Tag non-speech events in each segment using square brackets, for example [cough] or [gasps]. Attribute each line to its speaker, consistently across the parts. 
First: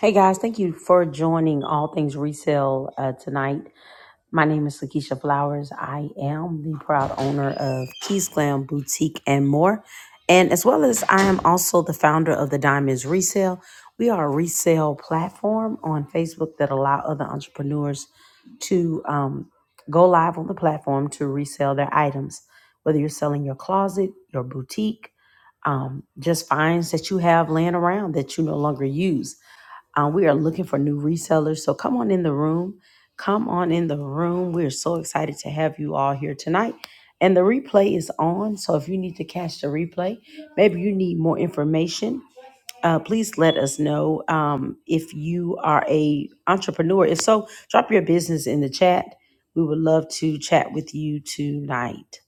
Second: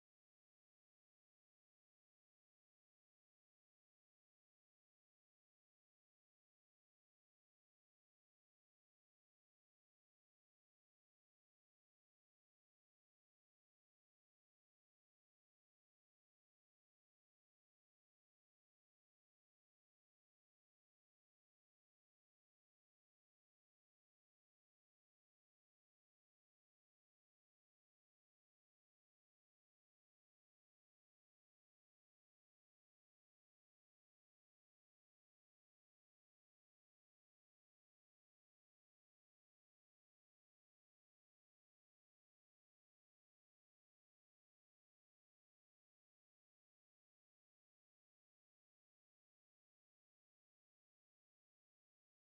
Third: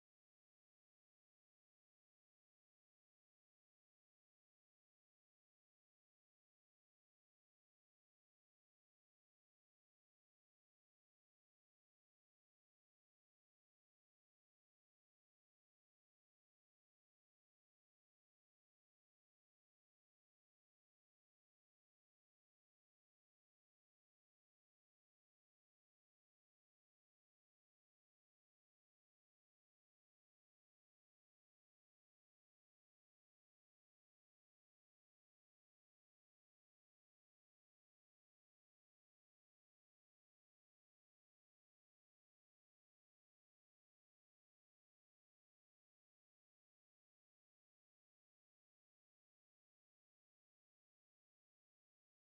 Speaker 1: Hey guys, thank you for joining All Things Resale uh, tonight. My name is Lakeisha Flowers. I am the proud owner of Keys Glam Boutique and more. And as well as I am also the founder of the Diamonds Resale. We are a resale platform on Facebook that allow other entrepreneurs to um, go live on the platform to resell their items. Whether you're selling your closet, your boutique, um, just finds that you have laying around that you no longer use um, we are looking for new resellers. So come on in the room. Come on in the room. We're so excited to have you all here tonight. And the replay is on. So if you need to catch the replay, maybe you need more information. Uh, please let us know um, if you are a entrepreneur. If so, drop your business in the chat. We would love to chat with you tonight.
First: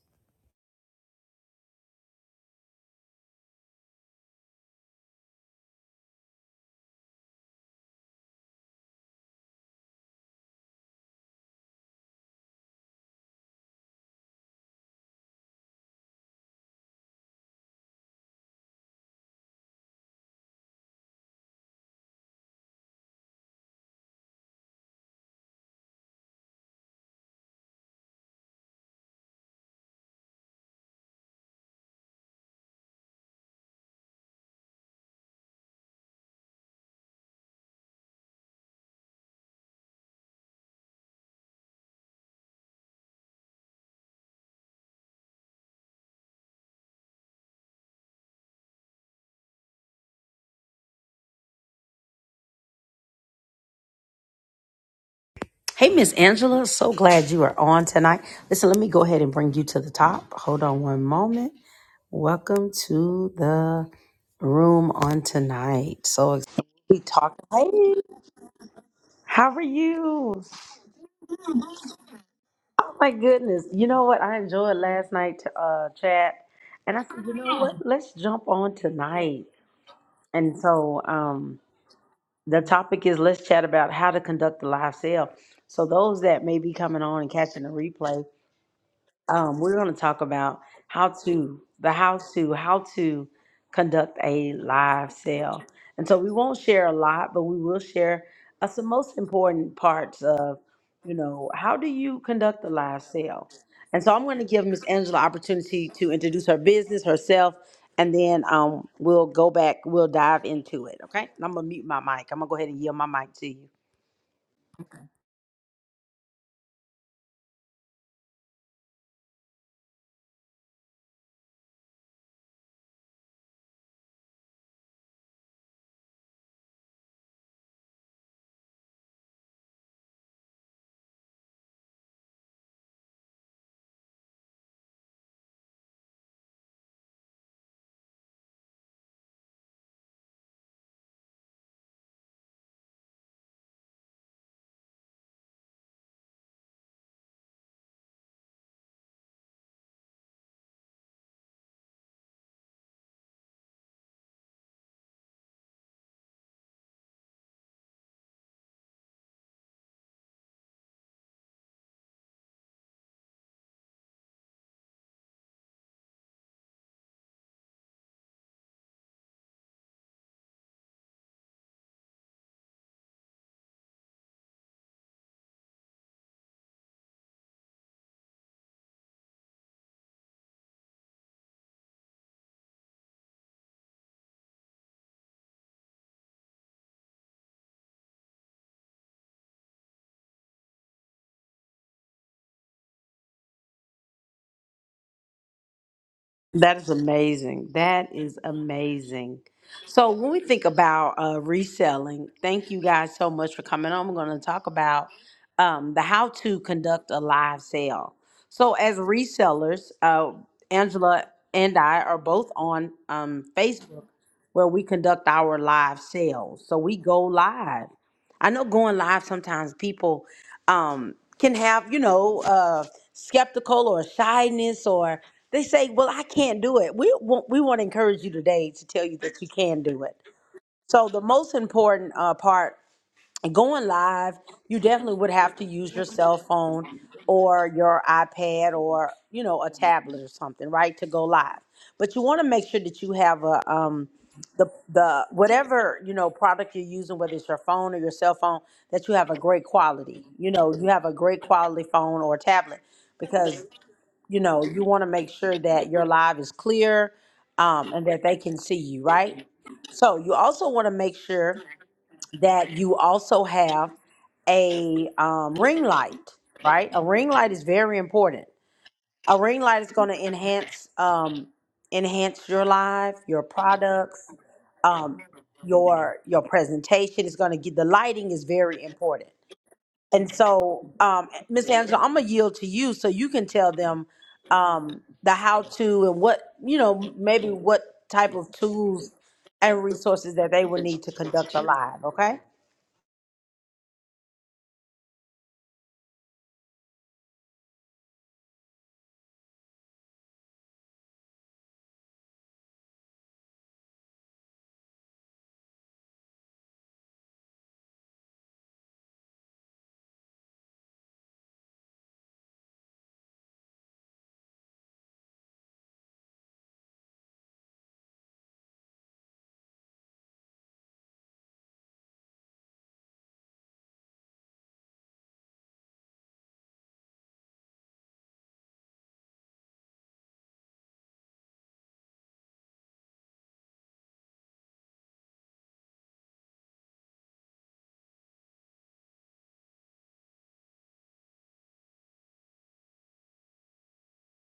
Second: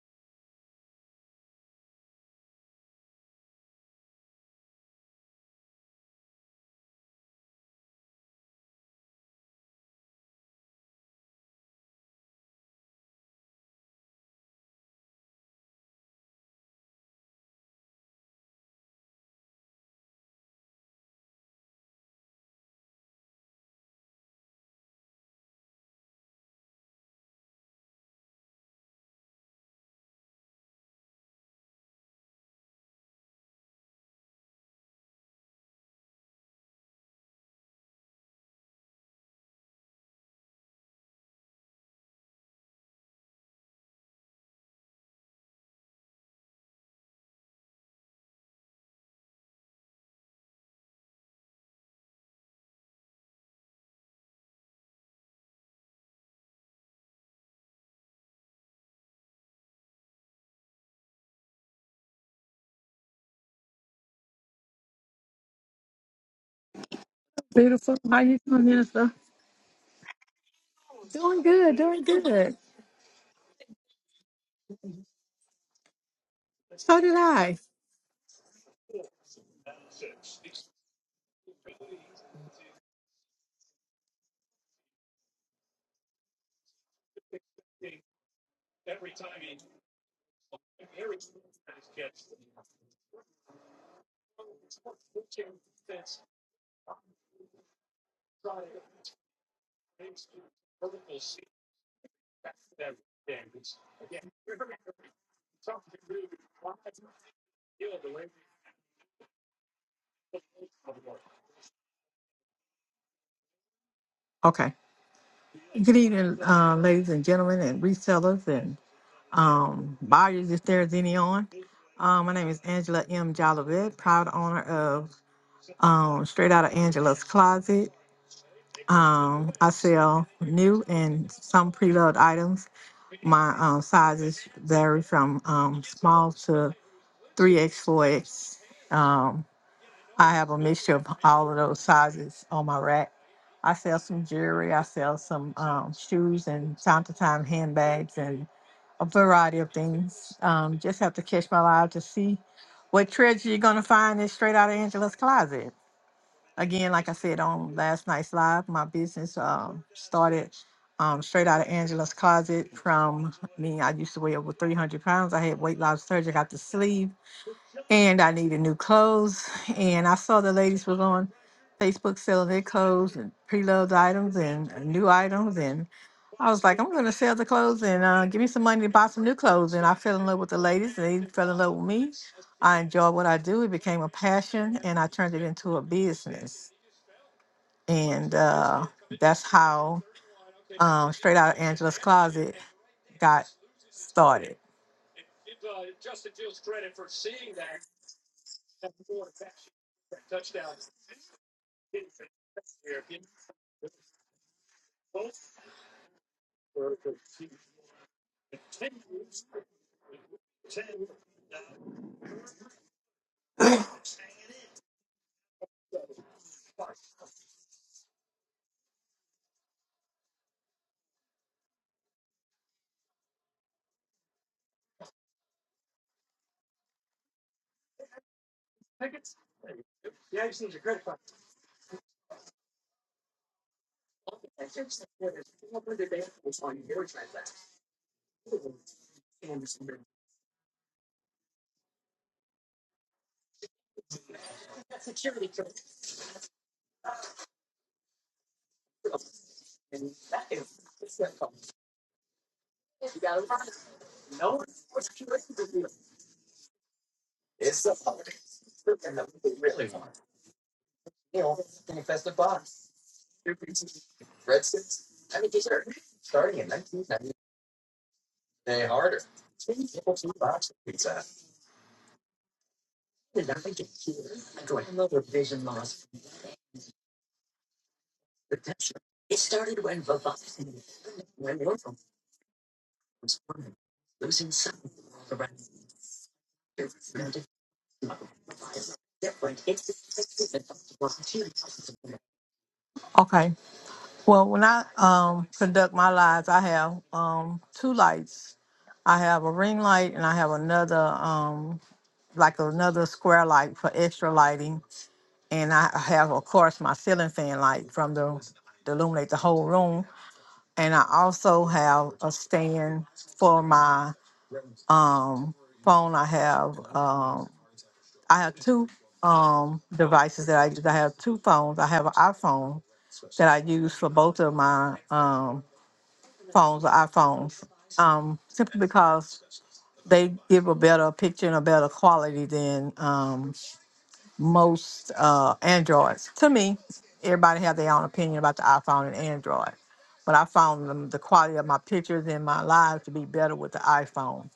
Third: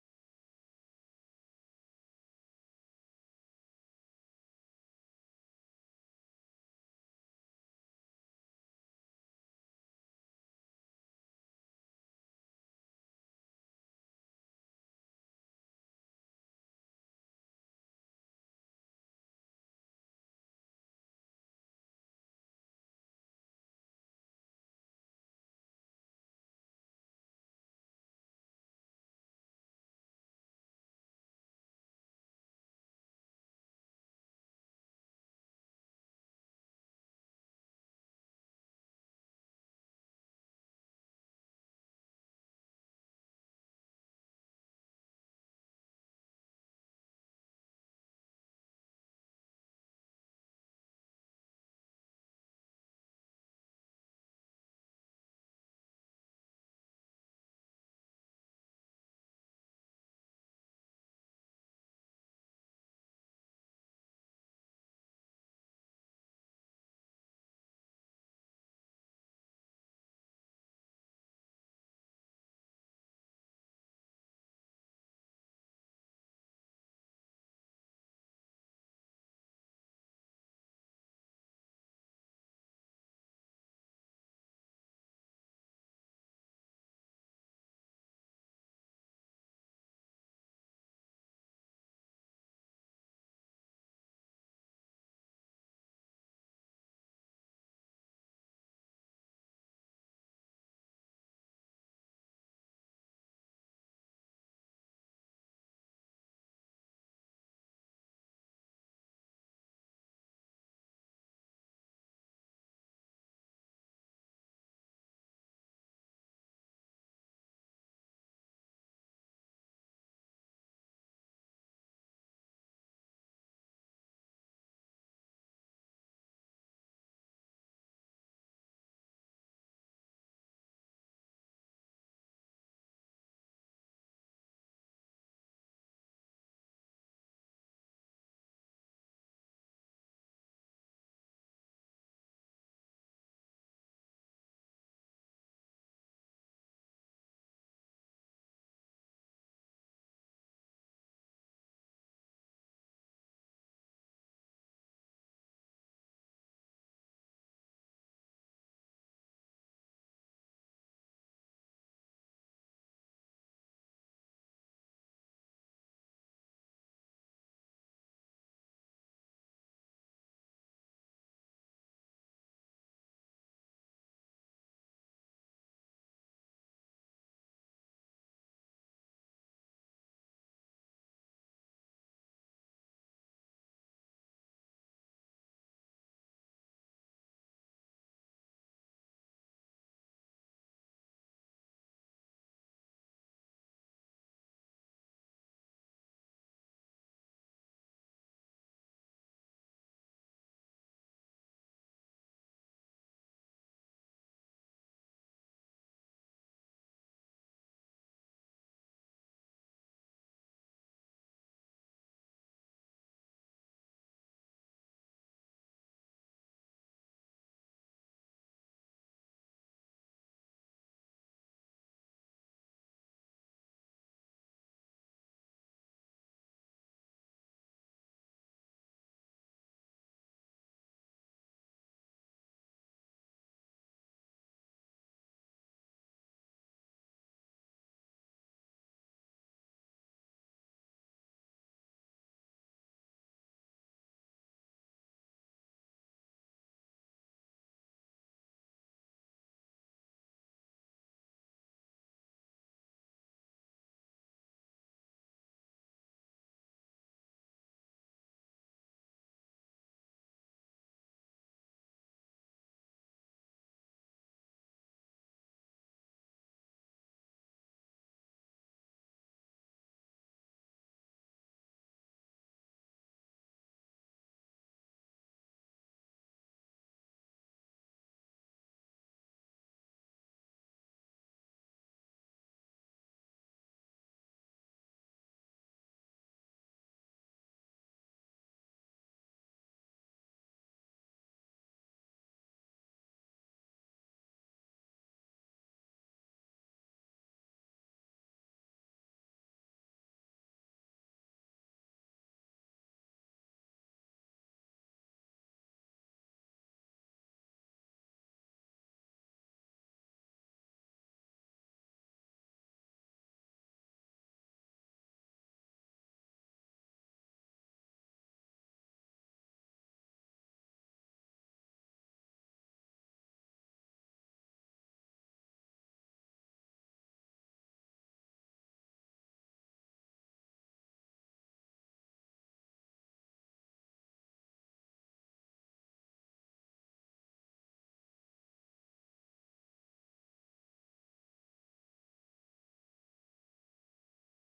Speaker 1: Hey, Miss Angela, so glad you are on tonight. Listen, let me go ahead and bring you to the top. Hold on one moment. Welcome to the room on tonight. So ex- we talked.
Speaker 2: Beautiful.
Speaker 1: Hey,
Speaker 2: How you doing, Minister?
Speaker 1: how are you?
Speaker 2: Doing good, doing good.
Speaker 1: Oh my goodness! You know what? I enjoyed last night uh, chat, and
Speaker 2: So
Speaker 1: I
Speaker 2: did
Speaker 1: said, you
Speaker 2: I.
Speaker 1: know what? Let's jump on tonight. And so um, the topic is let's chat about how to conduct a live sale. So those that may be coming on and catching the replay, um, we're going to talk about how to the how to how to conduct a live sale and so we won't share a lot but we will share uh, some most important parts of you know how do you conduct a live sale and so i'm going to give miss angela opportunity to introduce her business herself and then um, we'll go back we'll dive into it okay and i'm going to mute my mic i'm going to go ahead and yield my mic to you
Speaker 2: Okay. Good evening, uh, ladies and gentlemen, and resellers and um, buyers, if there's any on. Um, my name is Angela M. Jolivet, proud owner of um, Straight Out of Angela's Closet. Um, I sell new and some pre-loved items. My um, sizes vary from um, small to 3X, 4X. I have a mixture of all of those sizes on my rack. I sell some jewelry, I sell some um, shoes, and time to time handbags and a variety of things. Um, just have to catch my eye to see what treasure you're going to find is straight out of Angela's closet. Again, like I said on last night's live, my business um, started um, straight out of Angela's closet from me. I used to weigh over 300 pounds. I had weight loss surgery, got the sleeve and I needed new clothes. And I saw the ladies was on Facebook selling their clothes and pre-loved items and uh, new items. And I was like, I'm going to sell the clothes and uh, give me some money to buy some new clothes. And I fell in love with the ladies. They fell in love with me. I enjoyed what I do. It became a passion, and I turned it into a business. And uh, that's how um, Straight Out of Angela's Closet got started.
Speaker 1: That is amazing. That is amazing. So when we think about uh, reselling, thank you guys so much for coming on. I'm going to talk about um, the how to conduct a live sale. So as resellers, uh, Angela and I are both on um, Facebook where we conduct our live sales. So we go live. I know going live sometimes people um, can have, you know, uh, skeptical or shyness or. They say, "Well, I can't do it." We want we want to encourage you today to tell you that you can do it. So the most important uh, part, going live, you definitely would have to use your cell phone or your iPad or you know a tablet or something, right, to go live. But you want to make sure that you have a um, the the whatever you know product you're using, whether it's your phone or your cell phone, that you have a great quality. You know, you have a great quality phone or tablet because you know, you want to make sure that your live is clear um, and that they can see you, right? So you also want to make sure that you also have a um, ring light, right? A ring light is very important. A ring light is going to enhance um, enhance your live, your products, um, your your presentation is going to get the lighting is very important. And so, um, Miss Angela, I'm gonna yield to you so you can tell them um, the how to and what you know, maybe what type of tools and resources that they would need to conduct a live. Okay?
Speaker 2: Okay. Well, when I um, conduct my lives, I have um, two lights. I have a ring light and I have another, um, like another square light for extra lighting. And I have, of course, my ceiling fan light from the to illuminate the whole room. And I also have a stand for my um, phone. I have um, I have two um, devices that I use. I have two phones. I have an iPhone that I use for both of my um, phones or iPhones, um, simply because they give a better picture and a better quality than um, most uh, Androids. To me, everybody have their own opinion about the iPhone and Android, but I found them, the quality of my pictures and my lives to be better with the iPhone.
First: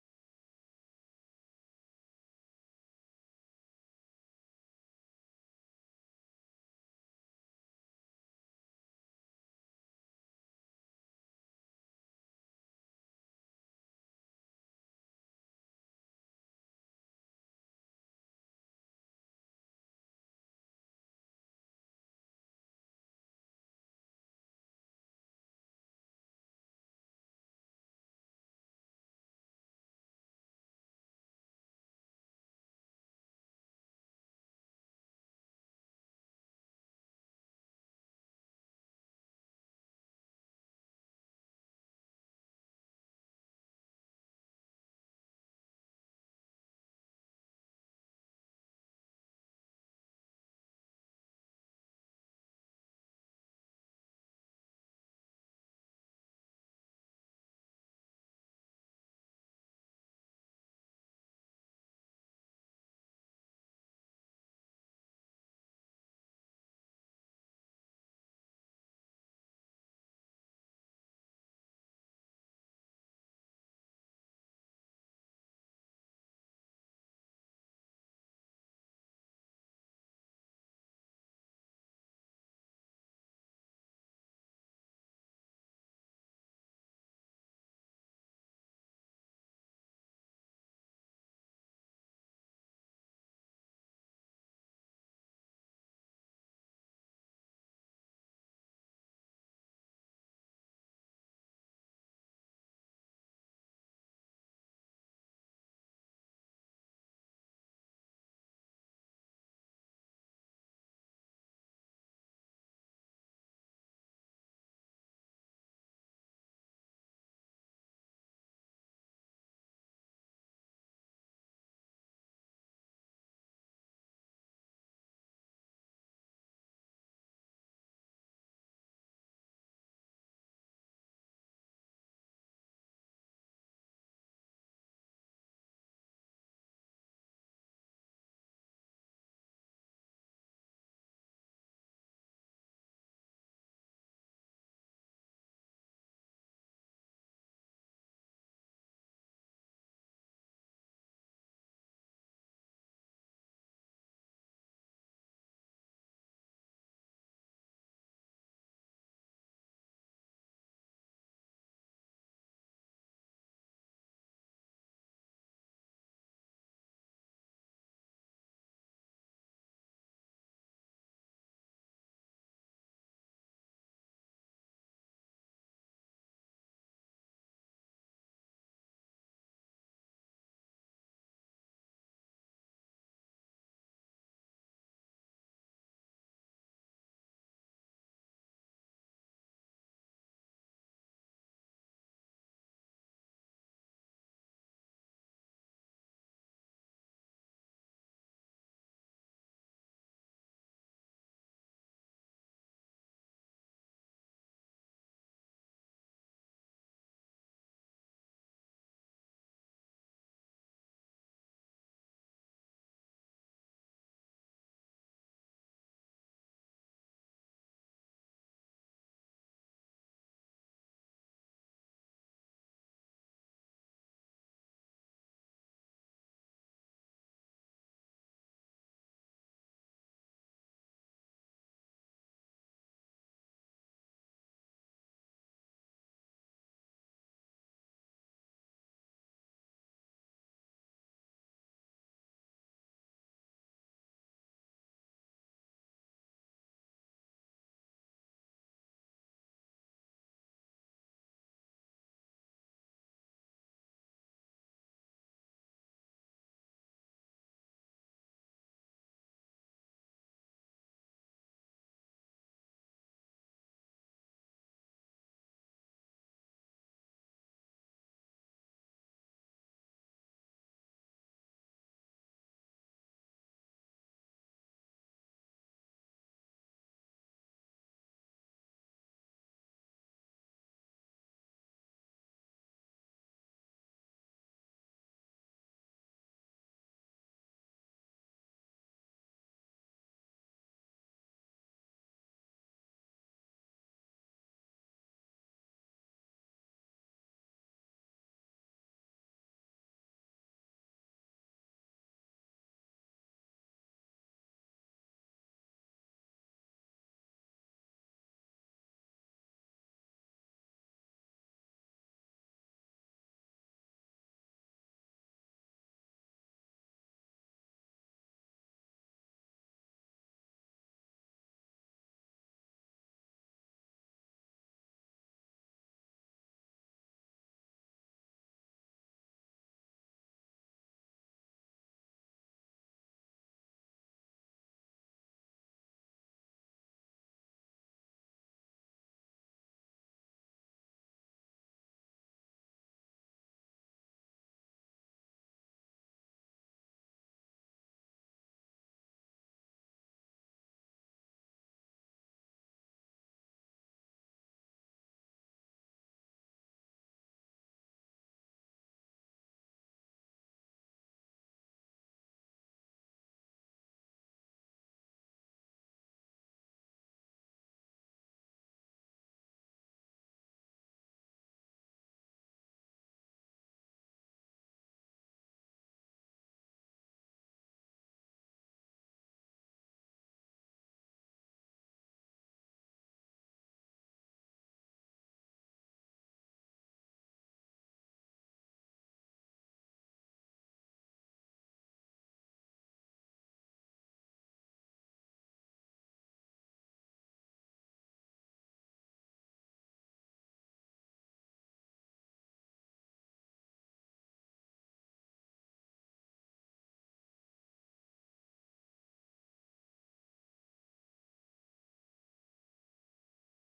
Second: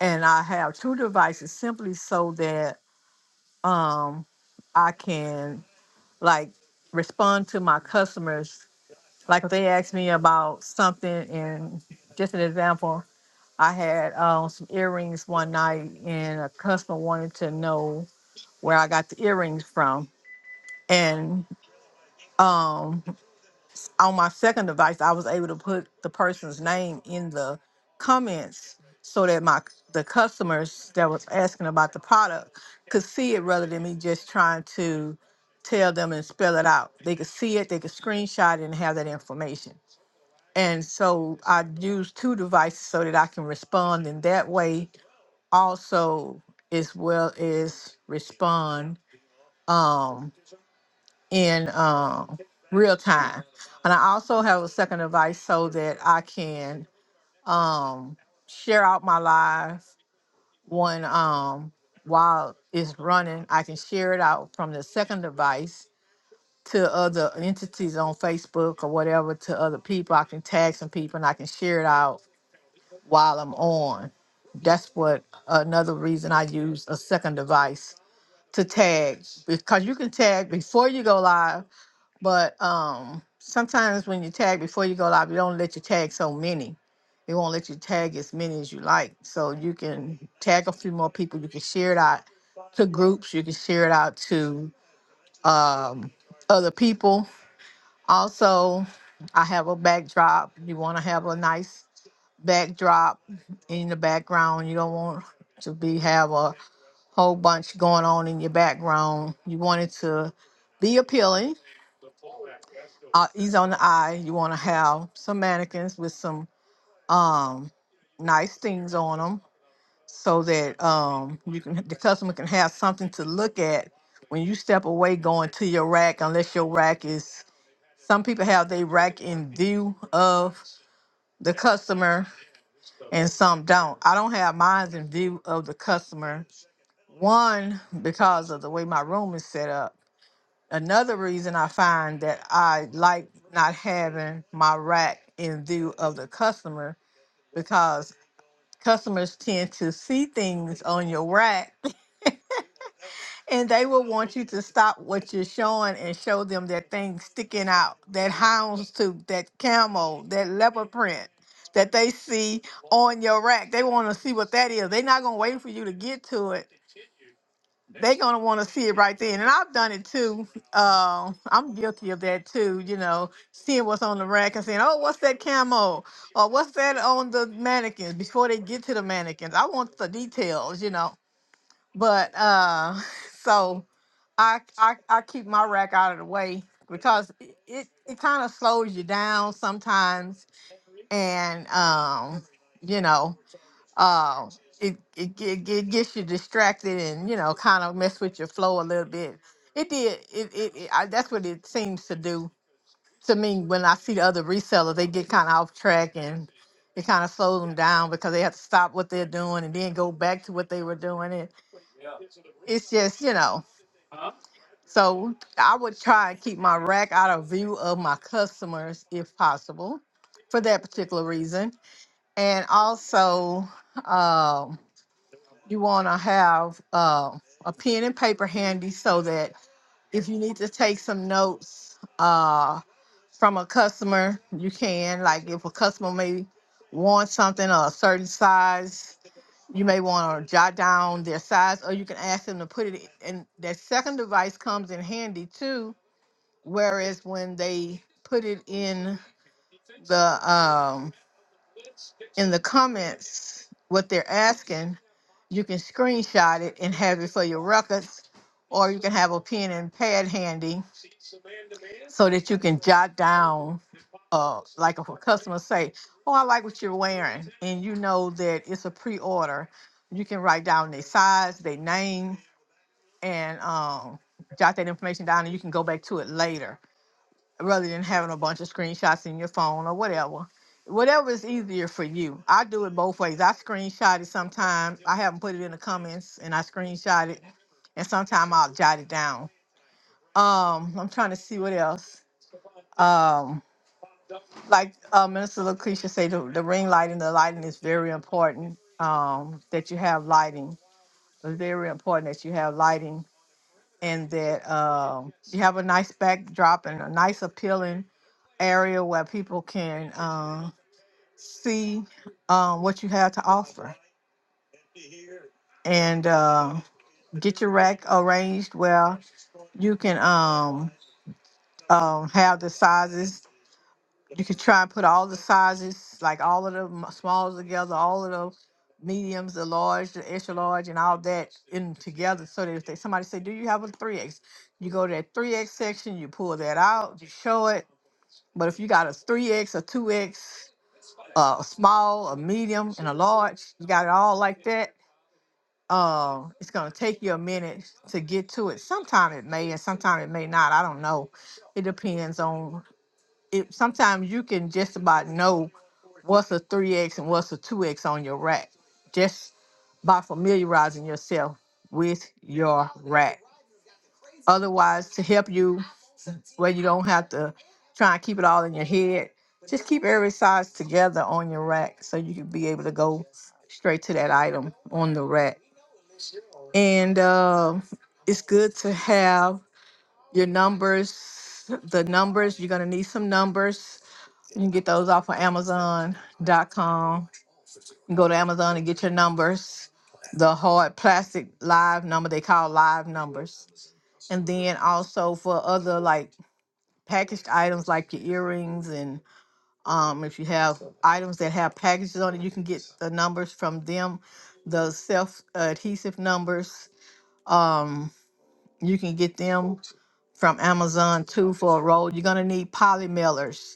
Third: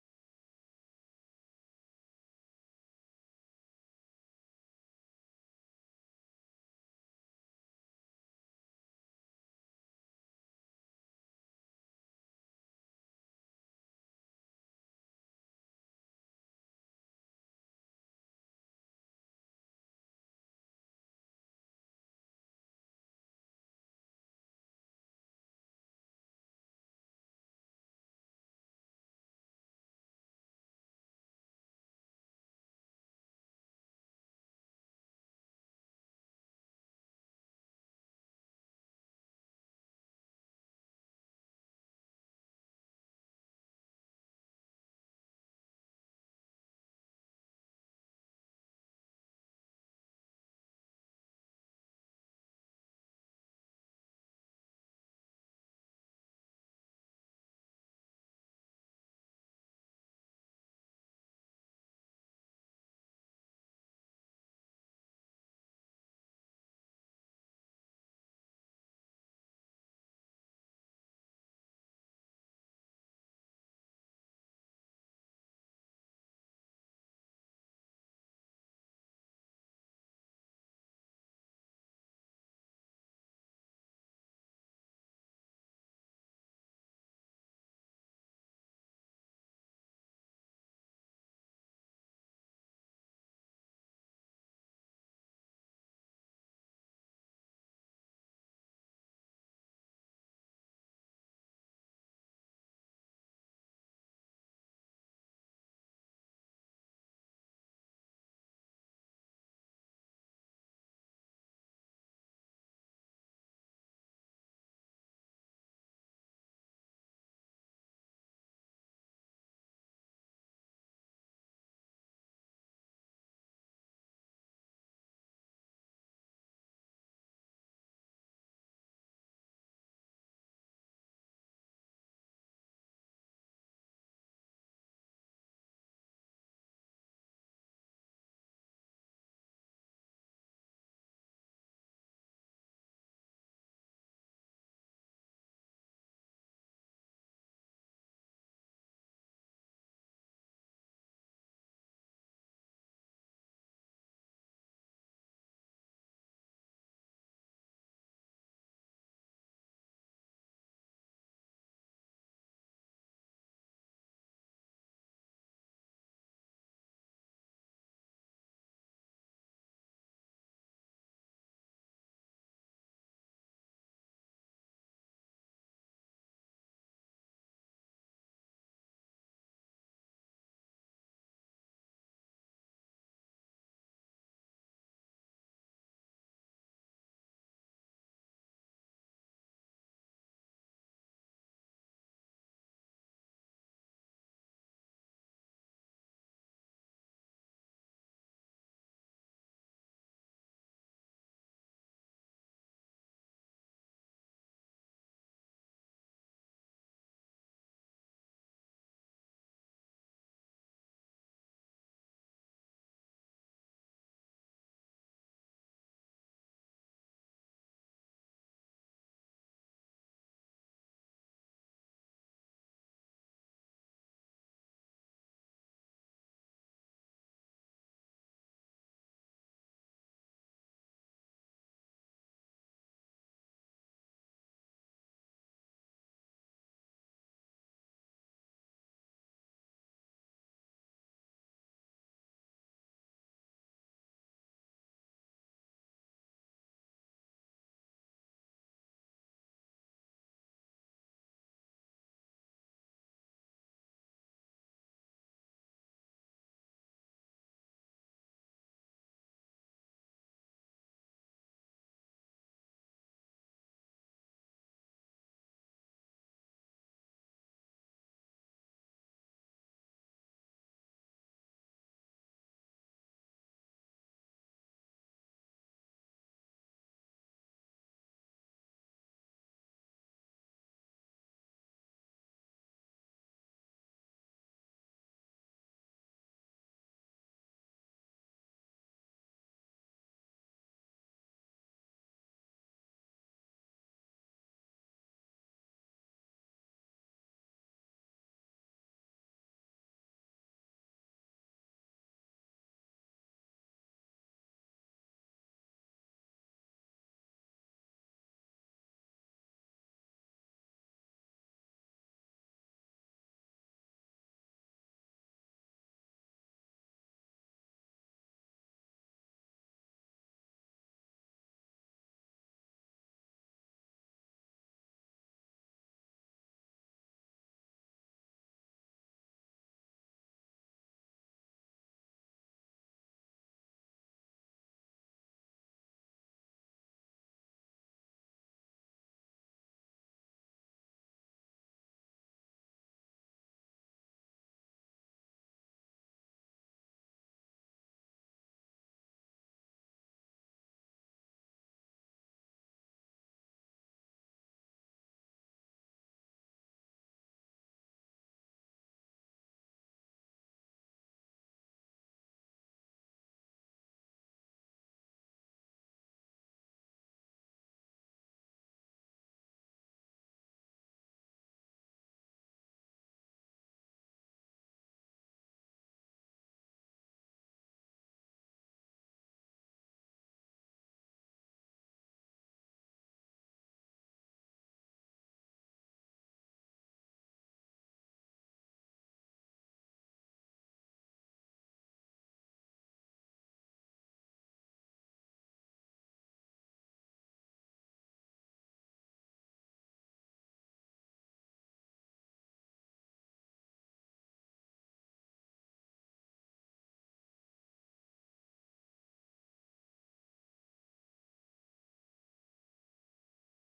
Speaker 2: And I have two devices simply so that um, I can like respond to my customers. Like if they ask me about something, and just an example, I had um, some earrings one night, and a customer wanted to know where I got the earrings from. And um, on my second device, I was able to put the person's name in the comments so that my the customers that was asking about the product could see it rather than me just trying to tell them and spell it out. They could see it, they could screenshot it, and have that information. And so I use two devices so that I can respond in that way also as well as respond um, in um, real time. And I also have a second device so that I can um, share out my live one um, while it's running. I can share it out from the second device to other entities on Facebook or whatever to other people. I can tag some people and I can share it out while I'm on. That's what another reason I use a second device to tag because you can tag before you go live, but um sometimes when you tag before you go live, it don't let you tag so many. It won't let you tag as many as you like. So you can tag a few more people. You can share it out to groups. You can share it out to um, other people. Also, I have a backdrop. You want to have a nice backdrop in the background. You don't want to be have a whole bunch going on in your background. You want it to be appealing, uh, ease on the eye. You want to have some mannequins with some um, nice things on them, so that um, you can the customer can have something to look at when you step away going to your rack. Unless your rack is, some people have their rack in view of the customer and some don't. I don't have mine in view of the customer. One because of the way my room is set up Another reason I find that I like not having my rack in view of the customer because customers tend to see things on your rack [laughs] and they will want you to stop what you're showing and show them that thing sticking out, that houndstooth, that camel, that leopard print that they see on your rack. They want to see what that is. They're not going to wait for you to get to it they are gonna want to see it right then, and I've done it too. Uh, I'm guilty of that too. You know, seeing what's on the rack and saying, "Oh, what's that camo?" or "What's that on the mannequins?" Before they get to the mannequins, I want the details. You know, but uh, [laughs] so I I, I keep my rack out of the way because it it, it kind of slows you down sometimes, and um, you know um it it, it it gets you distracted and you know kind of mess with your flow a little bit it did it, it, it I, that's what it seems to do to me when i see the other resellers they get kind of off track and it kind of slows them down because they have to stop what they're doing and then go back to what they were doing and it's just you know so i would try and keep my rack out of view of my customers if possible for that particular reason and also um you want to have uh, a pen and paper handy so that if you need to take some notes uh, from a customer, you can. Like if a customer may want something or a certain size, you may want to jot down their size, or you can ask them to put it in. That second device comes in handy too. Whereas when they put it in the um, in the comments what they're asking, you can screenshot it and have it for your records, or you can have a pen and pad handy so that you can jot down. Uh, like if a customer say, "Oh, I like what you're wearing," and you know that it's a pre-order, you can write down their size, their name, and um, jot that information down, and you can go back to it later rather than having a bunch of screenshots in your phone or whatever. Whatever is easier for you. I do it both ways. I screenshot it sometimes. I haven't put it in the comments and I screenshot it and sometimes I'll jot it down. Um, I'm trying to see what else. Um, like uh, Minister Lucretia said, the, the ring lighting, the lighting is very important. Um, that you have lighting. It's very important that you have lighting and that um, you have a nice backdrop and a nice appealing area where people can uh, see um, what you have to offer and uh, get your rack arranged where you can um, um, have the sizes You could try and put all the sizes, like all of the m- smalls together, all of the mediums, the large, the extra large, and all that in together. So that if they, somebody say, "Do you have a 3x?" You go to that 3x section, you pull that out, you show it. But if you got a 3x, a two X, a small, a medium, and a large, you got it all like that. Uh, it's gonna take you a minute to get to it. Sometime it may, and sometime it may not. I don't know. It depends on it, sometimes you can just about know what's a 3x and what's a 2x on your rack just by familiarizing yourself with your rack otherwise to help you where you don't have to try and keep it all in your head just keep every size together on your rack so you can be able to go straight to that item on the rack and uh, it's good to have your numbers the numbers you're going to need some numbers you can get those off of Amazon.com. You go to Amazon and get your numbers, the hard plastic live number they call live numbers. And then also for other like packaged items like your earrings and um, if you have items that have packages on it, you can get the numbers from them, the self adhesive numbers. Um, you can get them from Amazon too for a roll. You're gonna need poly mailers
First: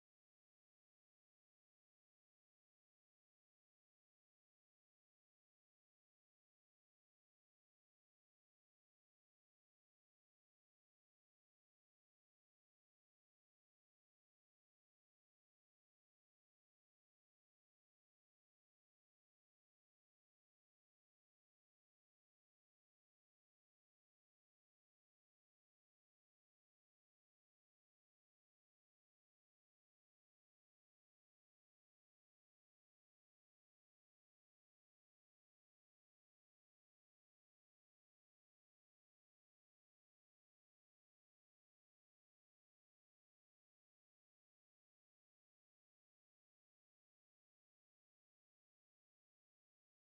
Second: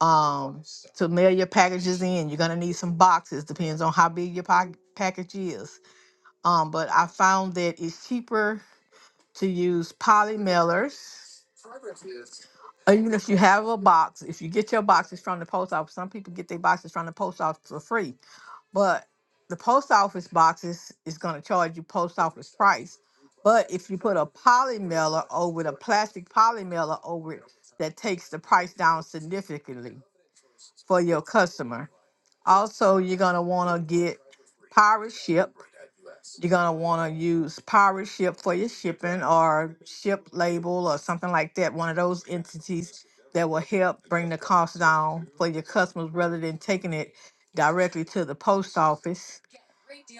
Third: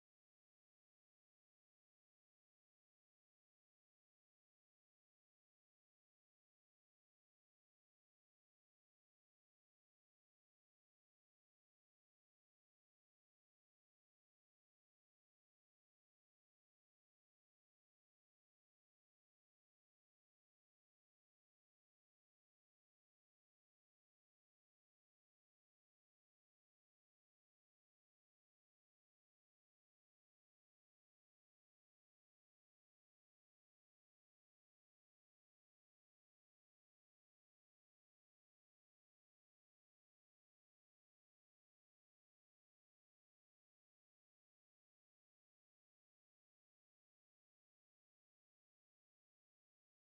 Speaker 2: um to mail your packages in you're going to need some boxes depends on how big your pack package is um but i found that it's cheaper to use poly mailers or even if you have a box if you get your boxes from the post office some people get their boxes from the post office for free but the post office boxes is going to charge you post office price but if you put a poly mailer over it a plastic poly mailer over it that takes the price down significantly for your customer Also, you're gonna wanna get pirate ship. You're gonna wanna use pirate ship for your shipping or ship label or something like that. One of those entities that will help bring the cost down for your customers rather than taking it directly to the post office.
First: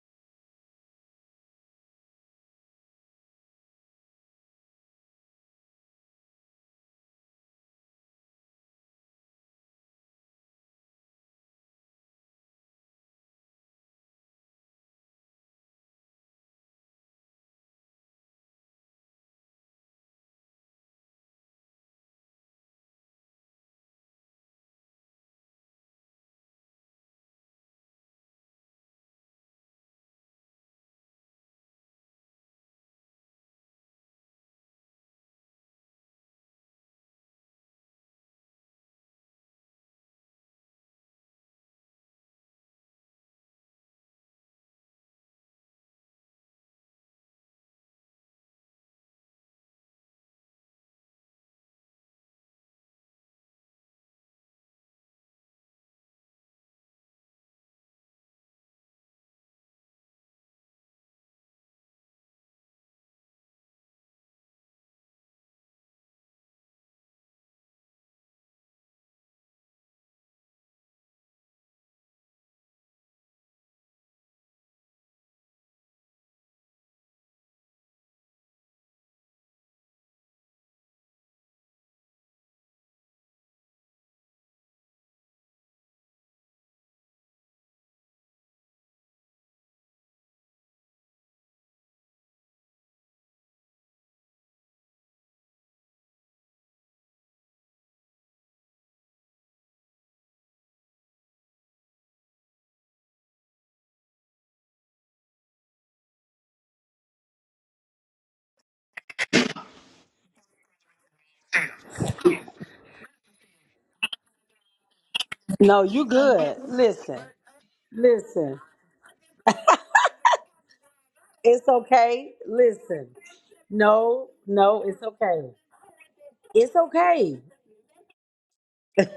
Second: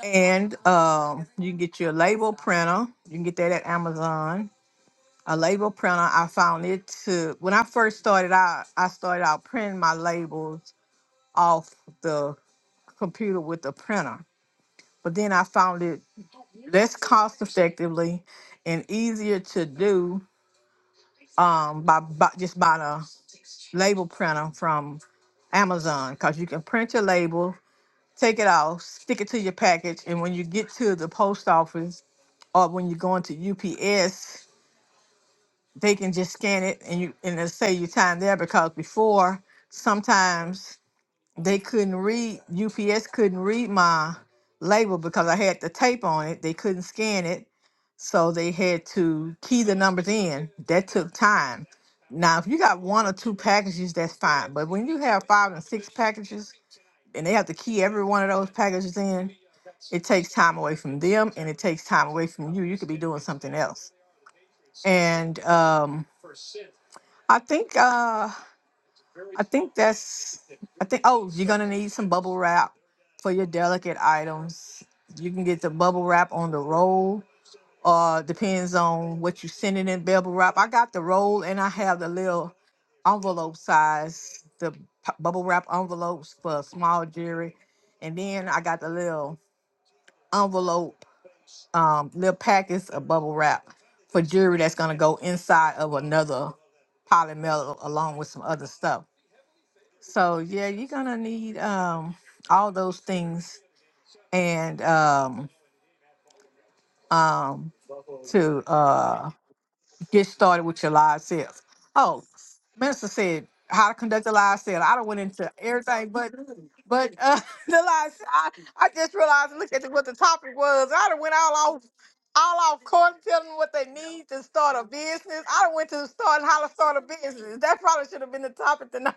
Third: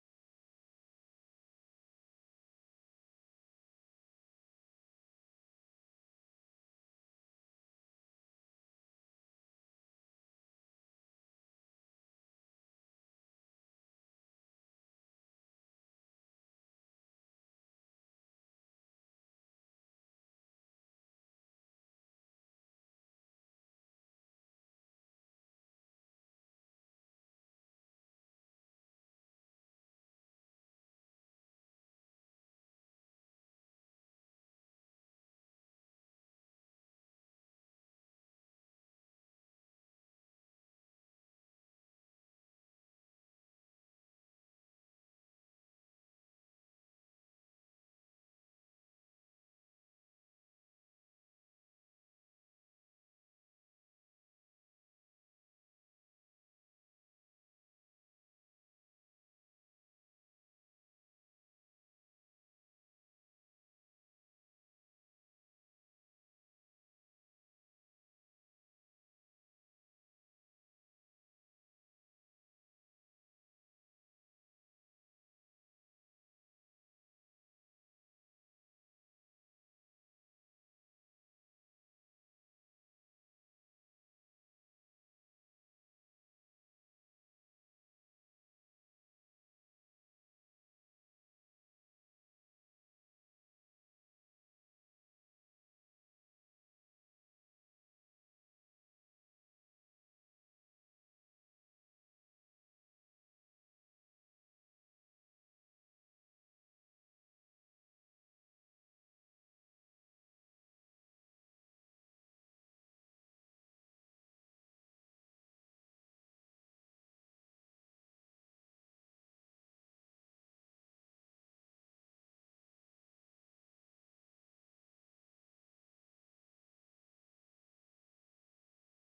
Speaker 2: And um, you can get your label printer. You can get that at Amazon. A label printer, I found it to when I first started out, I started out printing my labels off the computer with a printer. But then I found it less cost effectively and easier to do um, by, by just by the label printer from Amazon because you can print your label, take it off, stick it to your package, and when you get to the post office or when you're going to UPS, they can just scan it and you and it'll save you time there because before sometimes They couldn't read, UPS couldn't read my label because I had the tape on it. They couldn't scan it. So they had to key the numbers in. That took time. Now, if you got one or two packages, that's fine. But when you have five and six packages and they have to key every one of those packages in, it takes time away from them and it takes time away from you. You could be doing something else. And um, I think uh, I think that's. I think. Oh, you're gonna need some bubble wrap for your delicate items. You can get the bubble wrap on the roll. Uh, depends on what you sending in bubble wrap. I got the roll and I have the little envelope size, the p- bubble wrap envelopes for small jewelry, and then I got the little envelope, um, little packets of bubble wrap for jewelry that's gonna go inside of another polymer along with some other stuff. So yeah, you're gonna need um all those things and um um to uh get started with your live sales. Oh, minister said how to conduct a live sale. I don't went into
Speaker 1: No, you
Speaker 2: everything, but
Speaker 1: good.
Speaker 2: but
Speaker 1: Listen,
Speaker 2: uh [laughs] the live s- I,
Speaker 1: listen.
Speaker 2: I just realized look at what the topic was. I done went
Speaker 1: It's
Speaker 2: all off
Speaker 1: okay.
Speaker 2: all off
Speaker 1: Listen.
Speaker 2: course telling them what they need
Speaker 1: No,
Speaker 2: to start a
Speaker 1: no, it's
Speaker 2: business.
Speaker 1: okay.
Speaker 2: I done went to start how to
Speaker 1: It's
Speaker 2: start a
Speaker 1: okay.
Speaker 2: business. That probably should have been the topic tonight.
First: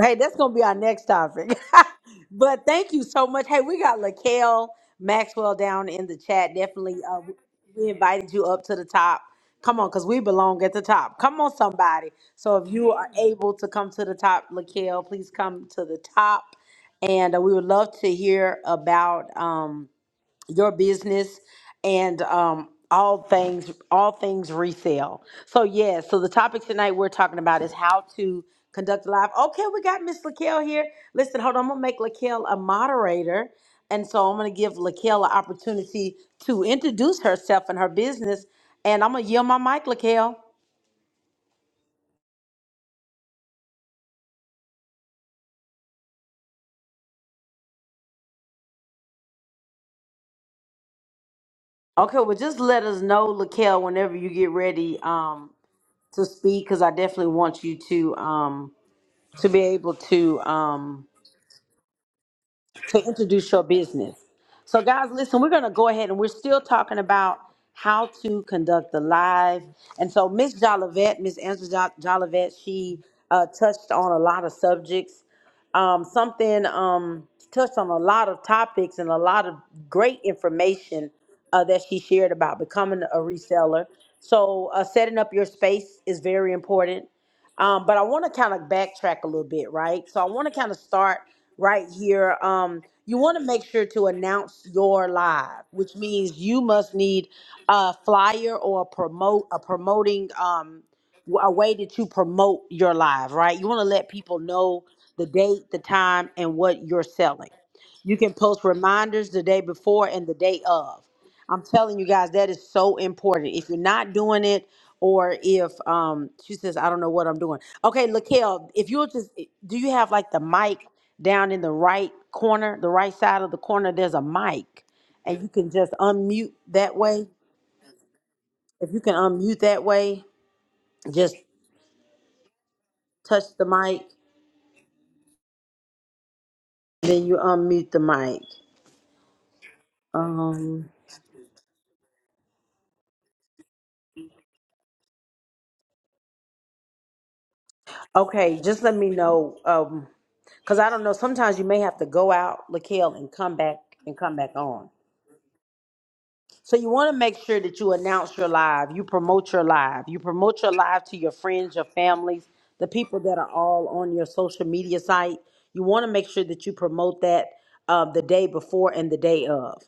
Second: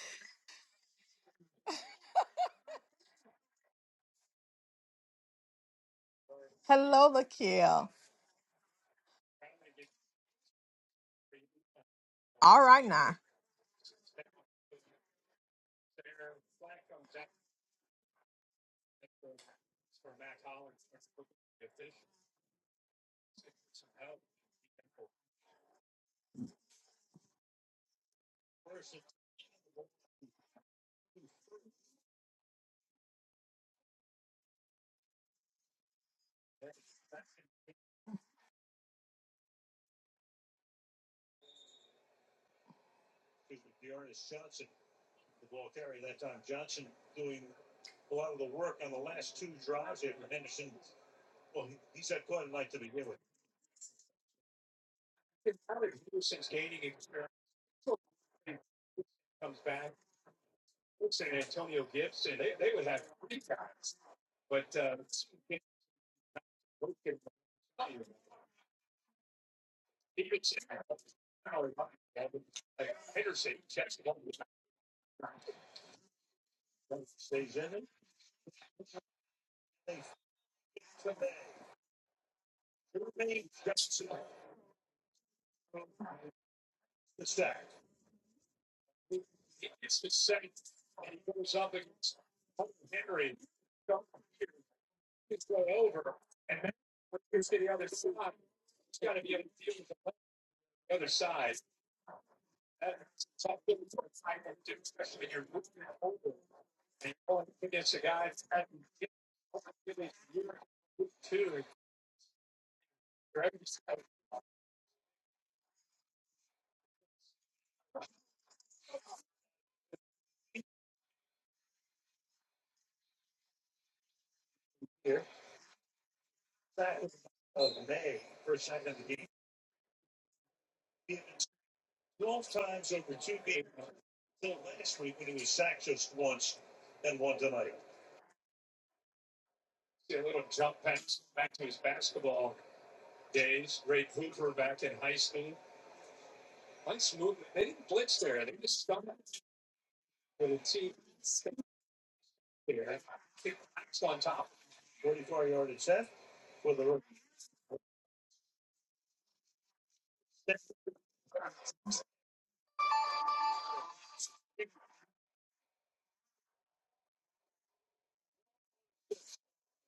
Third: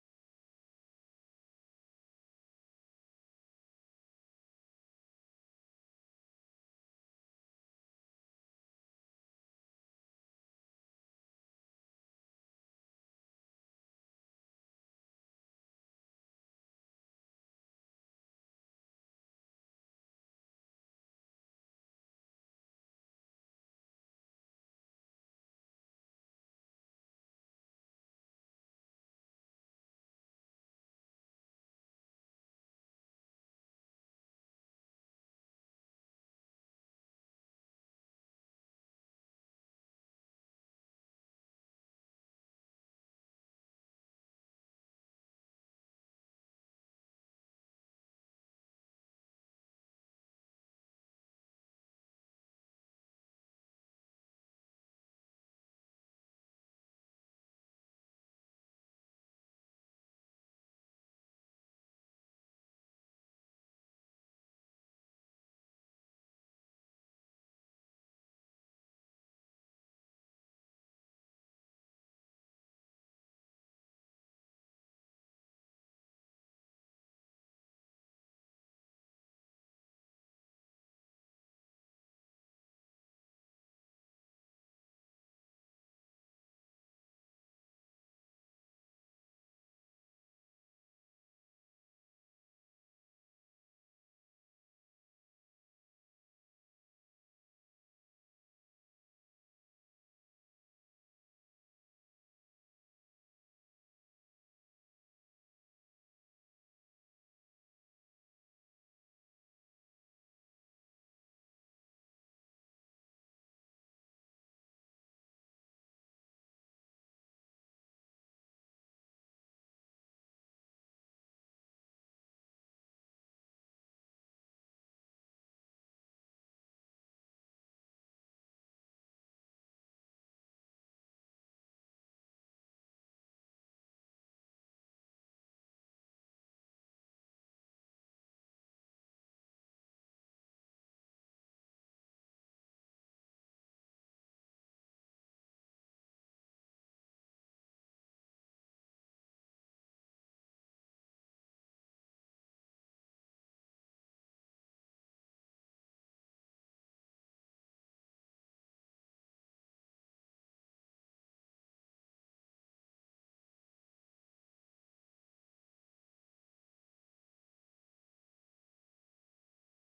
Speaker 1: Hey, that's gonna be our next topic. [laughs] but thank you so much. Hey, we got Lakel Maxwell down in the chat.
Speaker 2: [laughs]
Speaker 1: Definitely,
Speaker 2: Hello,
Speaker 1: uh,
Speaker 2: Laquel.
Speaker 1: we invited you up to the top. Come on, cause we belong at the top. Come on, somebody. So
Speaker 2: All
Speaker 1: if
Speaker 2: right
Speaker 1: you are
Speaker 2: now.
Speaker 1: able to come to the top, Lakel, please come to the top, and uh, we would love to hear about. Um, your business and um all things all things resale. So yeah, so the topic tonight we're talking about is how to conduct a live. Okay, we got Miss Laquel here. Listen, hold on, I'm gonna make Laquel a moderator. And so I'm gonna give Laquel an opportunity to introduce herself and her business. And I'm gonna yield my mic, Laquel. Okay, well just let us know, Laquel, whenever you get ready um to speak, because I definitely want you to um to be able to um to introduce your business. So, guys, listen, we're going to go ahead and we're still talking about how to conduct the live. And so, Miss Jolivet, Miss Angela Jo- Jolivet, she uh, touched on a lot of subjects. Um, something um, touched on a lot of topics and a lot of great information uh, that she shared about becoming a reseller. So, uh, setting up your space is very important. Um, but I want to kind of backtrack a little bit, right? So I want to kind of start right here. Um, you want to make sure to announce your live, which means you must need a flyer or a promote a promoting um, w- a way that you promote your live, right? You want to let people know the date, the time, and what you're selling. You can post reminders the day before and the day of. I'm telling you guys, that is so important. If you're not doing it, or if um she says I don't know what I'm doing. Okay, Lakel, if you'll just eh, do you have like the mic down in the right corner, the right side of the corner there's a mic and you can just unmute that way. If you can unmute that way, just touch the mic, then you unmute the mic. Um okay, just let me know um cuz I don't know sometimes you may have to go out, Lakel, and come back and come back on. So you want to make sure that you announce your live, you promote your live, you promote your live to your friends, your families, the people that are all on your social media site. You want to make sure that you promote that uh, the day before and the day of.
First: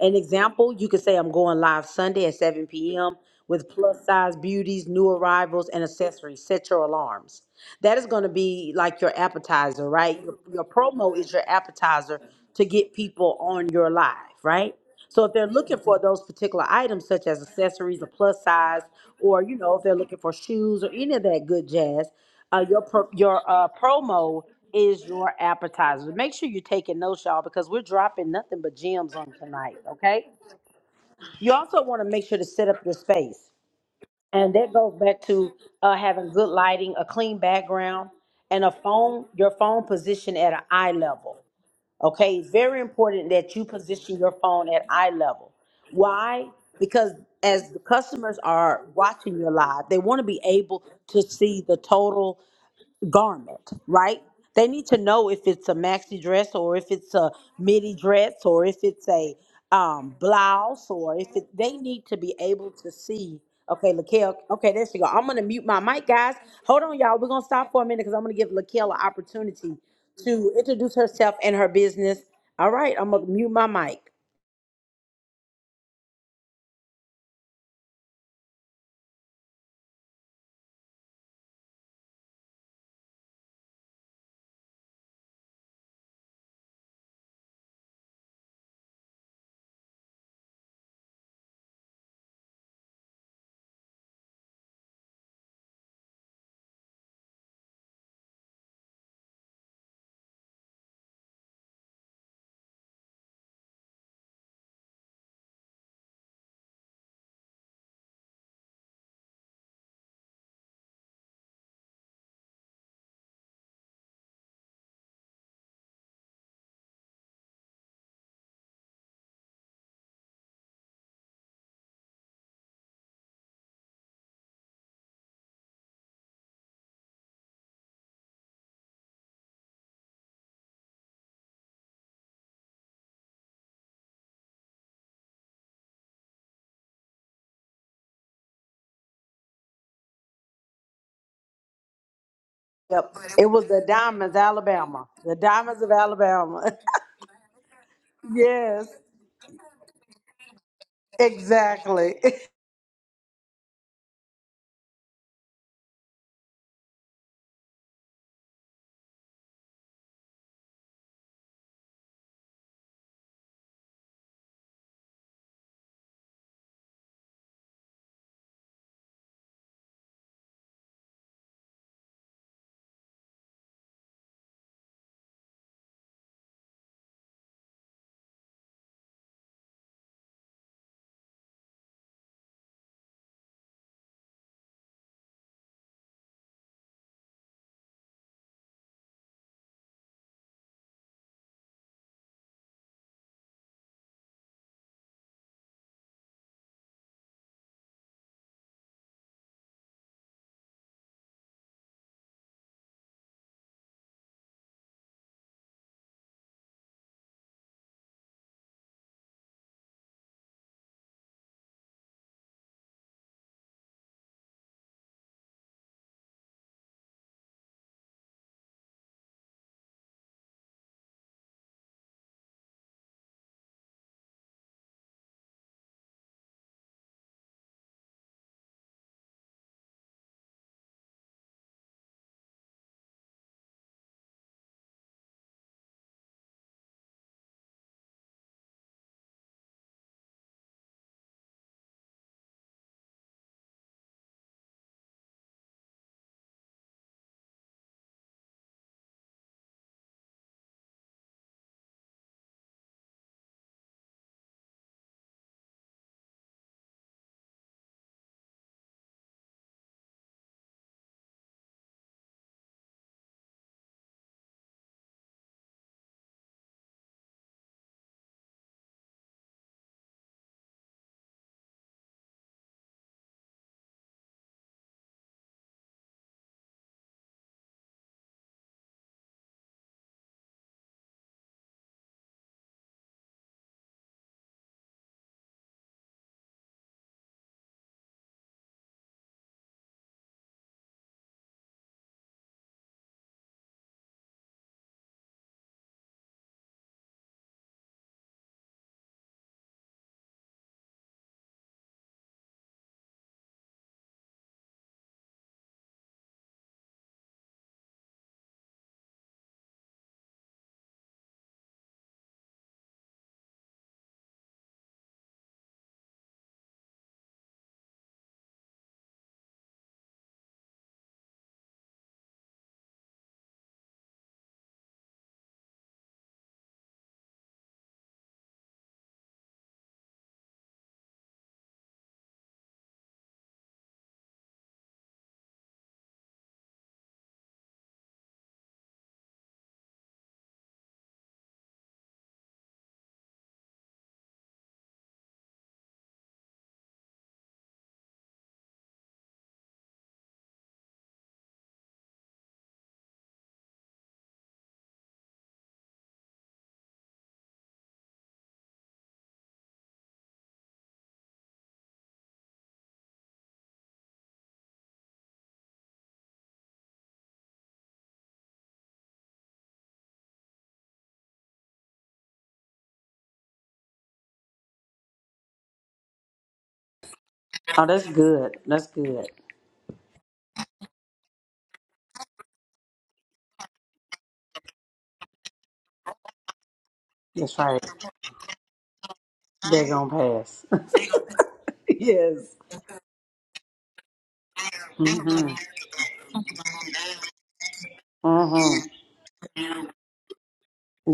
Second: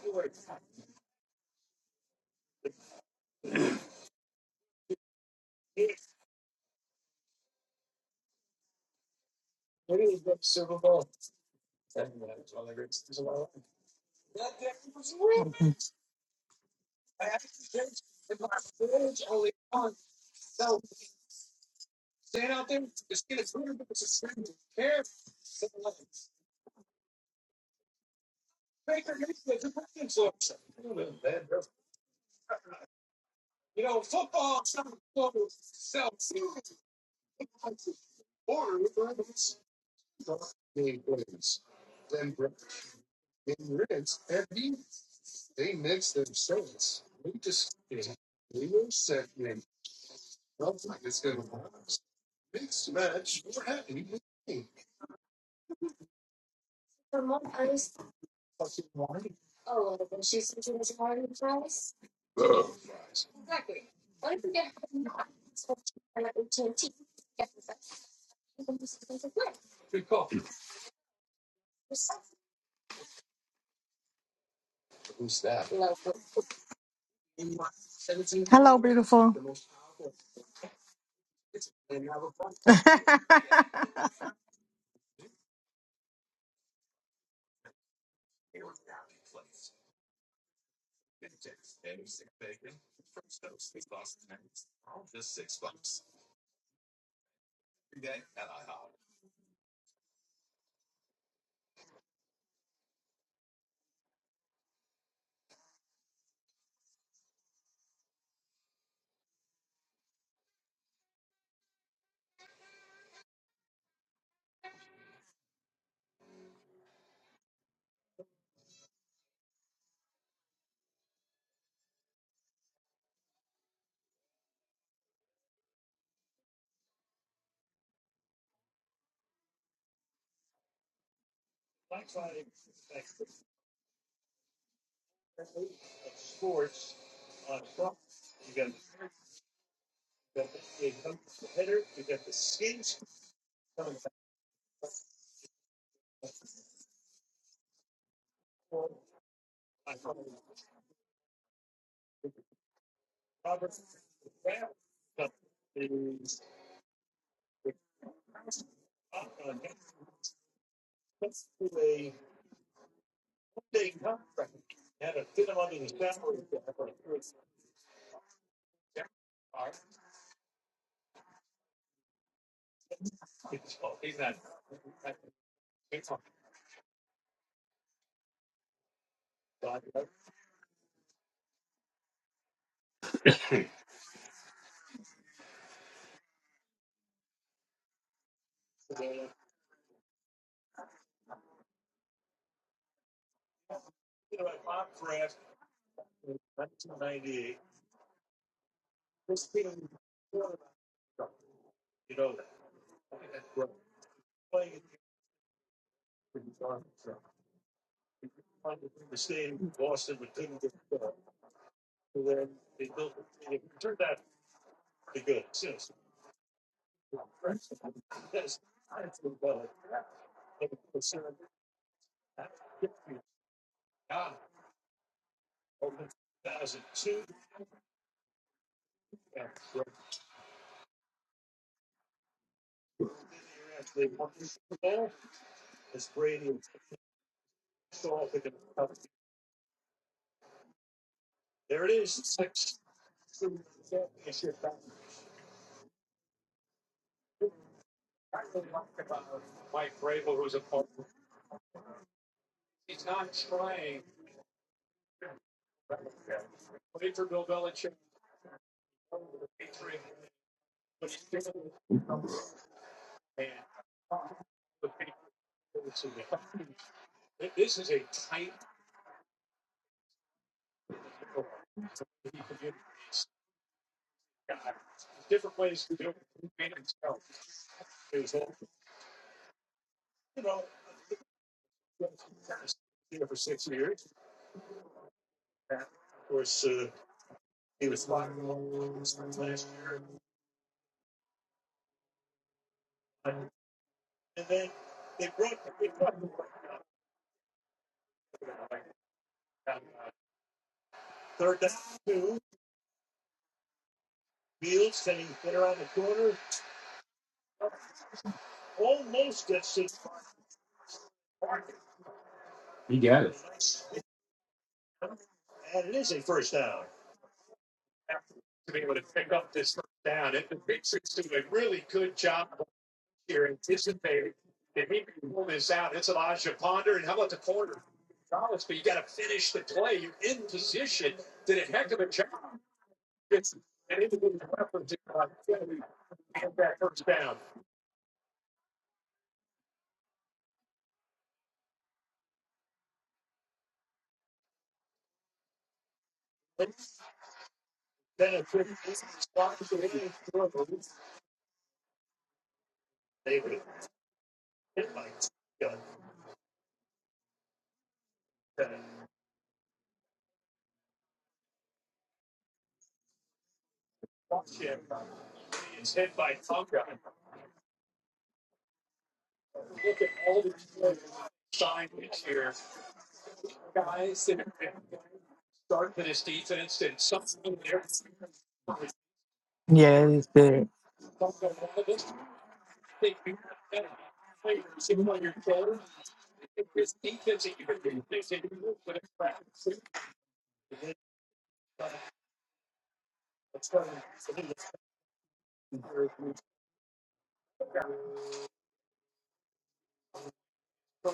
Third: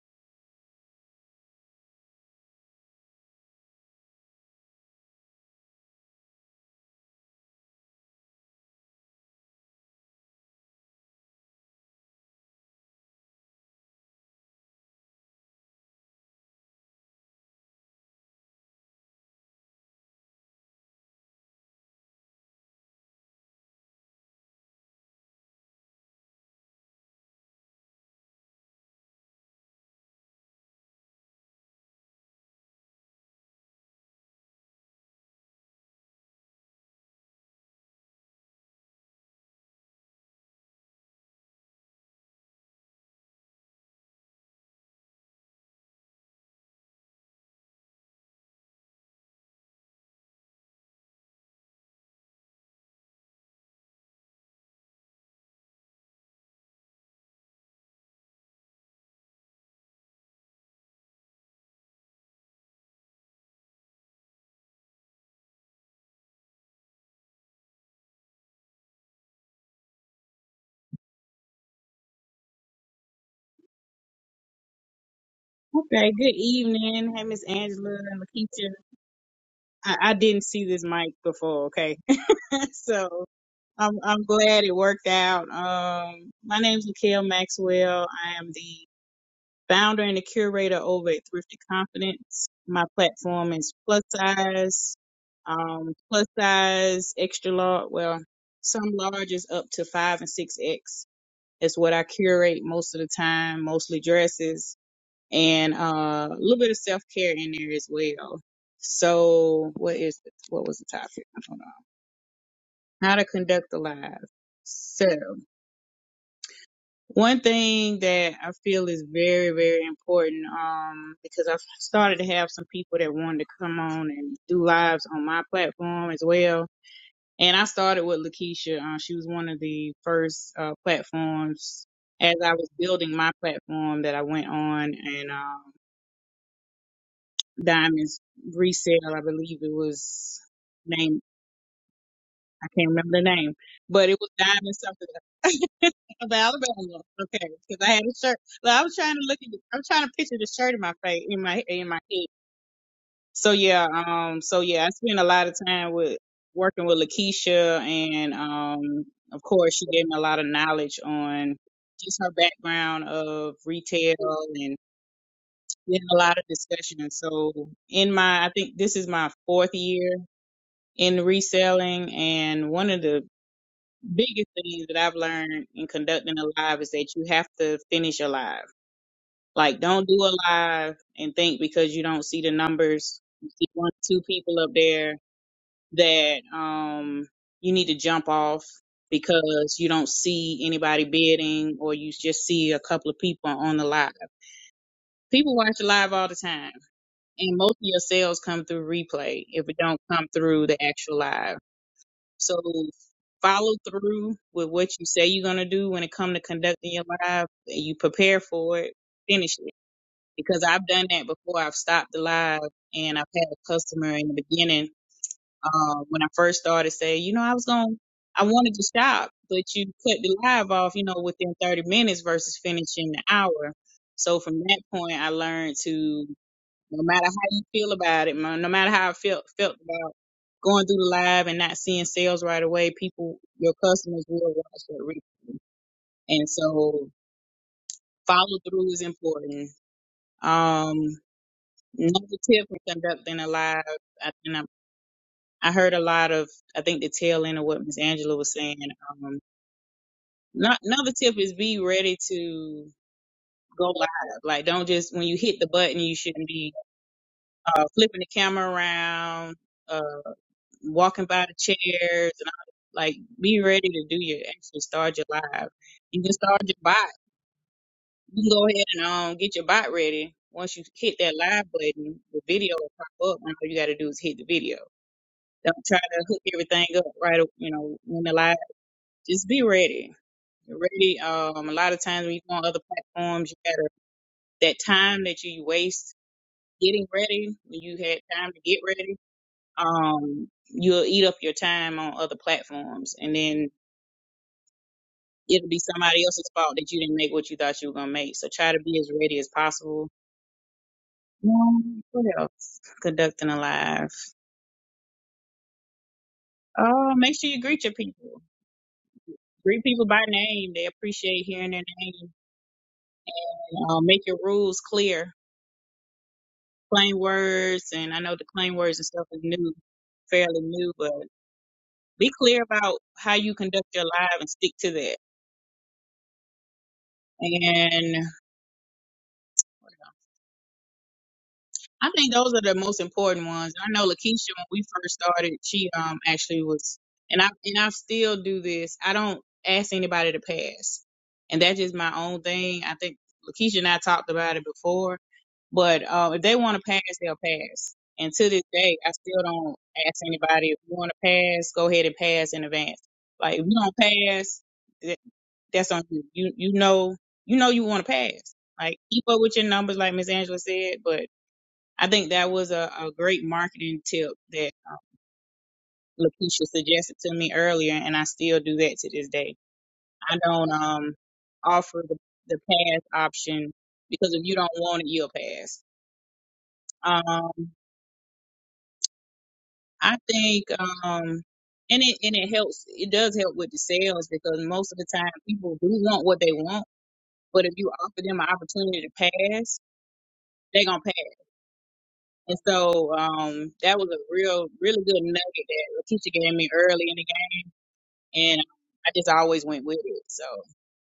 Speaker 1: An example, you could say I'm going live Sunday at 7 p.m. with plus size beauties, new arrivals, and accessories. Set your alarms that is going to be like your appetizer, right? Your, your promo is your appetizer to get people on your live, right? So if they're looking for those particular items, such as accessories, a plus size, or you know, if they're looking for shoes or any of that good jazz, uh, your pro- your uh, promo is your appetizer. Make sure you're taking notes, y'all, because we're dropping nothing but gems on tonight. Okay. You also want to make sure to set up your space. And that goes back to uh, having good lighting, a clean background, and a phone, your phone position at an eye level. Okay, it's very important that you position your phone at eye level. Why? Because as the customers are watching your live, they want to be able to see the total garment, right? They need to know if it's a maxi dress or if it's a midi dress or if it's a um, blouse or if it, they need to be able to see. Okay, Lakel. Okay, there she go. I'm gonna mute my mic, guys. Hold on, y'all. We're gonna stop for a minute because I'm gonna give Lakel an opportunity to introduce herself and her business. All right, I'm gonna mute my mic.
Speaker 3: Okay, good evening. Hey, Miss Angela and Lakeisha. I, I didn't see this mic before, okay? [laughs] so I'm I'm glad it worked out. Um, my name's Lakel Maxwell. I am the founder and the curator over at Thrifty Confidence. My platform is plus size, um, plus size, extra large. Well, some large is up to five and six X. It's what I curate most of the time, mostly dresses and uh, a little bit of self care in there as well. So, what is it? What was the topic? Hold on. How to conduct the live. So, one thing that I feel is very, very important, um, because I've started to have some people that wanted to come on and do lives on my platform as well. And I started with Lakeisha. Uh, she was one of the first uh, platforms as I was building my platform that I went on, and um, Diamonds resale. I believe it was name. I can't remember
Speaker 1: Yep,
Speaker 3: the
Speaker 1: it
Speaker 3: name,
Speaker 1: was the
Speaker 3: but it was
Speaker 1: Diamonds,
Speaker 3: Diamond
Speaker 1: Alabama.
Speaker 3: something
Speaker 1: The Diamonds of
Speaker 3: [laughs] of
Speaker 1: Alabama.
Speaker 3: Alabama. Okay, because I had a
Speaker 1: [laughs]
Speaker 3: shirt. Well, I
Speaker 1: yes,
Speaker 3: was trying to look at. I'm trying to picture the shirt in my face, in my in my
Speaker 1: exactly. [laughs]
Speaker 3: head. So yeah, um, so yeah, I spent a lot of time with working with Lakeisha, and um, of course, she gave me a lot of knowledge on just her background of retail and we had a lot of discussion. And so in my, I think this is my fourth year in reselling and one of the biggest things that I've learned in conducting a live is that you have to finish a live. Like don't do a live and think because you don't see the numbers, you see one or two people up there that um you need to jump off because you don't see anybody bidding or you just see a couple of people on the live. People watch the live all the time and most of your sales come through replay if it don't come through the actual live. So follow through with what you say you're gonna do when it come to conducting your live. and You prepare for it, finish it. Because I've done that before. I've stopped the live and I've had a customer in the beginning, uh, when I first started say, you know, I was going I wanted to stop, but you cut the live off, you know, within thirty minutes versus finishing the hour. So from that point I learned to no matter how you feel about it, man, no matter how I felt felt about going through the live and not seeing sales right away, people, your customers will watch that replay. And so follow through is important. Um, another tip for conducting a live, I, and I, I heard a lot of, I think the tail end of what Miss Angela was saying. Um, not, another tip is be ready to go live. Like don't just, when you hit the button, you shouldn't be uh, flipping the camera around. uh, walking by the chairs and all, like be ready to do your actually start your live. You can start your bot. You can go ahead and um get your bot ready. Once you hit that live button, the video will pop up and all you gotta do is hit the video. Don't try to hook everything up right you know, when the live just be ready. You're ready. Um a lot of times when you go on other platforms you gotta that time that you waste getting ready when you had time to get ready, um, you'll eat up your time on other platforms. And then it'll be somebody else's fault that you didn't make what you thought you were gonna make. So try to be as ready as possible. Um, what else? Conducting a live. Uh, make sure you greet your people. Greet people by name. They appreciate hearing their name. And, uh, make your rules clear. Plain words, and I know the plain words and stuff is new, fairly new, but be clear about how you conduct your live and stick to that. And I think those are the most important ones. I know Lakeisha when we first started, she um actually was and I and I still do this. I don't ask anybody to pass. And that's just my own thing. I think Lakeisha and I talked about it before. But uh, if they want to pass, they'll pass. And to this day, I still don't ask anybody if you want to pass, go ahead and pass in advance. Like if you don't pass, that, that's on you. You you know you know you want to pass. Like keep up with your numbers, like Miss Angela said, but I think that was a, a great marketing tip that uh, Lakeisha suggested to me earlier, and I still do that to this day. I don't um offer the, the pass option because if you don't want it, you'll pass. Um,
Speaker 1: Oh, that's good. That's good.
Speaker 2: Yeah, it
Speaker 3: I
Speaker 2: is
Speaker 3: think
Speaker 2: good.
Speaker 3: um, and it and it helps. It does help with the sales because most of the time people do want what they want,
Speaker 1: That's
Speaker 3: but if
Speaker 1: right.
Speaker 3: you offer them an opportunity to pass,
Speaker 1: They're gonna pass.
Speaker 3: they're gonna pass.
Speaker 1: [laughs] yes.
Speaker 3: And so um, that was a real, really good nugget that Lakeisha gave me early, and it and I just always went with it. So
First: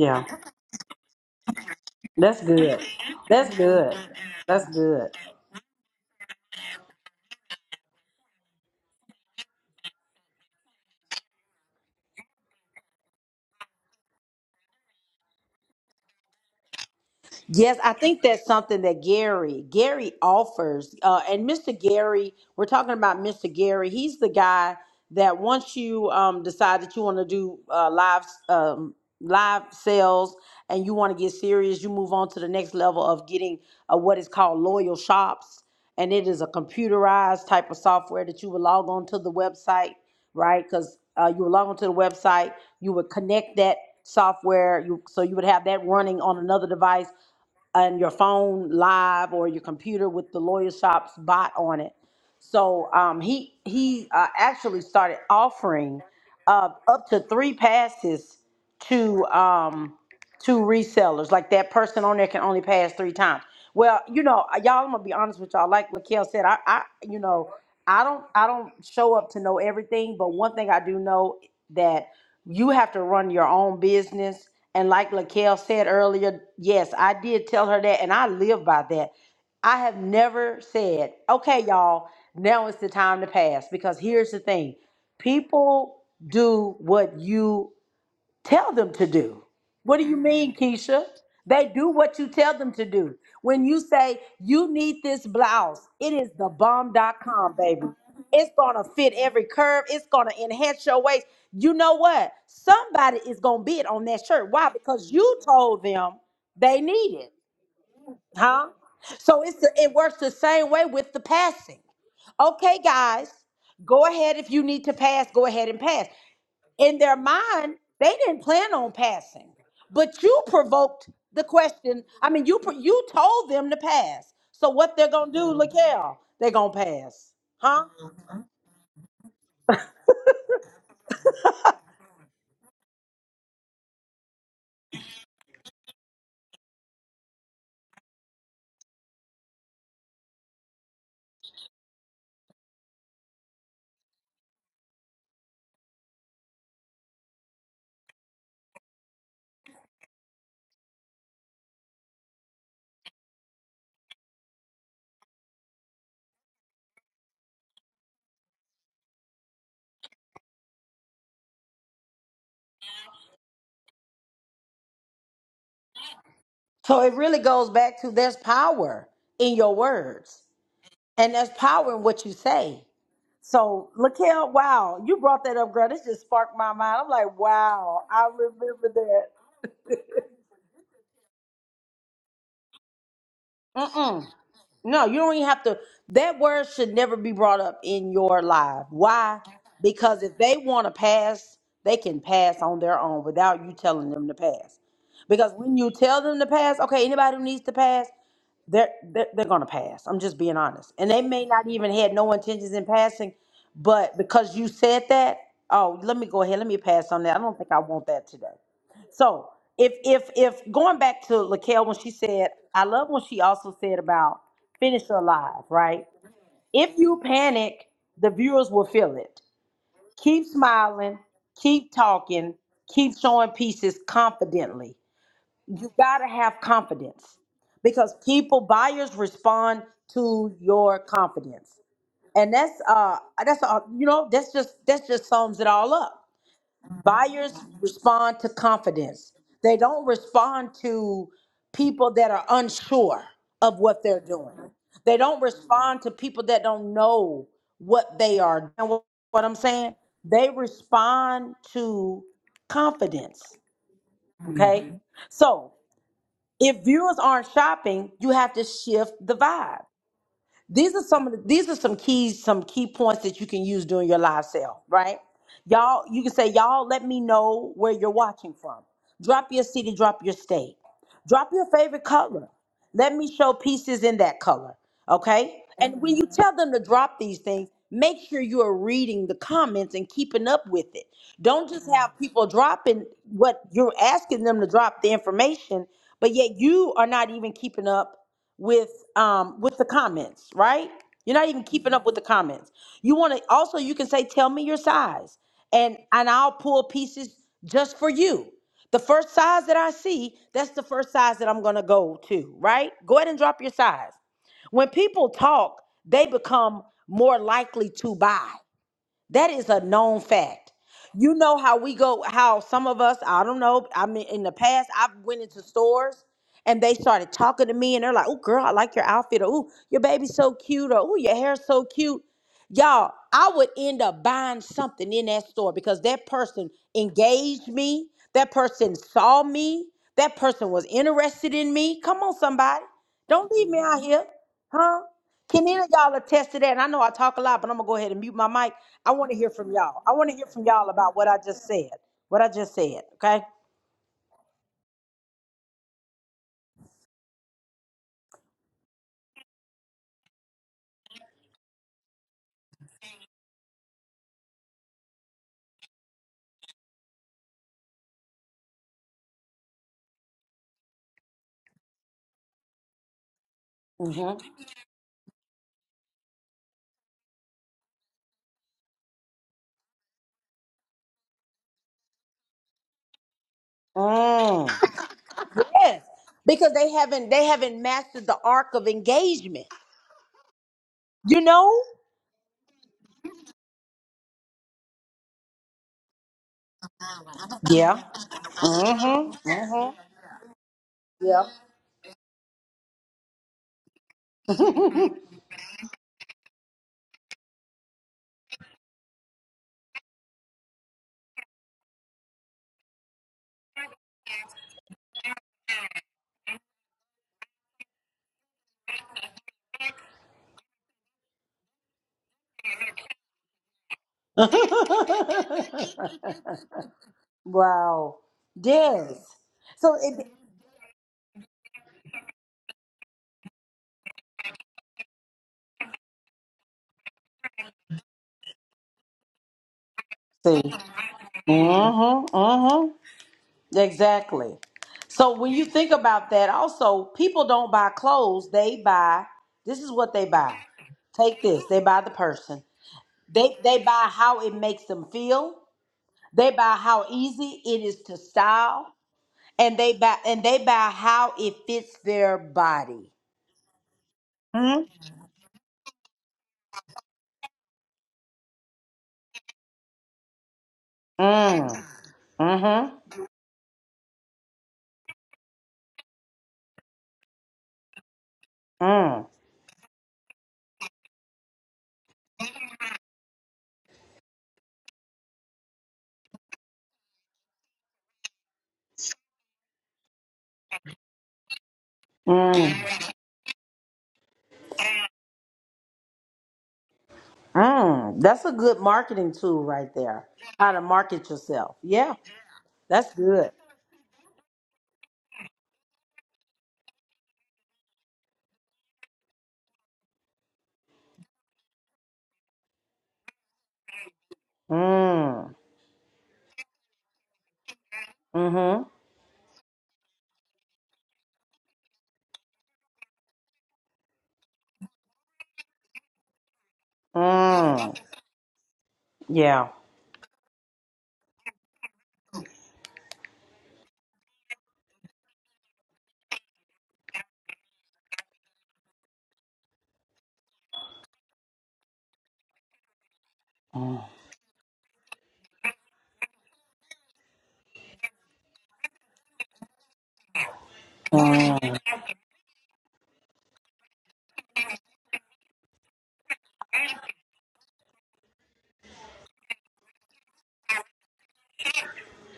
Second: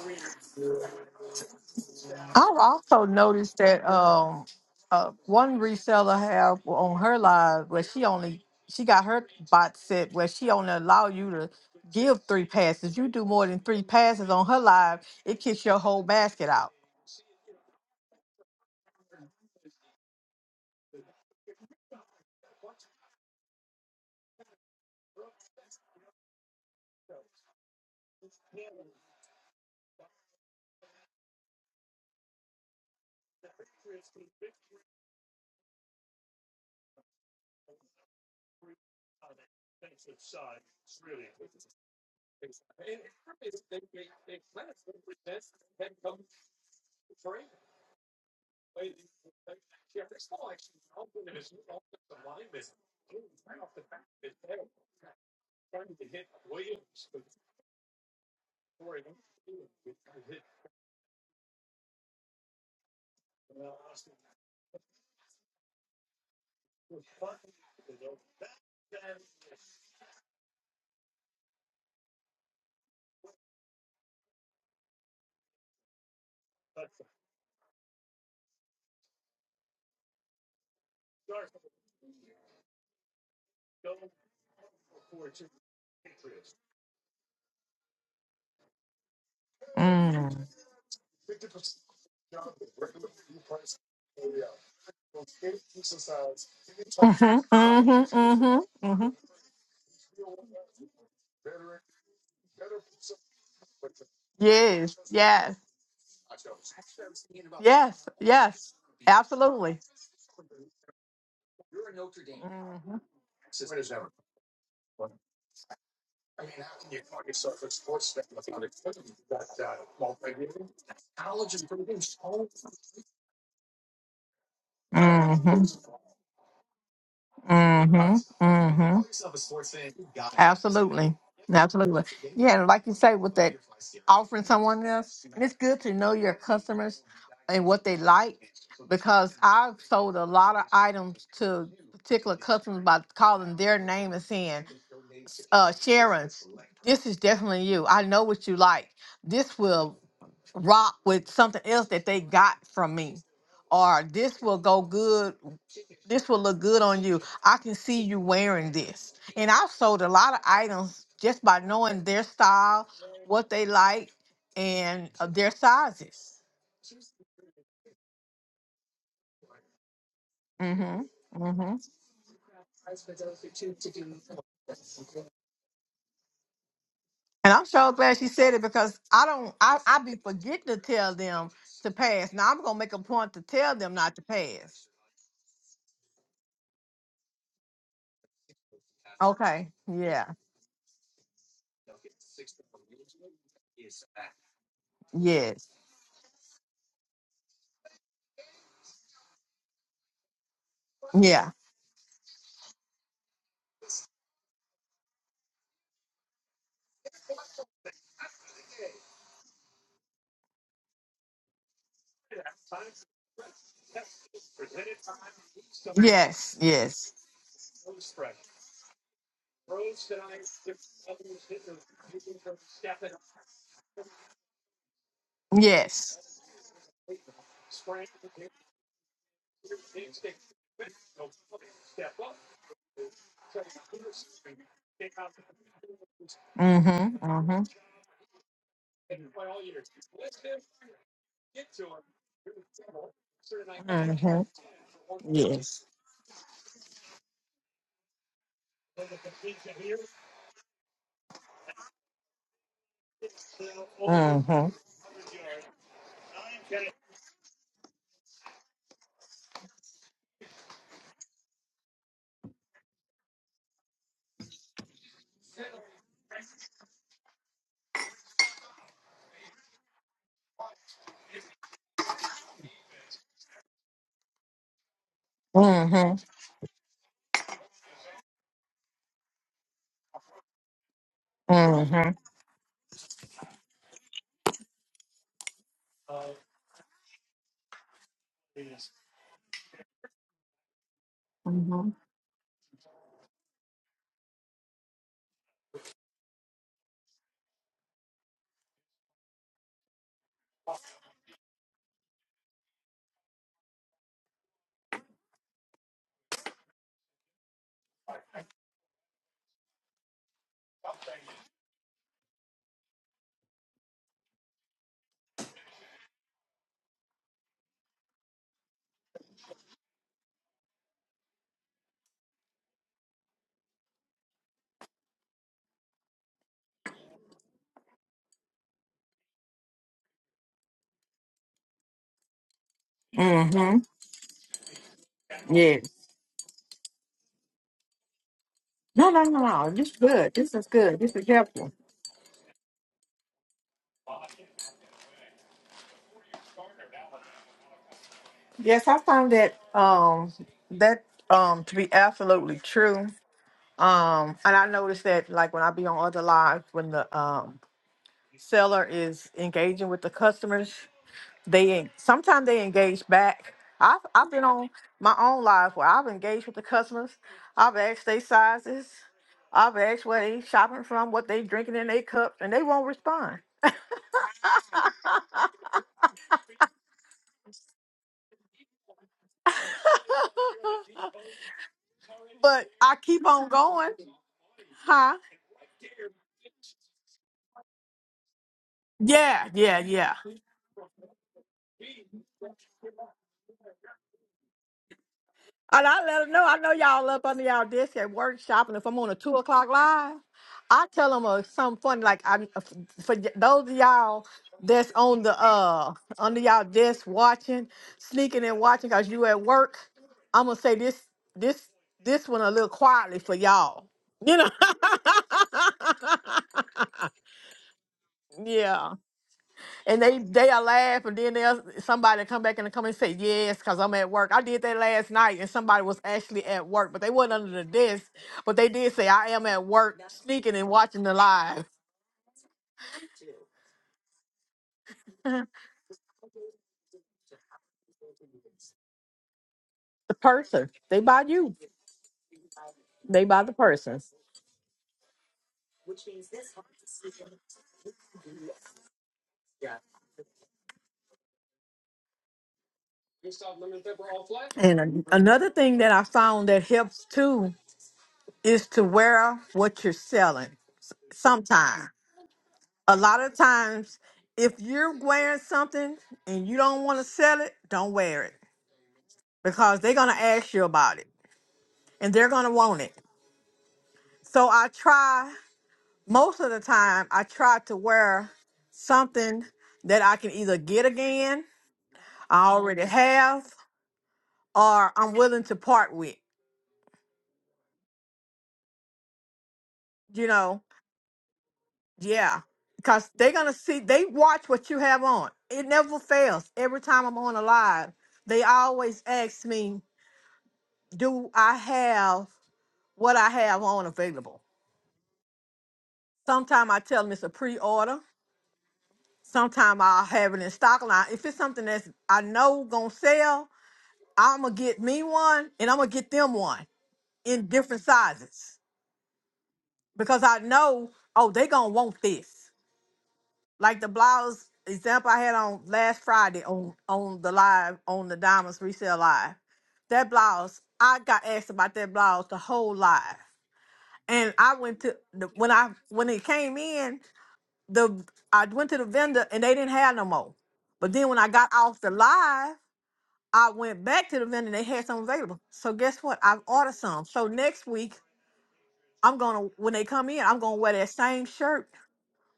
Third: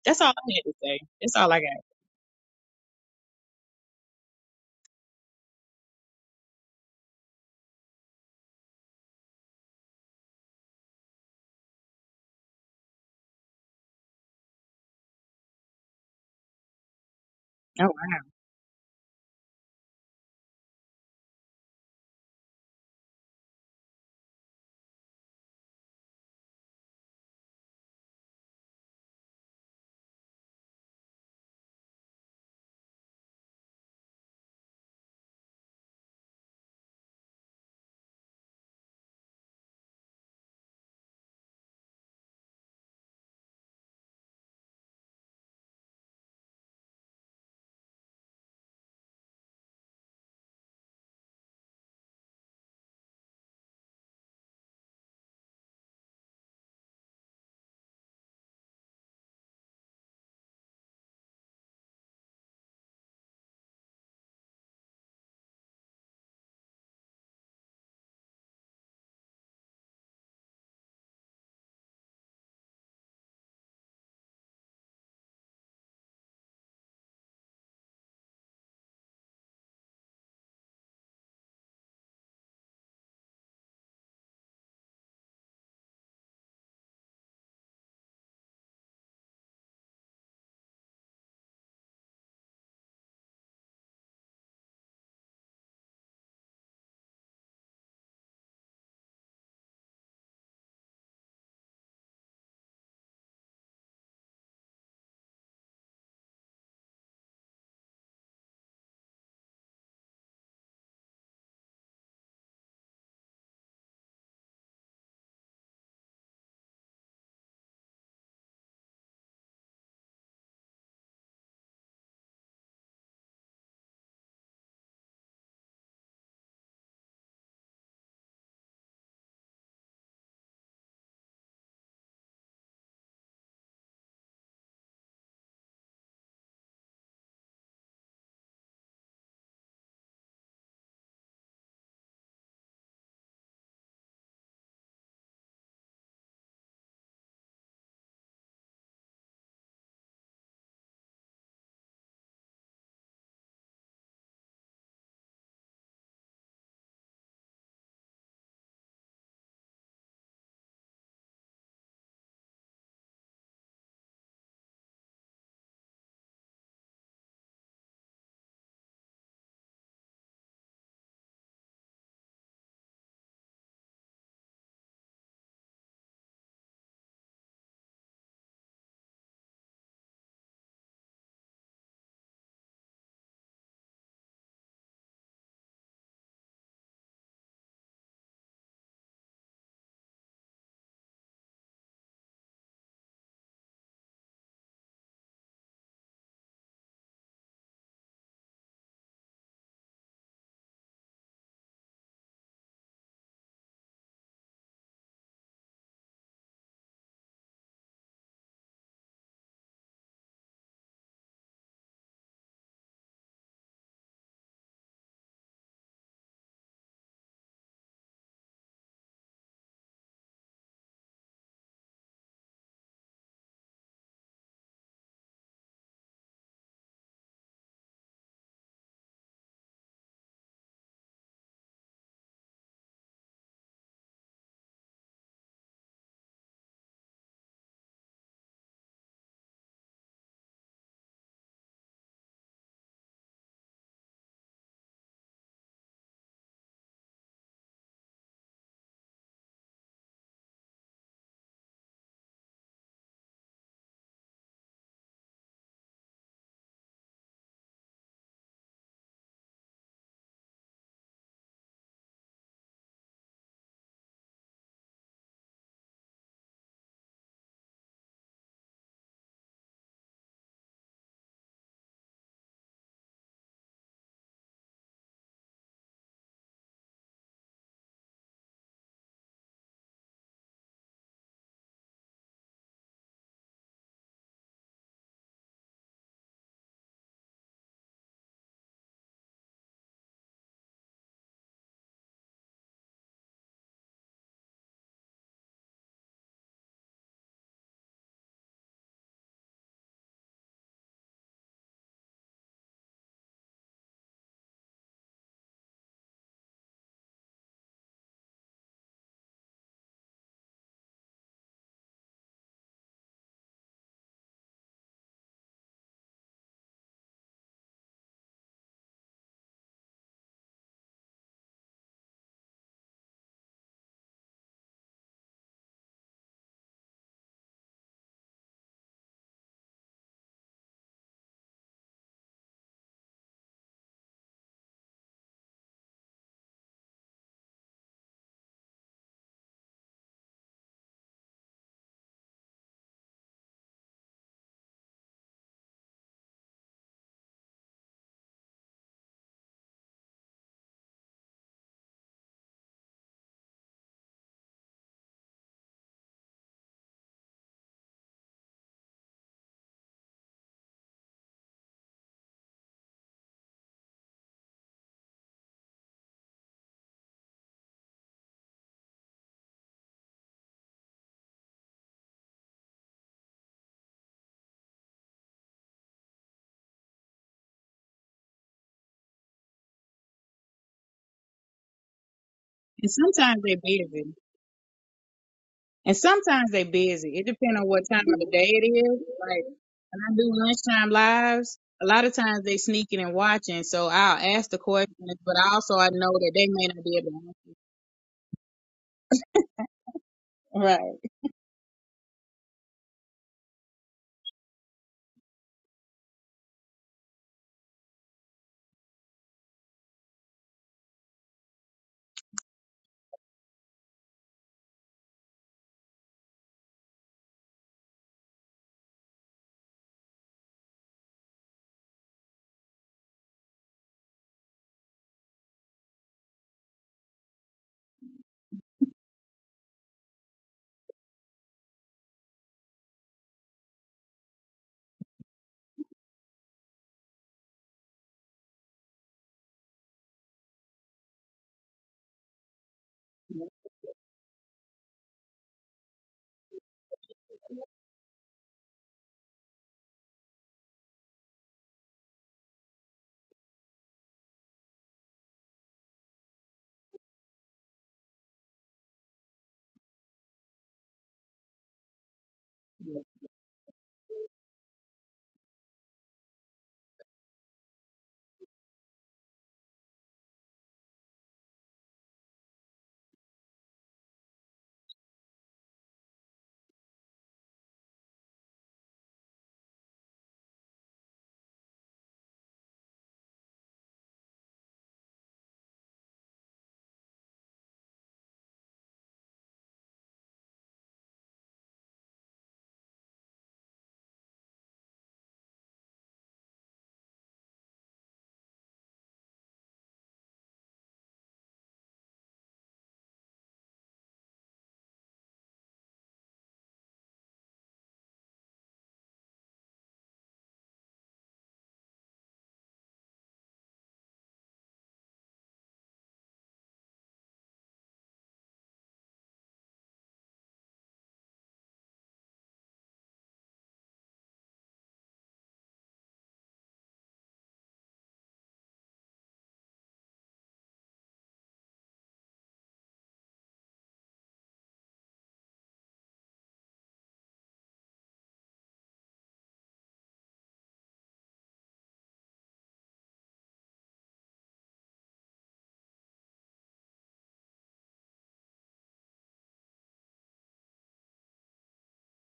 Speaker 3: that's all I had to say. That's all I got.
Speaker 1: That's
Speaker 2: I've also noticed that um, uh, one reseller have on her live where she only she got her bot set where she only allow you to give three passes. You do more than three passes on her live, it kicks your whole basket out.
Speaker 1: Yes,
Speaker 3: Oh,
Speaker 1: I
Speaker 3: wow.
Speaker 1: think that's something that Gary Gary offers. Uh, and Mr. Gary, we're talking about Mr. Gary. He's the guy that once you um, decide that you want to do uh, live um, live sales and you want to get serious, you move on to the next level of getting uh, what is called loyal shops, and it is a computerized type of software that you would log on to the website, right? Because uh, you would log on to the website, you would connect that software, you so you would have that running on another device and your phone live or your computer with the lawyer shop's bot on it. So um, he he uh, actually started offering uh, up to three passes to um, to resellers. Like that person on there can only pass three times. Well, you know, uh, y'all, I'm gonna be honest with y'all. Like Lakel said, I, I, you know, I don't, I don't show up to know everything, but one thing I do know that you have to run your own business and like Laquelle said earlier, yes, I did tell her that, and I live by that. I have never said, okay, y'all, now is the time to pass. Because here's the thing people do what you tell them to do. What do you
Speaker 2: Mm.
Speaker 1: mean, Keisha? They do what you tell them to do. When you say you need this blouse, it is the bomb dot
Speaker 2: Mhm,
Speaker 1: com, baby.
Speaker 2: mhm,
Speaker 1: It's
Speaker 2: mhm,
Speaker 1: gonna
Speaker 2: mhm.
Speaker 1: fit every curve, it's gonna enhance your waist. You know what? Somebody is gonna bid on that shirt. Why?
Speaker 2: Yes,
Speaker 1: Because you
Speaker 2: yes,
Speaker 1: told them they need it,
Speaker 2: yes,
Speaker 1: huh?
Speaker 2: yes,
Speaker 1: So it's the,
Speaker 2: absolutely.
Speaker 1: it works the same way with the passing. Okay, guys, go ahead if you need to pass, go ahead and pass in their mind, they didn't plan on passing, but you provoked the question. I mean, you pro- you told them to pass. So what they're gonna do,
Speaker 2: hmm
Speaker 1: Lakel? They're gonna pass, huh?
Speaker 2: Mm-hmm. Mm-hmm. Absolutely. Absolutely. Yeah, and like you say, with that offering someone else, and it's good to know your customers and what they like because I've sold a lot of items to particular customers by calling their name and saying, uh, Sharon, this is definitely you. I know what you like. This will rock with something else that they got from me, or this will go good this will look good on you. I can see you wearing this. And I've sold a lot of items just by knowing their style, what they like, and uh, their sizes.
Speaker 1: So it really goes back to there's power in your words,
Speaker 2: hmm
Speaker 1: and there's
Speaker 2: hmm And
Speaker 1: power in what you say. So Lakel, wow, you brought that up, girl. This just sparked my mind. I'm like,
Speaker 2: I'm so
Speaker 1: wow,
Speaker 2: glad she
Speaker 1: I
Speaker 2: said it
Speaker 1: remember
Speaker 2: because I don't,
Speaker 1: that.
Speaker 2: I, I
Speaker 1: [laughs]
Speaker 2: be forgetting to tell them to pass. Now I'm going to make a point to tell them not
Speaker 1: Mm-mm.
Speaker 2: to pass.
Speaker 1: No, you don't even have to. That word should never be brought up in your life. Why?
Speaker 2: Okay.
Speaker 1: Because
Speaker 2: Yeah.
Speaker 1: if they want to pass, they can pass on their own without you telling them to pass. Because
Speaker 2: Yes.
Speaker 1: when you tell them to pass, okay, anybody who needs to pass, they're they're, they're gonna pass. I'm just being honest, and they may
Speaker 2: Yeah.
Speaker 1: not even had no intentions in passing, but because you said that, oh, let me go ahead, let me pass on that. I don't think I want that today. So if if if going back to Laquelle when she said, I love when she also said about finish her live, right?
Speaker 2: Yes,
Speaker 1: If
Speaker 2: yes,
Speaker 1: you panic, the viewers will feel it. Keep smiling, keep talking, keep showing pieces confidently. You gotta
Speaker 2: yes.
Speaker 1: have confidence because people buyers respond to your confidence, and that's uh that's uh, you know that's just that's just sums it all up.
Speaker 2: Mm-hmm,
Speaker 1: Buyers
Speaker 2: mm-hmm,
Speaker 1: respond to confidence. They don't respond to people that are unsure of what they're
Speaker 2: mm-hmm.
Speaker 1: doing. They don't
Speaker 2: Yes.
Speaker 1: respond to people that don't know what they are. And what, what I'm saying, they respond to confidence.
Speaker 2: Mm-hmm.
Speaker 1: Okay. Mhm. So if viewers aren't shopping, you have to shift the vibe. These are some of the, these are some keys, some key points that you can use during your live sale, right? Y'all, you can say, y'all, let me know where you're watching from. Drop your city, drop your state. Drop your favorite color. Let me show pieces in that color, okay? And
Speaker 2: Mm-hmm.
Speaker 1: when you Mhm. tell them to drop these things, make sure you are reading the comments and keeping up with it. Don't just Mm.
Speaker 2: Mm-hmm.
Speaker 1: have people dropping what you're asking them to drop the information, but yet you are not even keeping up with um with the comments, right? You're not even
Speaker 2: Mm-hmm.
Speaker 1: keeping up with the comments. You want to also you can say tell me your size and and I'll pull pieces just for you. The first size that I see, that's the first size that I'm going to go to, right? Go ahead and drop your size. When people talk, they become more likely to buy. That is a known fact. You know how we go, how some of us, I don't know, I mean, in the past, I've went into stores and they started talking to me and they're like, oh, girl, I like your outfit, or oh, your baby's so cute, or oh, your hair's so cute. Y'all, I would end up buying something in that store because that person engaged me, that person saw me, that person was interested in me. Come on, somebody. Don't leave
Speaker 2: Mm-hmm.
Speaker 1: me out here, huh? Can any
Speaker 2: Yes.
Speaker 1: of y'all attest to that? And I know I talk a lot, but I'm gonna go ahead and mute my mic
Speaker 2: No,
Speaker 1: I
Speaker 2: no,
Speaker 1: want to
Speaker 2: no,
Speaker 1: hear
Speaker 2: no.
Speaker 1: from
Speaker 2: This is
Speaker 1: y'all. I want
Speaker 2: good.
Speaker 1: to hear
Speaker 2: This is
Speaker 1: from y'all
Speaker 2: good. This
Speaker 1: about
Speaker 2: is
Speaker 1: what I just
Speaker 2: helpful.
Speaker 1: said. What I just said. Okay.
Speaker 2: Yes, I found that um that um to be absolutely true. Um, and I noticed that like when I be on other lives, when the um seller is engaging with the customers, They sometimes they engage back. I've I've been
Speaker 1: Mm-hmm.
Speaker 2: on my own lives where I've engaged with the customers. I've asked their sizes. I've asked where they shopping from, what they drinking in their cups, and they won't respond.
Speaker 1: Mm.
Speaker 2: [laughs]
Speaker 1: Yes, because they haven't they haven't mastered the arc of engagement. You know.
Speaker 2: but
Speaker 3: and
Speaker 2: I keep
Speaker 3: sometimes
Speaker 2: on
Speaker 3: they
Speaker 2: going,
Speaker 3: busy,
Speaker 2: huh?
Speaker 3: and sometimes they busy. It depends on what
Speaker 1: Yeah.
Speaker 3: time of the day it is. Like
Speaker 1: Mm-hmm.
Speaker 2: Yeah, yeah,
Speaker 1: Mm-hmm.
Speaker 3: when I
Speaker 2: yeah.
Speaker 3: do lunchtime
Speaker 1: Yeah.
Speaker 3: lives, a lot of times they sneaking and watching. So I'll ask the questions, but also
Speaker 2: And
Speaker 3: I
Speaker 2: I
Speaker 3: know
Speaker 2: let them
Speaker 3: that
Speaker 2: know.
Speaker 3: they
Speaker 2: I
Speaker 3: may
Speaker 2: know
Speaker 3: not be
Speaker 2: y'all
Speaker 3: able
Speaker 2: up
Speaker 3: to.
Speaker 2: under y'all desk at workshop, and if I'm on a two o'clock live,
Speaker 3: Answer.
Speaker 2: I
Speaker 3: Right.
Speaker 2: tell them uh, something funny. Like I, for y- those of y'all that's on the uh under y'all desk watching, sneaking and watching, cause you at work, I'm gonna say this this this one a little quietly for y'all. You know. [laughs]
Speaker 1: Wow.
Speaker 2: yeah
Speaker 1: Yes. So
Speaker 2: and they
Speaker 1: it,
Speaker 2: they will laugh and then they'll somebody come back in the comment and say yes because i'm at work i did that last night and somebody was actually at work but they wasn't under the desk but they did say i am at work sneaking and
Speaker 1: See.
Speaker 2: watching the live
Speaker 1: Mm-hmm. Mm-hmm. Exactly.
Speaker 2: [laughs]
Speaker 1: So when you think about that, also people don't buy clothes; they buy. This is what
Speaker 2: The
Speaker 1: they buy.
Speaker 2: person. They buy
Speaker 1: Take
Speaker 2: you.
Speaker 1: this. They buy the person.
Speaker 2: They buy the
Speaker 1: They they
Speaker 2: person.
Speaker 1: buy how it makes them feel. They buy how easy it is to style, and they buy and they buy how it fits their body.
Speaker 2: and
Speaker 1: Hmm?
Speaker 2: an- another thing that i found that helps too is to wear what you're selling
Speaker 1: Mm.
Speaker 2: sometimes a
Speaker 1: Mm-hmm.
Speaker 2: lot of times if you're wearing something and you don't want to sell it don't wear it
Speaker 1: Mm.
Speaker 2: because they're going to ask you about it and they're going to want it. So I try, most of the time, I try to wear something that I can either get again, I already
Speaker 1: Mm.
Speaker 2: have, or I'm willing to part with,
Speaker 1: Mm. That's a good marketing tool right
Speaker 2: you
Speaker 1: there.
Speaker 2: know?
Speaker 1: How to market yourself. Yeah,
Speaker 2: Yeah. Because
Speaker 1: that's
Speaker 2: they're going
Speaker 1: good.
Speaker 2: to see, they watch what you have on. It never fails. Every time I'm on a live, they always ask me, do I have what I have on available?
Speaker 1: Mm.
Speaker 2: Sometimes I tell them it's a pre order
Speaker 1: Mm-hmm.
Speaker 2: Sometime I'll have it in stock line. If it's something that's I know gonna sell, I'm gonna get me one and I'm gonna get them one in different
Speaker 1: Mm.
Speaker 2: sizes
Speaker 1: Yeah.
Speaker 2: because I know oh they gonna want this. Like the blouse example I had on last Friday on on the live on the Diamonds Resale Live. That blouse I got asked about that blouse the whole live,
Speaker 1: Mm.
Speaker 2: and I went to the, when I when it came in the I went to the vendor and they didn't have no more. But then when I got
Speaker 1: Mm.
Speaker 2: off the live I went back to the vendor. They had some available. So guess what? I've ordered some. So next week, I'm gonna when they come in, I'm gonna wear that same shirt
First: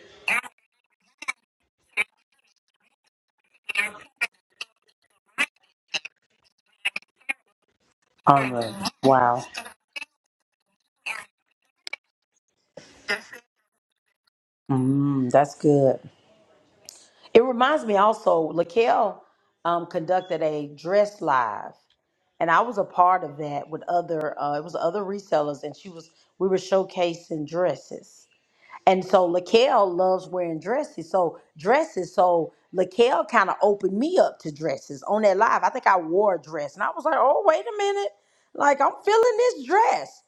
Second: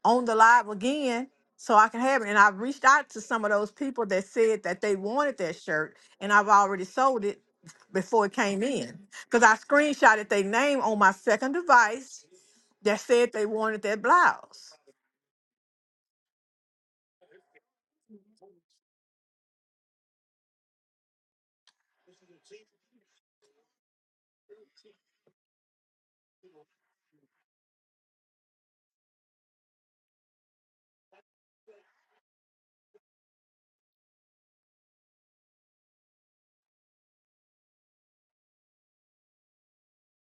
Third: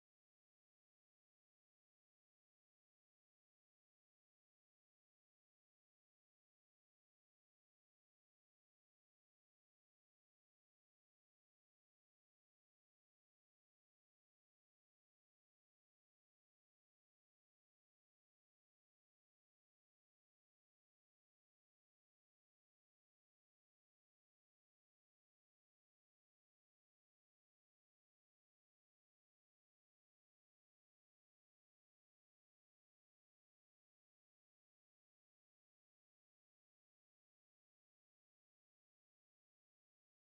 Speaker 2: on the live again, so I can have it. And I have reached out to some of those people that said that they wanted that shirt, and I've already sold it before it
Speaker 1: All
Speaker 2: came
Speaker 1: right.
Speaker 2: in because
Speaker 1: Wow.
Speaker 2: I screenshotted their name on my second device that said they wanted that blouse.
Speaker 1: Mm. That's good. It reminds me also, Laquel um, conducted a dress live, and I was a part of that with other. Uh, it was other resellers, and she was. We were showcasing dresses, and so Laquel loves wearing dresses. So dresses. So Laquel kind of opened me up to dresses on that live. I think I wore a dress, and I was like, "Oh, wait a minute! Like I'm feeling this dress."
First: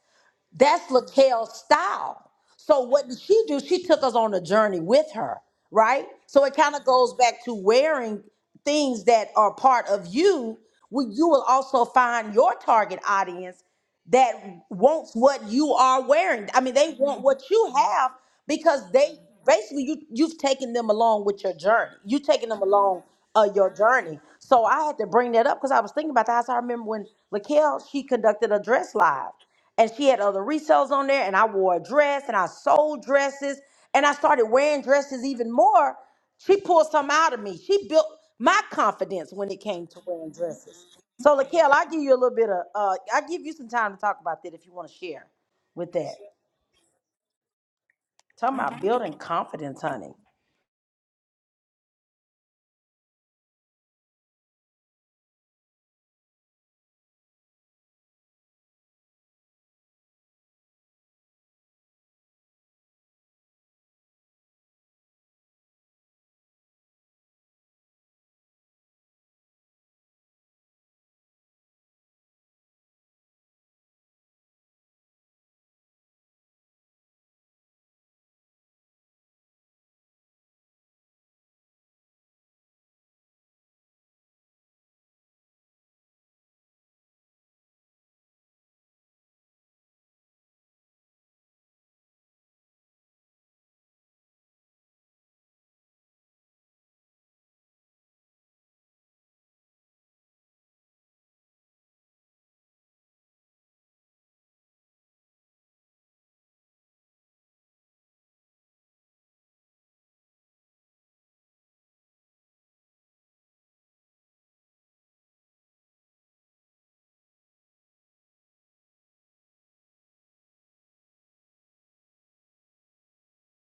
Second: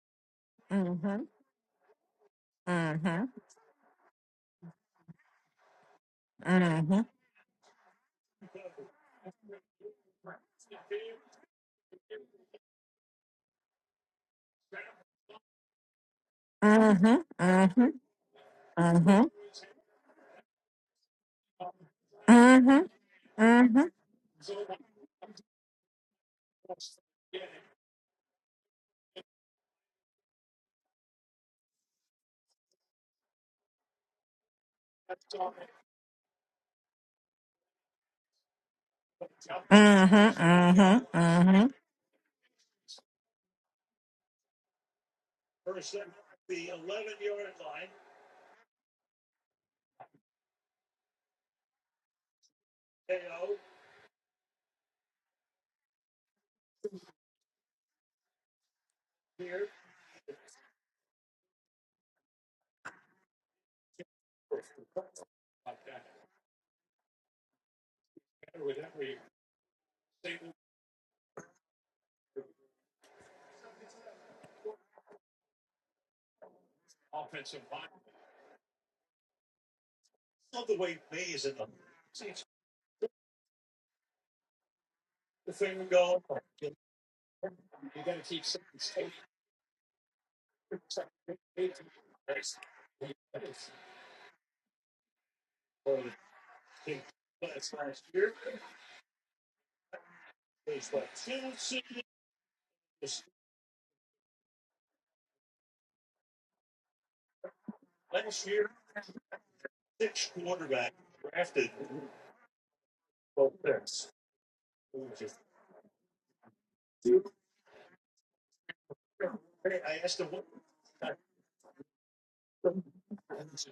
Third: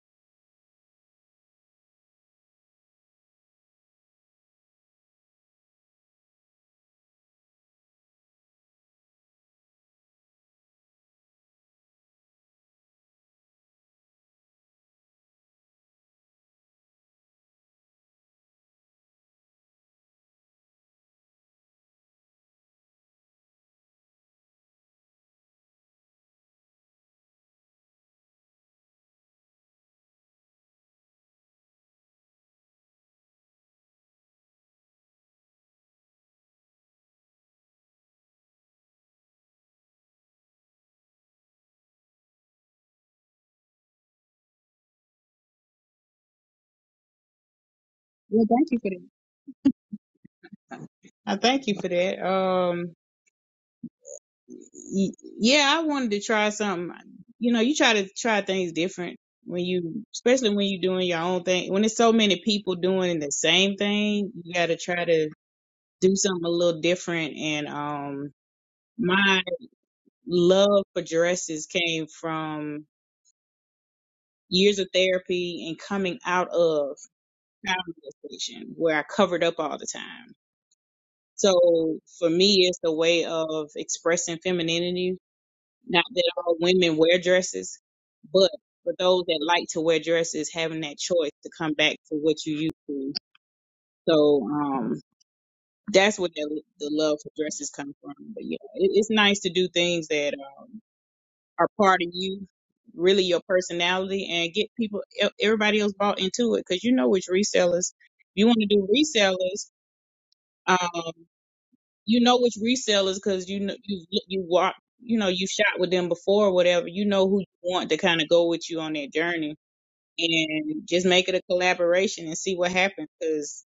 Speaker 1: That's
Speaker 2: Mhm.
Speaker 1: Lakel's style. So what did
Speaker 2: Mhm.
Speaker 1: she do? She took us on a journey with her, right? So it kind of
Speaker 2: Mhm.
Speaker 1: goes back to wearing things that are part of you. Where you will also find your target audience that wants what you are wearing. I mean, they want
Speaker 2: Mhm.
Speaker 1: what you
Speaker 2: Mhm.
Speaker 1: have because they
Speaker 2: Mhm.
Speaker 1: basically you you've taken them along with your journey. You taking them
Speaker 2: Mhm.
Speaker 1: along uh, your
Speaker 2: Mhm.
Speaker 1: journey. So I had to bring that up because I was thinking about that. I remember when Laquelle she conducted a dress live, and she had other resales on there, and I wore a dress and I sold dresses, and I started wearing dresses even more. She pulled some out of me. She built my confidence when it came to wearing
Speaker 2: Mm-hmm.
Speaker 1: dresses.
Speaker 2: Mm-hmm.
Speaker 1: So, Lakel, i give you a little bit of, uh, i give you some time to talk about that if you want to share with that.
Speaker 3: Well,
Speaker 1: Talking
Speaker 3: thank you
Speaker 1: about
Speaker 3: for that.
Speaker 1: building confidence, honey.
Speaker 3: I thank you for that. Um. y- yeah, I wanted to try something. You know, you try to try things different when you, especially when you're doing your own thing. When there's so many people doing the same thing, you got to try to do something a little different. And um, my love for dresses came from years of therapy and coming out of child molestation, where I covered up all the time. So for me, it's a way of expressing femininity Not that all women wear dresses, but for those that like to wear dresses, having that choice to come back to what you used to. So um, that's where the, the love for dresses come from. But yeah, it, it's nice to do things that um, are part of you, really your personality, and get people, e- everybody else bought into it. Because you know, which resellers, if you want to do resellers. um, you know which resellers because you know you you walk you know you shot with them before or whatever you know who you want to kind of go with you on that journey and just make it a collaboration and see what happens because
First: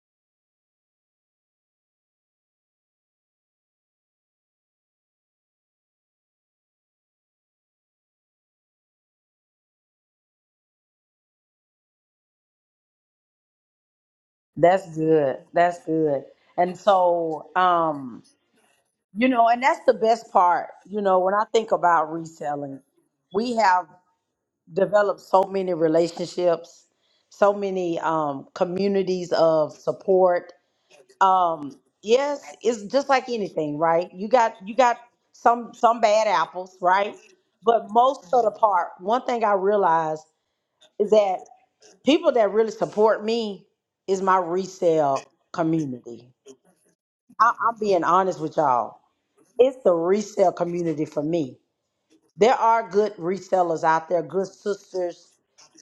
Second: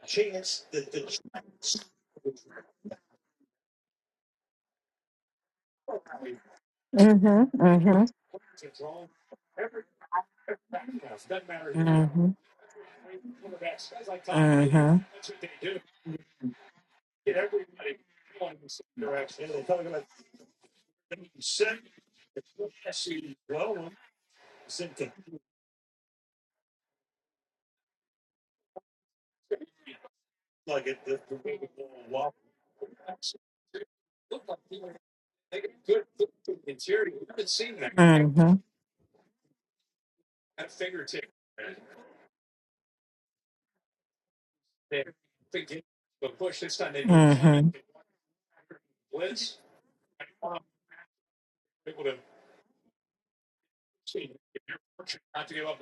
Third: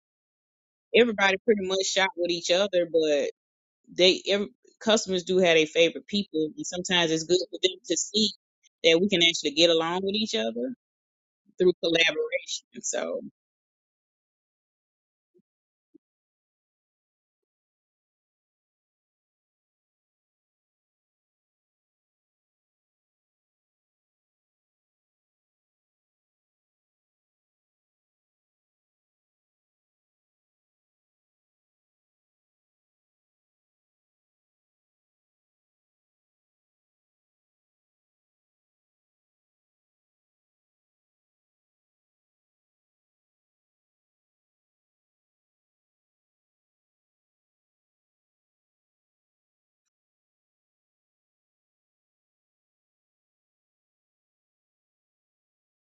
Speaker 3: everybody pretty much shot with each other but they every, customers do have their favorite people and
Speaker 2: Mm-hmm.
Speaker 3: sometimes it's good
Speaker 2: Mm-hmm. Mm-hmm.
Speaker 3: for
Speaker 2: Mm-hmm. Mm-hmm.
Speaker 3: them to see that we can actually get along with each other
Speaker 2: Mm-hmm.
Speaker 3: through
Speaker 2: Mm-hmm. Mm-hmm.
Speaker 3: collaboration so
Speaker 1: That's good. That's good. And so, um, you know, and that's the best part. You know, when I think about reselling, we have developed so many relationships, so many um, communities of support um yes it's just like anything right you got you got some some bad apples right but most of
Speaker 2: Mm-hmm.
Speaker 1: the part one thing i realized is that people that really support me is my resale community I, i'm being honest with y'all it's the resale community for me there are good resellers out there, good sisters,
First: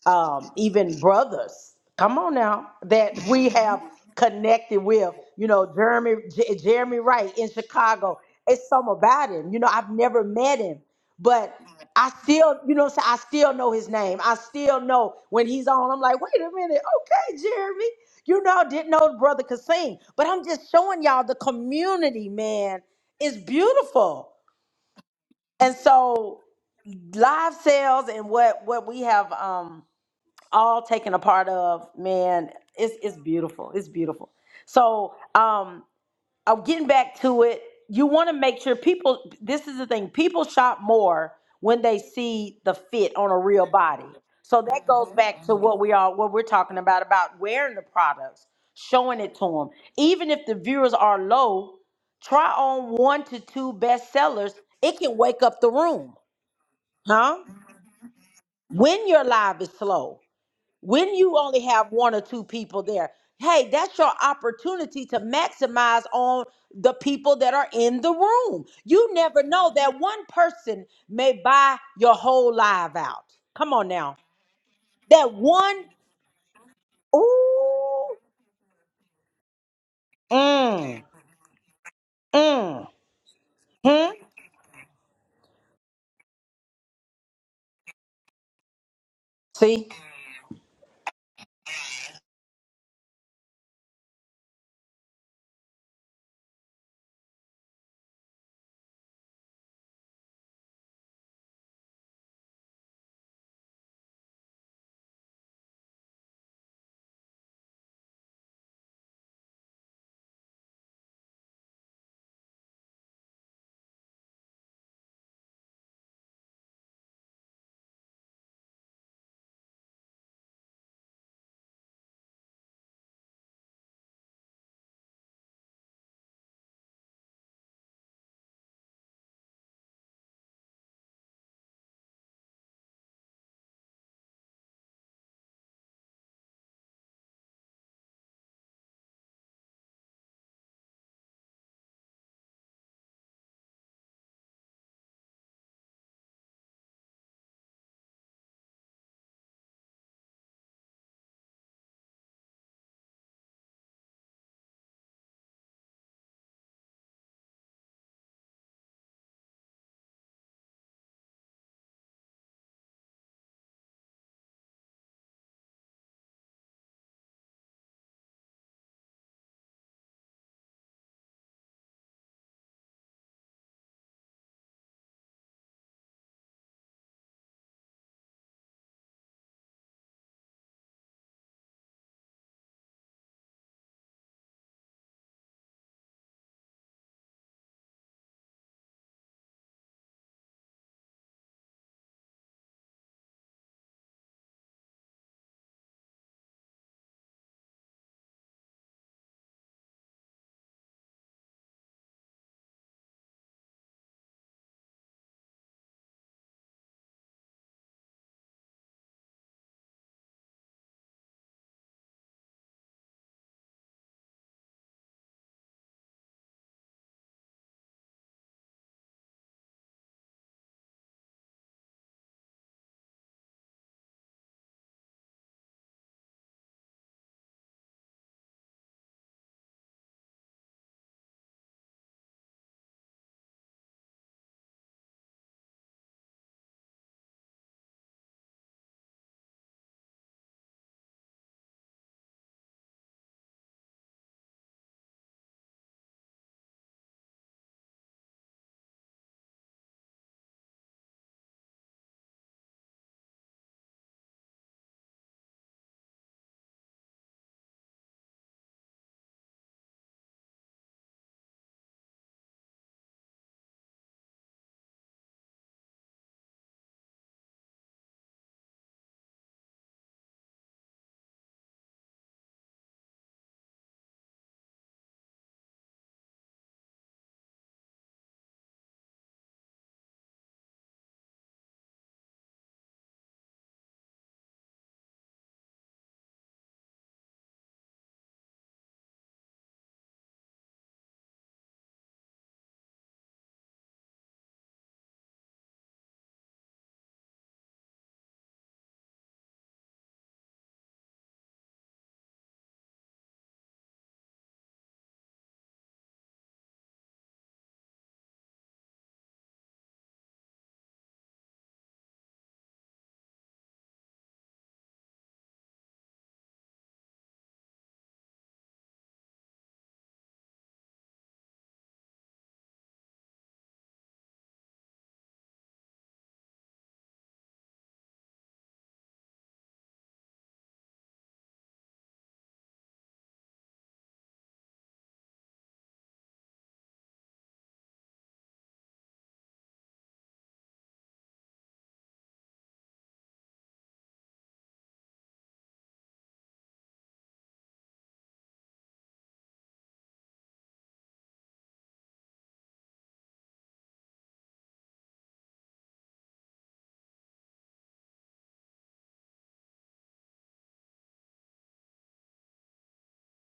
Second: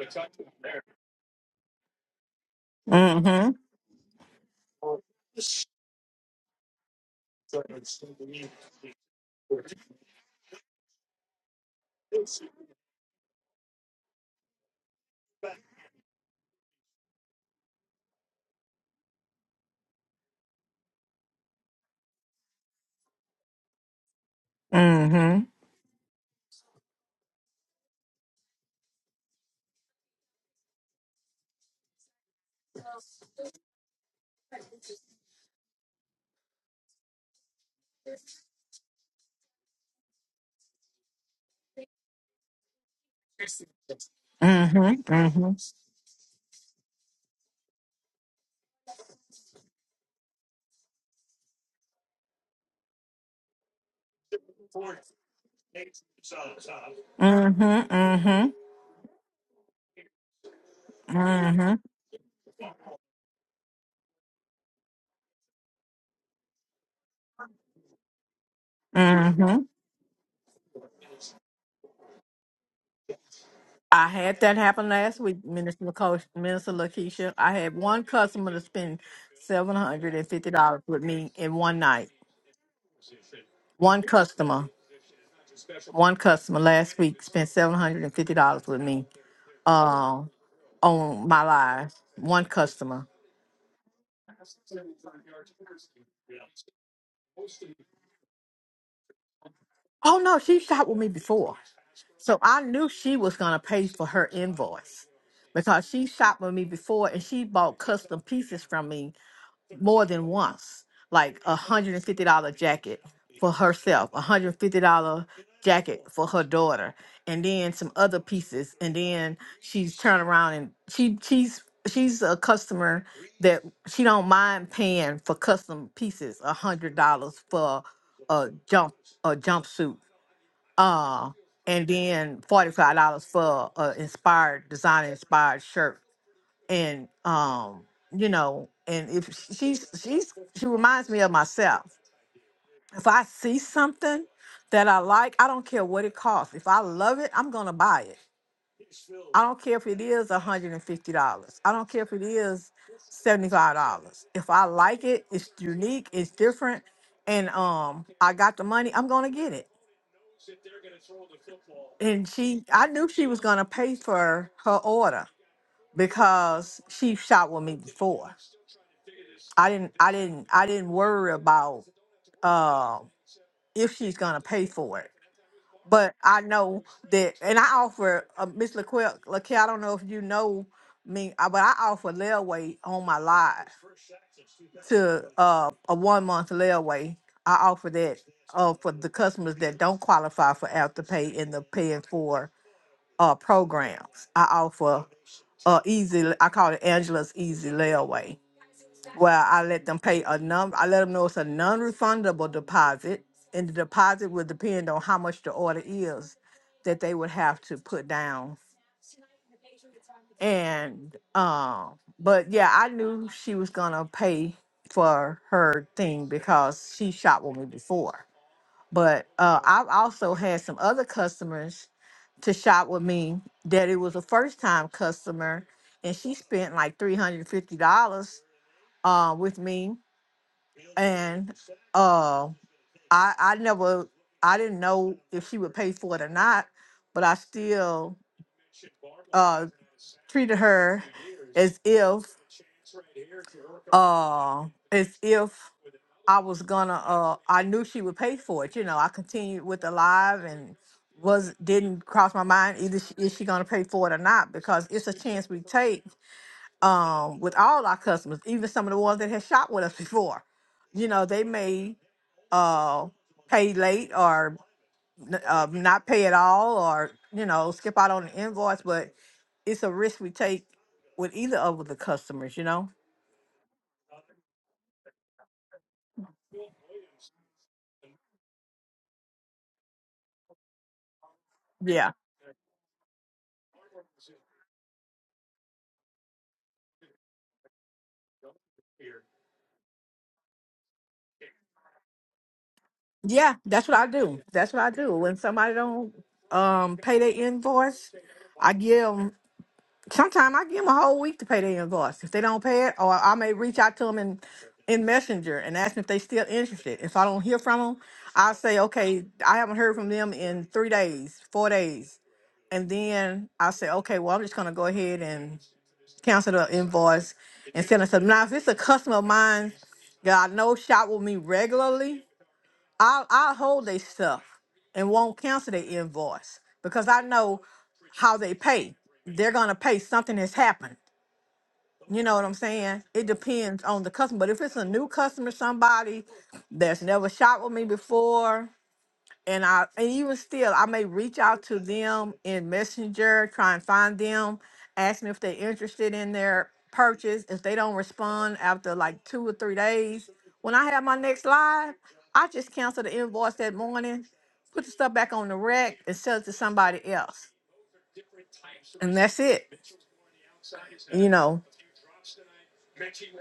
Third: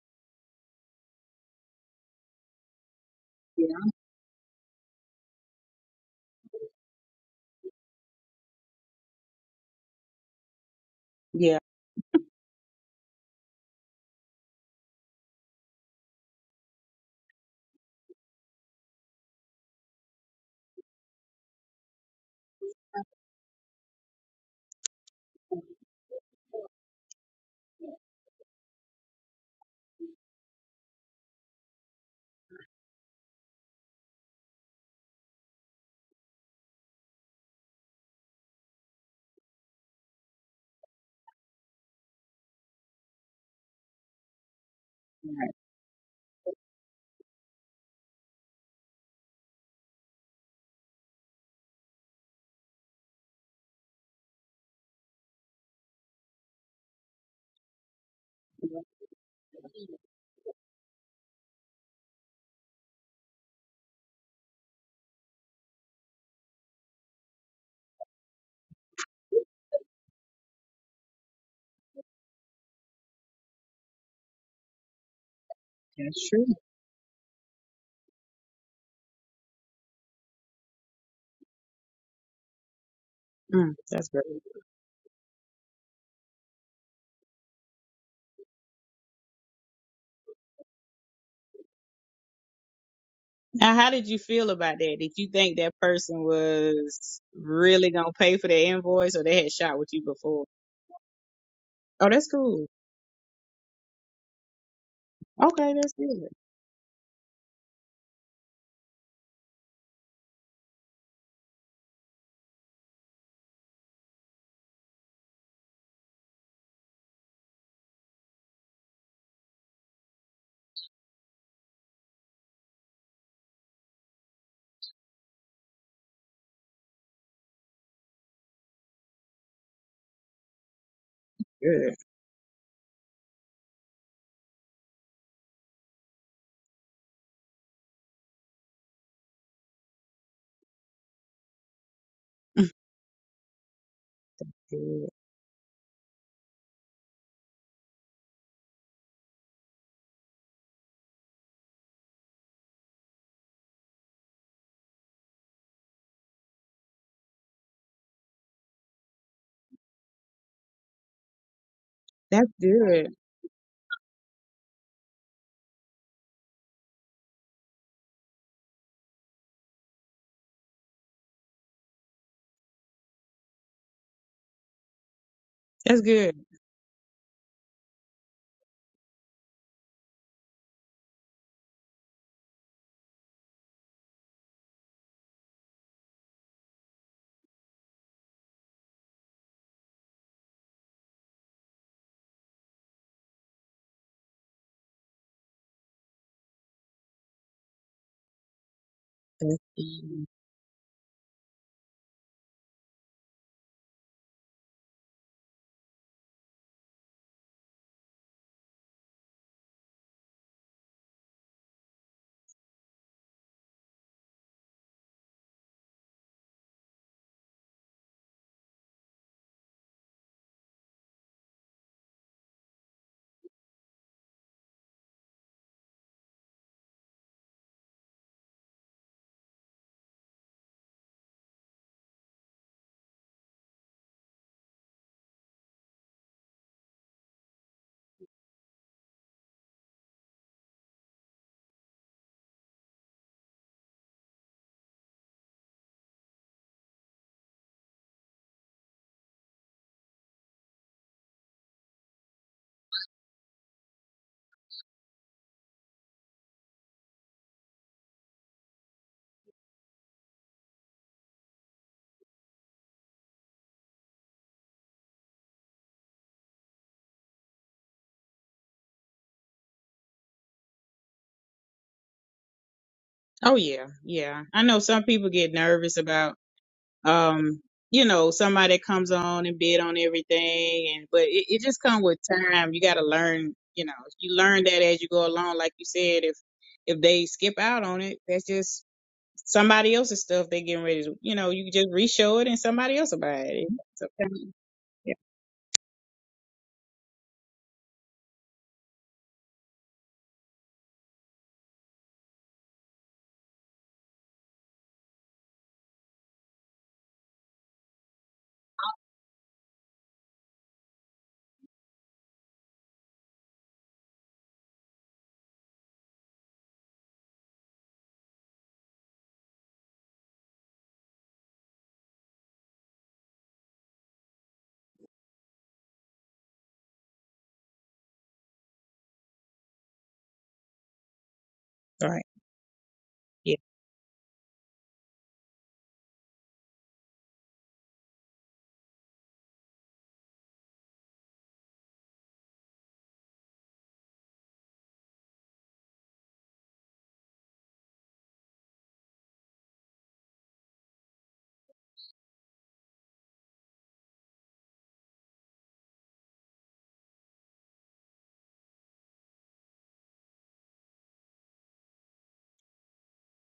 Speaker 1: um, even brothers. Come on now, that
Speaker 2: Mm-hmm.
Speaker 1: we
Speaker 3: yeah
Speaker 1: have connected with. You know, Jeremy J- Jeremy Wright in Chicago. It's some about him. You know, I've never met him, but
Speaker 3: yeah
Speaker 1: I still, you know, what I'm saying? I still know his name. I still know when he's on. I'm like, wait a minute, okay, Jeremy. You know, didn't know the brother could sing, but I'm just showing y'all the community, man, is beautiful. And so live sales and what what we have um all taken a part of man it's it's beautiful it's beautiful so um i'm getting back to it you want to make sure people this is the thing people shop more when they see the fit on a real body so that goes hmm back
Speaker 2: Mm-hmm.
Speaker 1: to
Speaker 3: right.
Speaker 1: what we are what we're talking about about wearing the products showing it to them even if the viewers are low try on one to two bestsellers it can wake up the room huh when your live is slow, when you only
Speaker 2: Mm-hmm.
Speaker 1: have one or two people there, hey, that's your opportunity to maximize on the people that are in the room. You never
Speaker 2: Mm-hmm.
Speaker 1: know that one person may buy your whole live out. Come on
Speaker 2: I
Speaker 1: now.
Speaker 2: had that happen last
Speaker 1: That
Speaker 2: week,
Speaker 1: one,
Speaker 2: Minister Lakeisha.
Speaker 3: that's true
Speaker 2: Minister Lakeisha. I had one
Speaker 1: ooh,
Speaker 2: customer to spend seven hundred and fifty dollars with
Speaker 1: mm,
Speaker 2: me in one night.
Speaker 1: mm,
Speaker 3: Mm,
Speaker 2: One
Speaker 1: hmm.
Speaker 3: that's great
Speaker 2: customer. one customer last week spent seven hundred and fifty dollars with me
Speaker 1: See?
Speaker 2: um on my lives. One customer.
Speaker 3: Now, how did you feel about that? Did you think that person was really gonna pay for their invoice, or they had shot with you
Speaker 2: Oh no,
Speaker 3: before?
Speaker 2: she shot with me before.
Speaker 3: Oh, that's
Speaker 2: So I
Speaker 3: cool.
Speaker 2: knew she was gonna pay for her invoice
Speaker 3: Okay,
Speaker 2: because
Speaker 3: that's
Speaker 2: she
Speaker 3: good.
Speaker 2: shot with me before and she bought custom pieces from me more than once, like a hundred and fifty dollar jacket for herself, a hundred and fifty dollar jacket for her daughter, and then some other pieces, and then she's turned around and she she's she's a customer that she don't mind paying for custom pieces, a hundred dollars for a jump a jumpsuit, uh, and
Speaker 3: Good.
Speaker 2: then forty five dollars for a inspired designer inspired shirt and um you know and if she's she's she reminds me of myself
Speaker 3: [laughs]
Speaker 2: if i see something that i
Speaker 3: Good.
Speaker 2: like i don't care what it costs if i love it i'm gonna buy it i don't care if it is $150 i don't care if it is $75 if i like it it's unique it's different and um i got the money i'm gonna get it and
Speaker 3: That's
Speaker 2: she i knew
Speaker 3: good.
Speaker 2: she was gonna pay for her order because she shot with me before I didn't I didn't I didn't worry about uh, if she's gonna pay for it.
Speaker 3: That's
Speaker 2: But
Speaker 3: good.
Speaker 2: I know that, and I offer uh, Miss LaQuil, LaQuil, I don't know if you know me, uh, but I offer layaway on my live to uh, a one month layaway. I offer that uh, for the customers that don't qualify for afterpay in the paying for uh, programs. I offer uh, easy, I call it Angela's Easy Layaway well,
Speaker 3: That's
Speaker 2: I let them pay
Speaker 3: good.
Speaker 2: a non. I let them know it's a non-refundable deposit, and the deposit would depend on how much the order is that they would have to put down. And um, but yeah, I knew she was gonna pay for her thing because she shot with me before. But uh, I've also had some other customers to shop with me that it was a first-time customer, and she spent like three hundred fifty dollars uh, with me and uh, I I never I didn't know if she would pay for it or not, but I still uh treated her as if uh as if I was gonna uh I knew she would pay for it. You know, I continued with the live and was didn't cross my mind either she, is she gonna pay for it or not because it's a chance we take um with all our customers, even some of the ones that have shopped with us before. You know, they may uh, pay late or n- uh, not pay at all or, you know, skip out on the invoice, but it's a risk we take with either of the customers, you know?
Speaker 3: Oh yeah, yeah. I know some people get nervous about, um, you know, somebody that comes on and bid on everything, and but it, it just comes
Speaker 2: Yeah.
Speaker 3: with time. You got to learn. You know, you learn that as you go along. Like you said, if if they skip out on it, that's just somebody else's stuff they getting ready to you know you just reshow it and somebody else will buy
Speaker 2: Yeah,
Speaker 3: it
Speaker 2: that's what
Speaker 3: It's
Speaker 2: I do.
Speaker 3: okay.
Speaker 2: That's what I do.
Speaker 3: yeah
Speaker 2: When somebody don't um pay their invoice, I give 'em Sometimes I give them a whole week to pay their invoice. If they don't pay it, or I may reach out to them in, in Messenger and ask them if they still interested. If I don't hear from them, I'll say, okay, I haven't heard from them in three days, four days. And then I'll say, okay, well, I'm just going to go ahead and cancel the invoice and send it to them. Now, if it's a customer of mine that I know shop with me regularly, I I hold their stuff and won't cancel their invoice because I know how they pay. They're gonna pay. Something has happened. You
Speaker 3: right
Speaker 2: know what I'm saying? It
Speaker 3: yeah
Speaker 2: depends on the customer. But if it's a new customer, somebody that's never shopped with me before, and I and even still I may reach out to them in Messenger, try and find them, ask them if they're interested in their purchase. If they don't respond after like two or three days, when I have my next live, I just cancel the invoice that morning, put the stuff back on the rack, and sell it to somebody else, and that's it. You know,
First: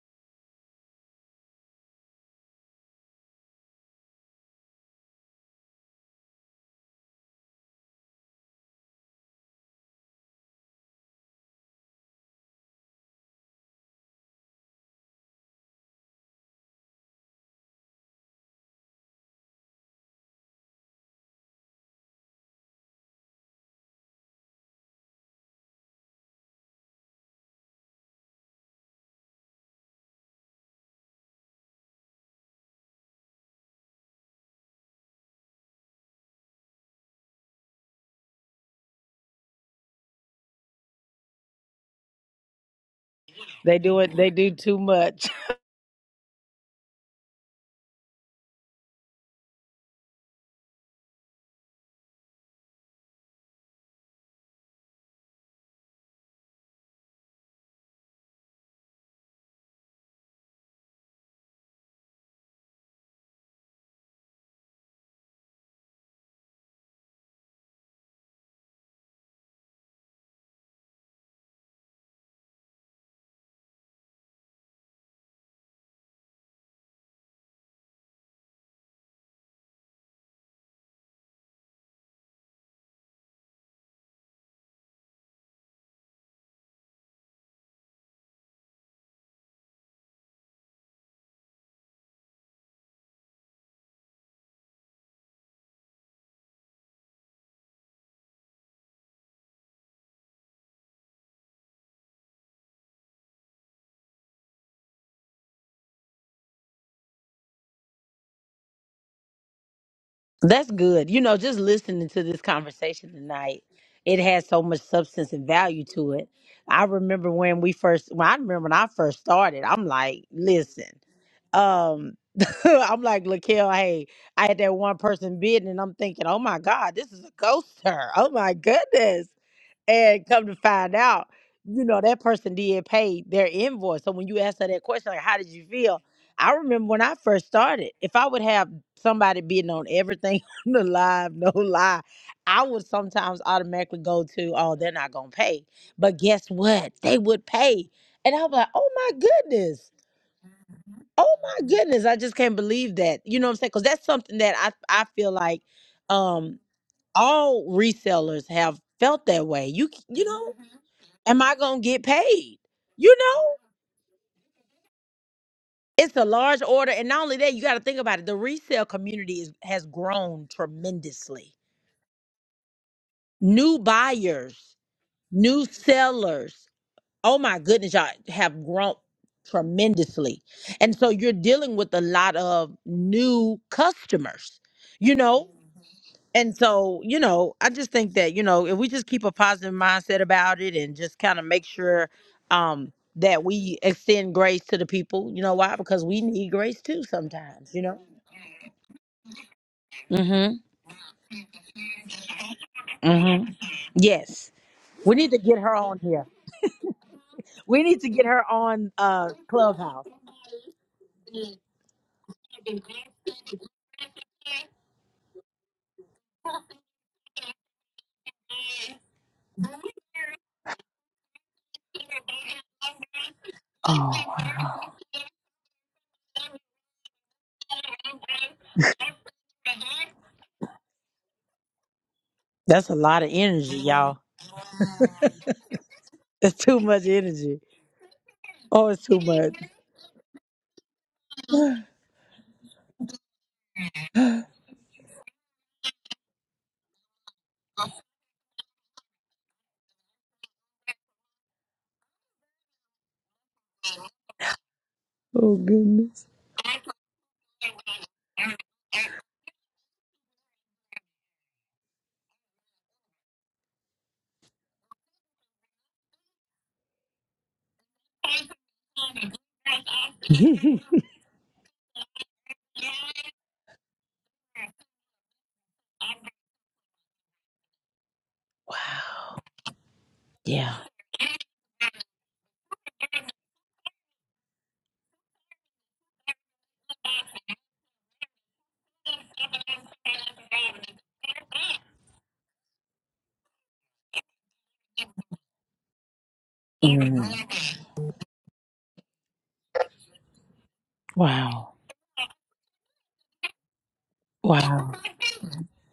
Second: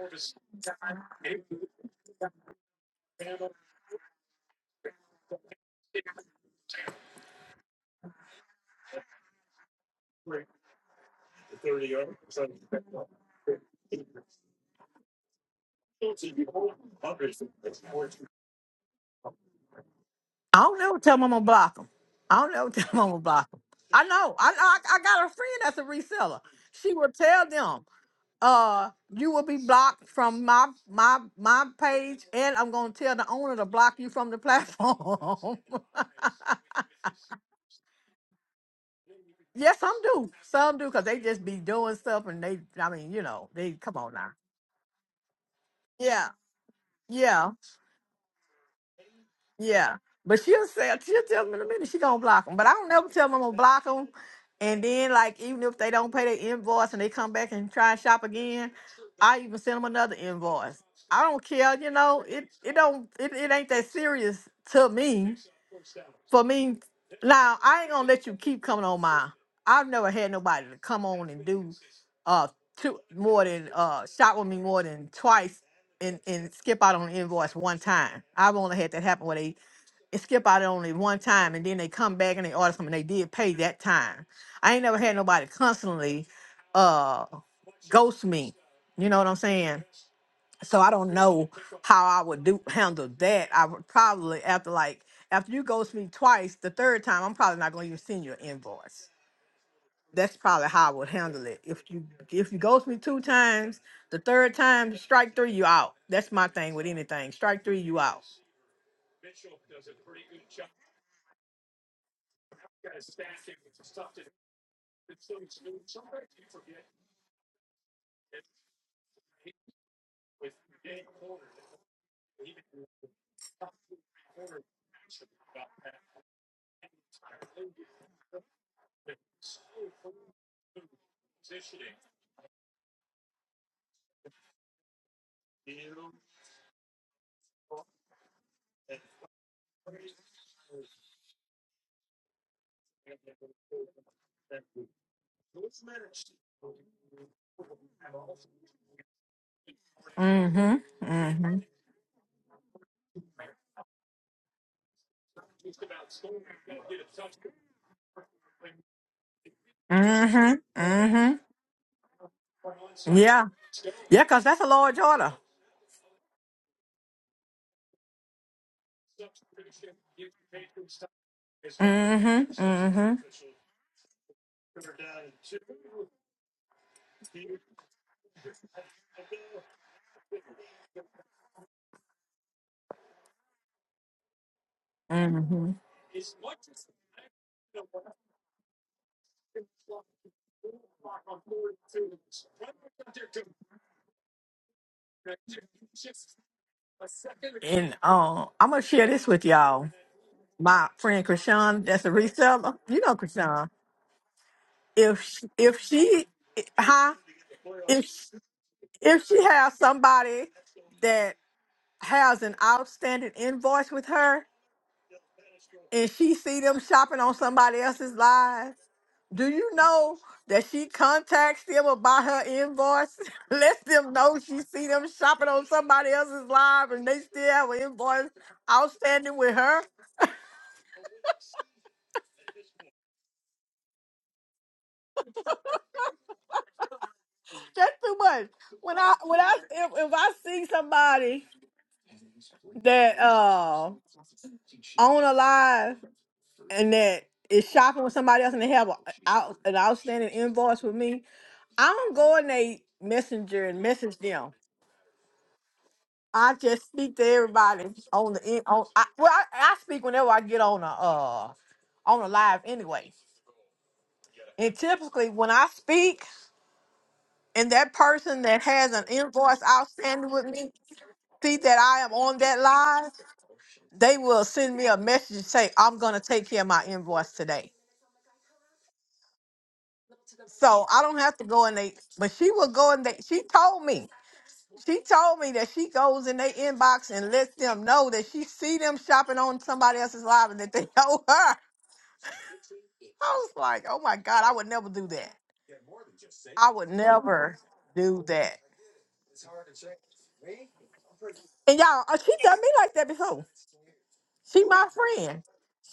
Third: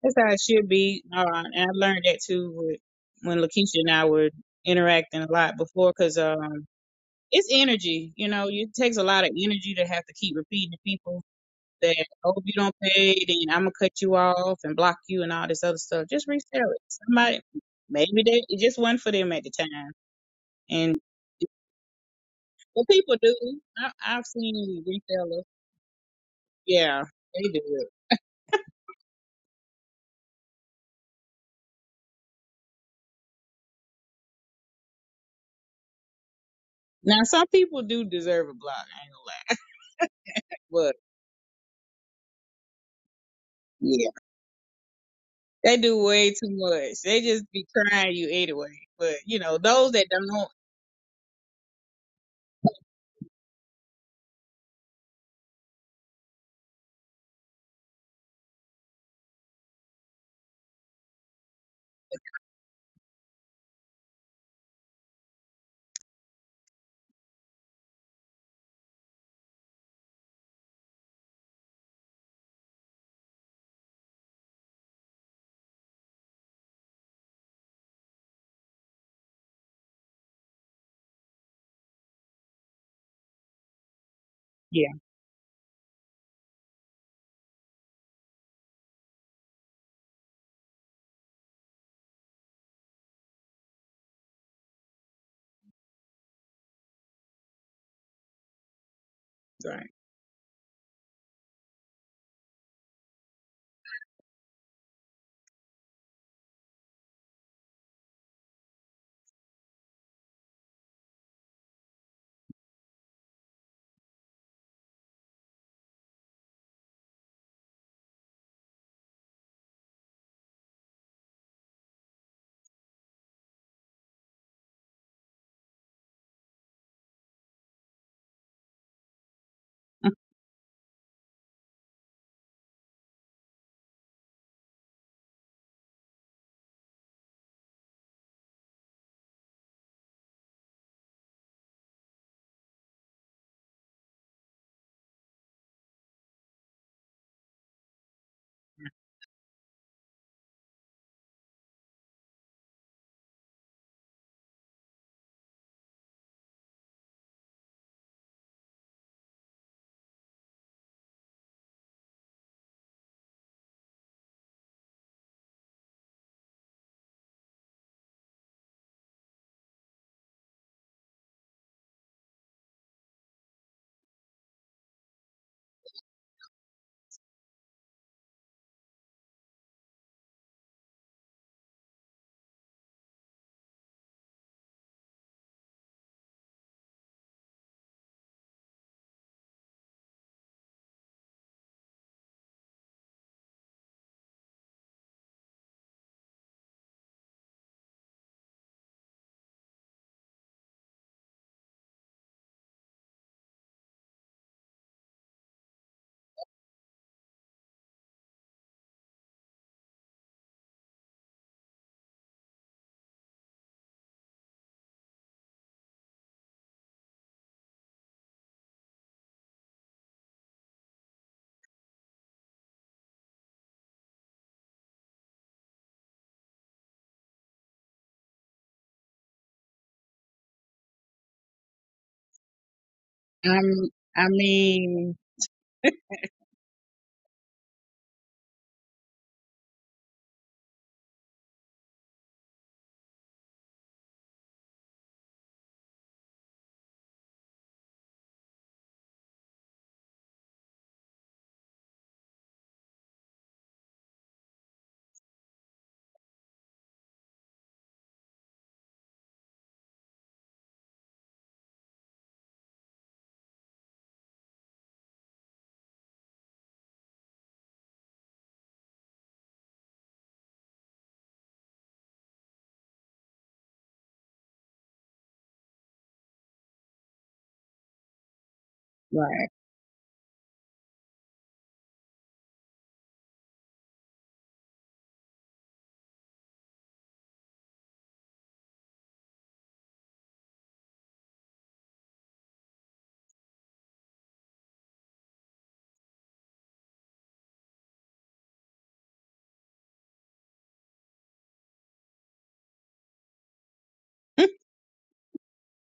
Speaker 3: that's how it should be uh, and i learned that too with, when lakeisha and i were interacting a lot before because um it's energy you know it takes a lot of energy to have to keep repeating to people that oh if you don't pay then i'm gonna cut you off and block you and all this other stuff just resell it somebody maybe they it just wasn't for them at the time
Speaker 2: I don't know.
Speaker 3: and
Speaker 2: Tell them I'm gonna block them. I don't know. [laughs] Tell
Speaker 3: well,
Speaker 2: them I'm
Speaker 3: people
Speaker 2: gonna
Speaker 3: do.
Speaker 2: block them. I
Speaker 3: I, I've
Speaker 2: know. I I,
Speaker 3: seen
Speaker 2: I got a
Speaker 3: resellers.
Speaker 2: friend that's a reseller. She
Speaker 3: Yeah,
Speaker 2: will
Speaker 3: they
Speaker 2: tell
Speaker 3: do.
Speaker 2: them. uh you will be blocked from my my my page and i'm gonna tell the owner to block you from the platform
Speaker 3: Now some people do deserve a block. I ain't gonna
Speaker 2: [laughs] yeah some do some do
Speaker 3: lie, but
Speaker 2: because they just be doing stuff and they i mean you know they
Speaker 1: They
Speaker 2: come
Speaker 1: do
Speaker 3: yeah,
Speaker 2: on
Speaker 1: it.
Speaker 2: now
Speaker 1: They do too much.
Speaker 3: they do
Speaker 2: yeah
Speaker 3: way too much. They just
Speaker 2: yeah
Speaker 3: be trying you anyway. But you know those
Speaker 2: Yeah,
Speaker 3: that don't
Speaker 2: but
Speaker 3: know,
Speaker 2: she'll say she'll tell me in a minute she gonna block them. But I don't never tell them I'm gonna block them. And then like even if they don't pay their invoice and they come back and try and shop again, I even send them another invoice. I don't care, you know. It it don't it, it ain't that serious to me. For me, now I ain't gonna let you keep coming on mine. I've never had nobody to come on and do uh two more than uh shop with me more than twice and and skip out on the invoice one time. I've only had that happen where they and skip out on it one time and then they come back and they order something and they did pay that time. I ain't
Speaker 3: yeah,
Speaker 2: never had nobody constantly uh ghost me. You know what I'm saying? So I don't know how I would do handle that. I would probably after like after you ghost me twice, the third time I'm probably not gonna even send you an invoice.
Speaker 3: right.
Speaker 2: That's probably how I would handle it. If you if you ghost me two times, the third time strike three you out. That's my thing with anything. Strike three you out.
Speaker 1: That's good. You know, just listening to this conversation tonight, it has so much substance and value to it. I remember when we first, when I remember when I first started, I'm like, listen, um, [laughs] I'm like, Laquel, hey, I had that one person bidding, and I'm thinking, oh my God, this is a coaster. Oh my goodness.
Speaker 3: [laughs]
Speaker 1: And come to find out, you know, that person did pay their invoice. So when you ask her that question, like, how did you feel? I remember when I first started, if I would have somebody bidding on everything [laughs] on the live, no lie, I would sometimes automatically go to, oh, they're not going to pay. But guess what? They would pay. And I was like, oh my goodness.
Speaker 2: Mm-hmm.
Speaker 1: Oh
Speaker 2: Mm-hmm.
Speaker 1: my goodness. I just can't believe that. You know what I'm saying? Because that's something that I, I feel like um, all resellers have felt that way. You, c- you know?
Speaker 2: Mm-hmm.
Speaker 1: am
Speaker 2: Mm-hmm.
Speaker 1: I gonna get paid? You
Speaker 2: Yeah.
Speaker 1: know,
Speaker 2: Yeah, because that's a large order.
Speaker 1: it's a large order, and not only that, you got to think about it. The resale community is, has grown tremendously.
Speaker 2: Mm-hmm. Mm-hmm.
Speaker 1: New buyers, new sellers. Oh my goodness, y'all have grown tremendously, and so you're dealing with a lot of new customers. You know.
Speaker 2: Mm-hmm.
Speaker 1: And so, you know, I just think that, you know, if we just keep a positive mindset about it and just kind of make sure um that we extend grace to the people, you know why? Because we need grace too sometimes, you
Speaker 2: And
Speaker 1: know?
Speaker 2: uh, I'm gonna share this with y'all.
Speaker 1: Mm-hmm.
Speaker 2: My friend Krishan, that's a reseller. You know
Speaker 1: Mm-hmm.
Speaker 2: Krishan.
Speaker 1: Yes. We
Speaker 2: If
Speaker 1: need to
Speaker 2: sh-
Speaker 1: get her
Speaker 2: if
Speaker 1: on
Speaker 2: she,
Speaker 1: here.
Speaker 2: huh?
Speaker 1: We need to get
Speaker 2: If
Speaker 1: her on
Speaker 2: if
Speaker 1: uh
Speaker 2: she has
Speaker 1: Clubhouse.
Speaker 2: somebody that has an outstanding invoice with her, and she see them shopping on somebody else's live. Do you know that she contacts them about her invoice? [laughs] Lets them
Speaker 1: Oh,
Speaker 2: know she see
Speaker 1: wow.
Speaker 2: them shopping on somebody else's live and they still have an invoice outstanding with her.
Speaker 1: That's a lot of
Speaker 3: I'm,
Speaker 1: energy, y'all.
Speaker 3: I mean,
Speaker 1: It's too much energy.
Speaker 2: That's too much.
Speaker 1: Oh,
Speaker 2: When
Speaker 1: it's
Speaker 2: I
Speaker 1: too
Speaker 2: when
Speaker 1: much.
Speaker 2: I if, if I see somebody
Speaker 1: [gasps]
Speaker 2: that uh
Speaker 1: [sighs]
Speaker 2: on a live and that is shopping with somebody else and they have a, out, an outstanding invoice with me, I don't go in they messenger and message them.
Speaker 1: oh goodness.
Speaker 2: I just speak to everybody on the in on. I, well, I, I speak whenever I get on a uh on a live anyway. And typically, when I speak, and that person that has an invoice outstanding
Speaker 1: [laughs]
Speaker 2: with me see that I am on that live, they will send me a message and say, "I'm gonna take care of my invoice today."
Speaker 1: wow.
Speaker 3: right.
Speaker 1: Yeah.
Speaker 2: So I don't have to go in they. But she will go in they. She told me. She told me that she goes in their inbox and lets them know that she see them shopping on somebody else's live and that they [laughs] know her. I was like, oh my God, I would never do that. I would never
Speaker 1: Mhm.
Speaker 2: do that.
Speaker 1: Wow.
Speaker 2: And y'all, uh, she done me like that before. She my
Speaker 1: Wow.
Speaker 2: friend.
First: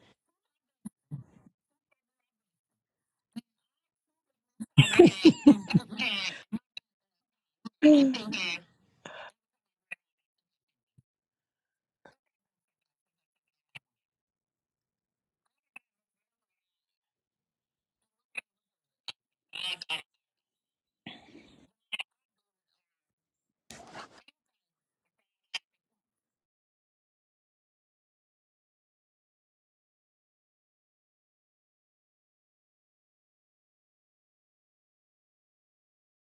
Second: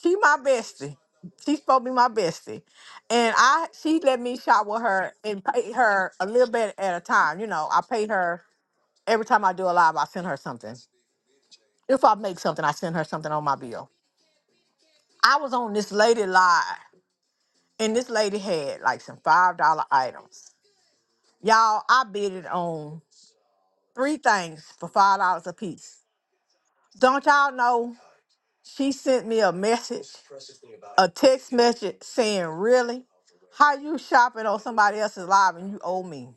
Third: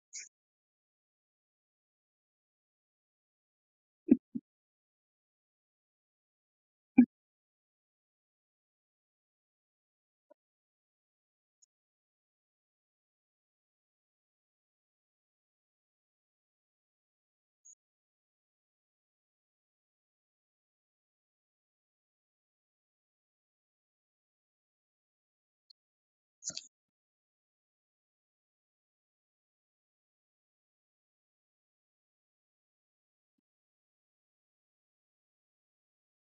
Speaker 2: She my bestie. She's supposed to be my bestie. And I she let me shop with her and pay her a little bit at a time. You know, I pay
Speaker 1: [laughs]
Speaker 2: her every time I do a live, I send her something. If I make something, I send her something on my bill. I was on this lady live and this lady had like some five dollar items. Y'all, I bid it on Three things for five dollars a piece. Don't y'all know she sent me a message, a text message saying, Really? How you shopping on somebody else's live and you owe me?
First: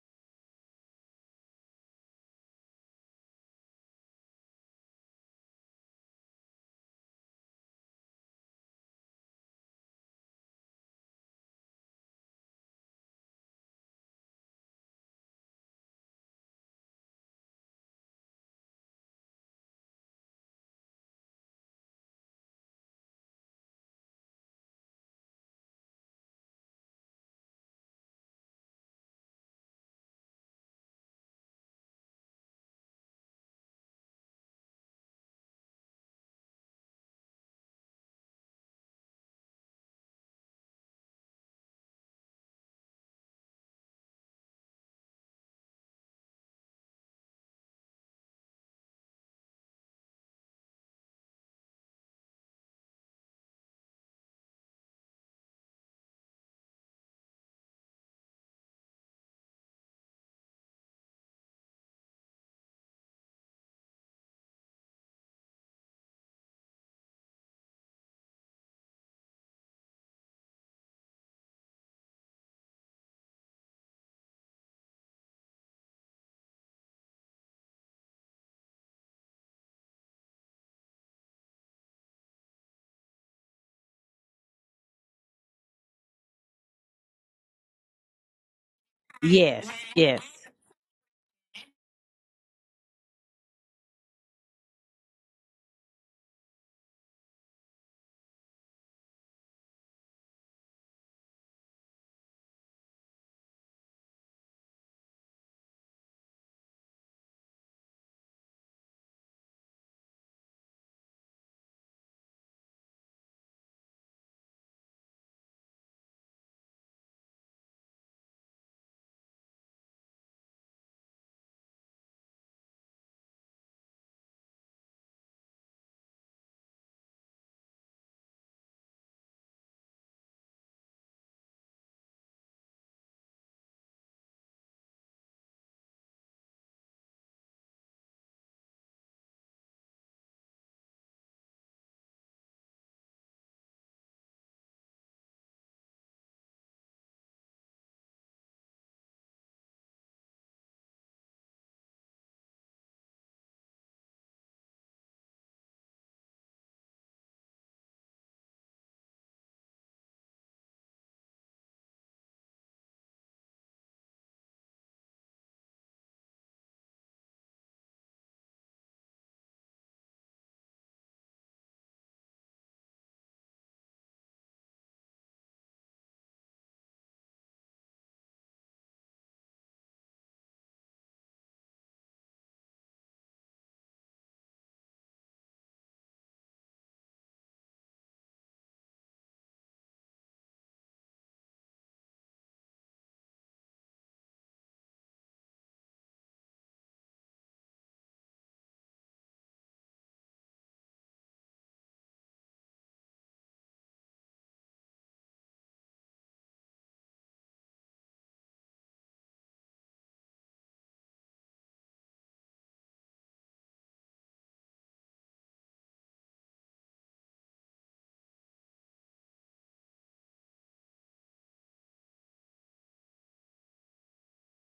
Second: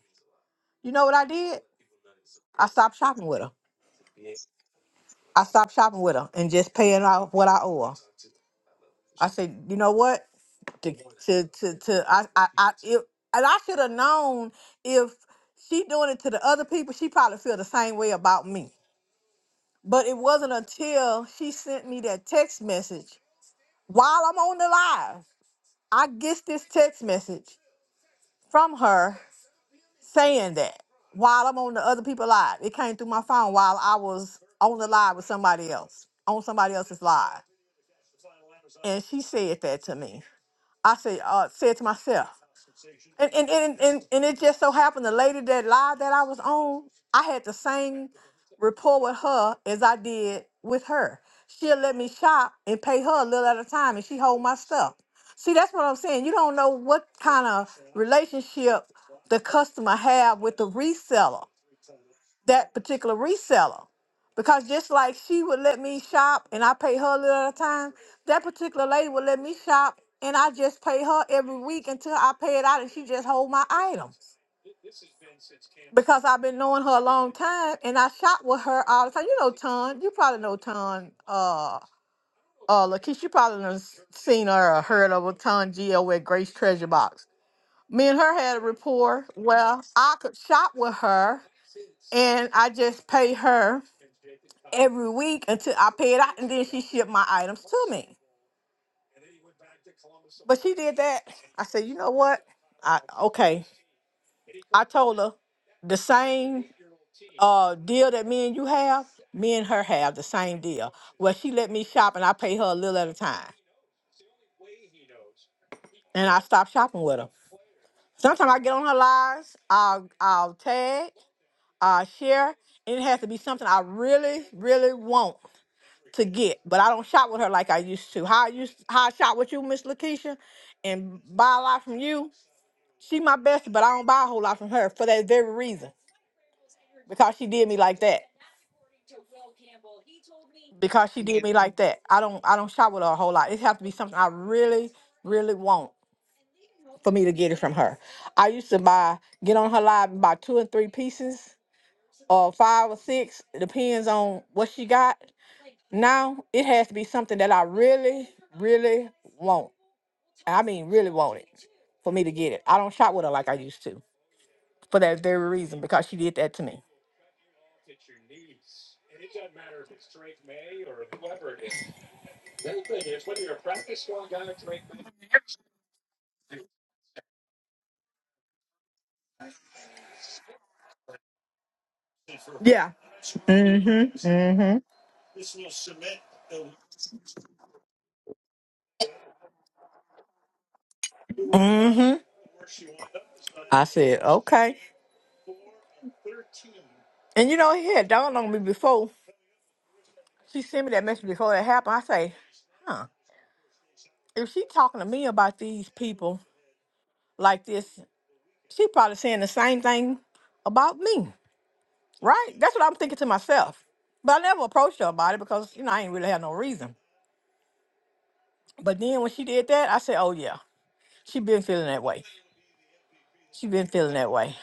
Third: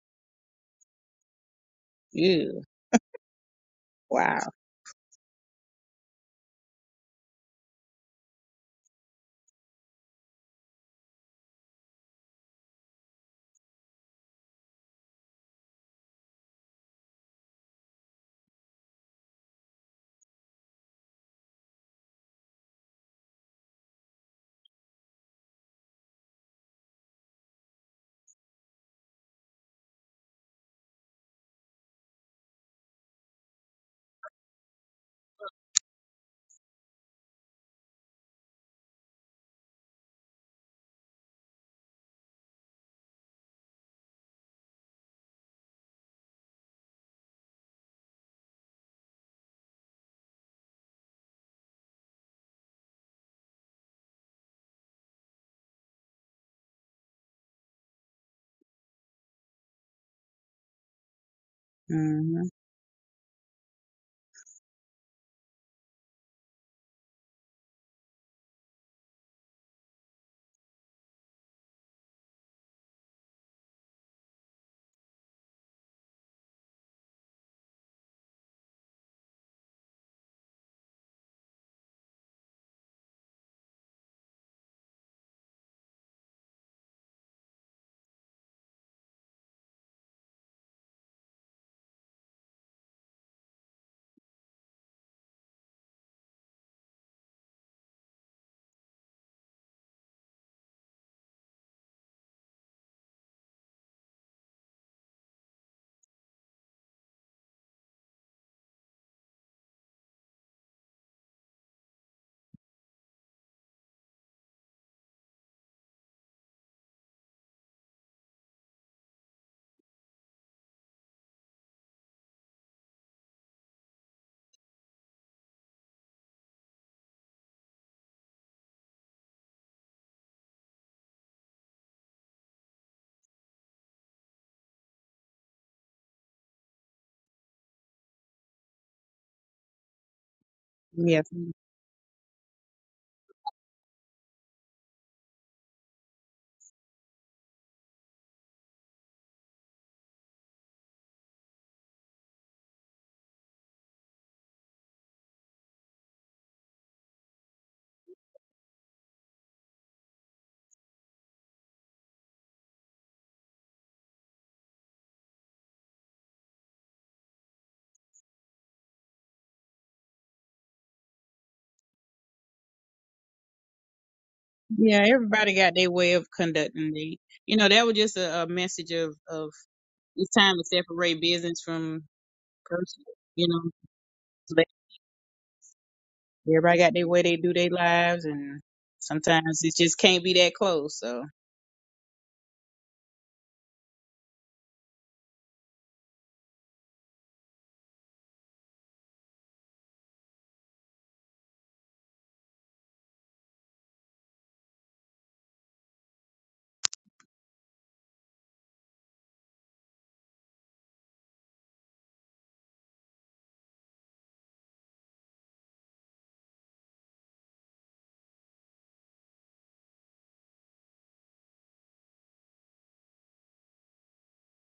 Speaker 2: You know what I did?
Speaker 3: [laughs] Ew.
Speaker 2: I stopped shopping with her.
Speaker 3: Wow.
Speaker 2: I stopped shopping with her and just paying off what I owe her. I said, you know what? To to to, to I I, I if, and I should have known if she doing it to the other people, she probably feel the same way about me. But it wasn't until she sent me that text message While I'm on the live, I get this text message from her saying that while I'm on the other people live. It came through my phone while I was on the live with somebody else, on somebody else's live. And she said that to me. I said, uh, said to myself, And and, and and and it just so happened the lady that live that I was on, I had the same rapport with her as I did with her. She'll let me shop and pay her a little at a time and she hold my stuff. See, that's what I'm saying. You don't know what kind of relationship the customer have with the reseller
Speaker 3: hmm
Speaker 2: that particular reseller. Because just like she would let me shop and I pay her a little at a time, that particular lady would let me shop and I just pay her every week until I pay it out and she just hold my items. Because I've been knowing her a long time and I shop with her all the time. You know Ton, you probably know Ton, uh uh Lakeisha, you probably done s- seen her or heard of a Ton Geo at Grace Treasure Box. Me and her had a rapport.
Speaker 1: Yes,
Speaker 2: Well, I
Speaker 1: yes.
Speaker 2: could shop with her and I just pay her. every week until I pay it out, and then she shipped my items to me. But she did that. I said, you know what? I okay. I told her the same uh deal that me and you have. Me and her have the same deal. Well, she let me shop, and I pay her a little at a time, and I stop shopping with her. Sometimes I get on her lives. I'll I'll tag. I'll share. And it has to be something I really, really want. to get, but I don't shop with her like I used to. How I used how I shop with you, Miss Lakeisha, and buy a lot from you. She my best, but I don't buy a whole lot from her for that very reason. Because she did me like that. Because
Speaker 3: Yeah.
Speaker 2: she did me like that. I don't I don't shop with her a whole lot. It have to be something I really, really want for me to get it from her. I used to buy get on her live and buy two and three pieces or five or six. It depends on what she got. Now it has to be something that I really, really want I mean, really want it for me to get it. I don't shop with her like I used to for that very reason because she did that to me.
Speaker 3: Yeah. Everybody got their way of conducting. They, you know, that was just a, a message of of it's time to separate business from
Speaker 2: Yeah.
Speaker 3: personal. You know.
Speaker 2: Mm-hmm. Mm-hmm.
Speaker 3: Everybody got their way they do their lives, and sometimes it just can't be that close. So,
Speaker 2: Mm-hmm. I said, okay. And you know, it had dawned on me before she sent me that message before that happened. I say, huh, if she talking to me about these people like this, she probably saying the same thing about me, right? That's what I'm thinking to myself. But I never approached her about it because, you know, I ain't really had no reason. But then when she did that, I said, oh, yeah. She been feeling that way. She been feeling that way.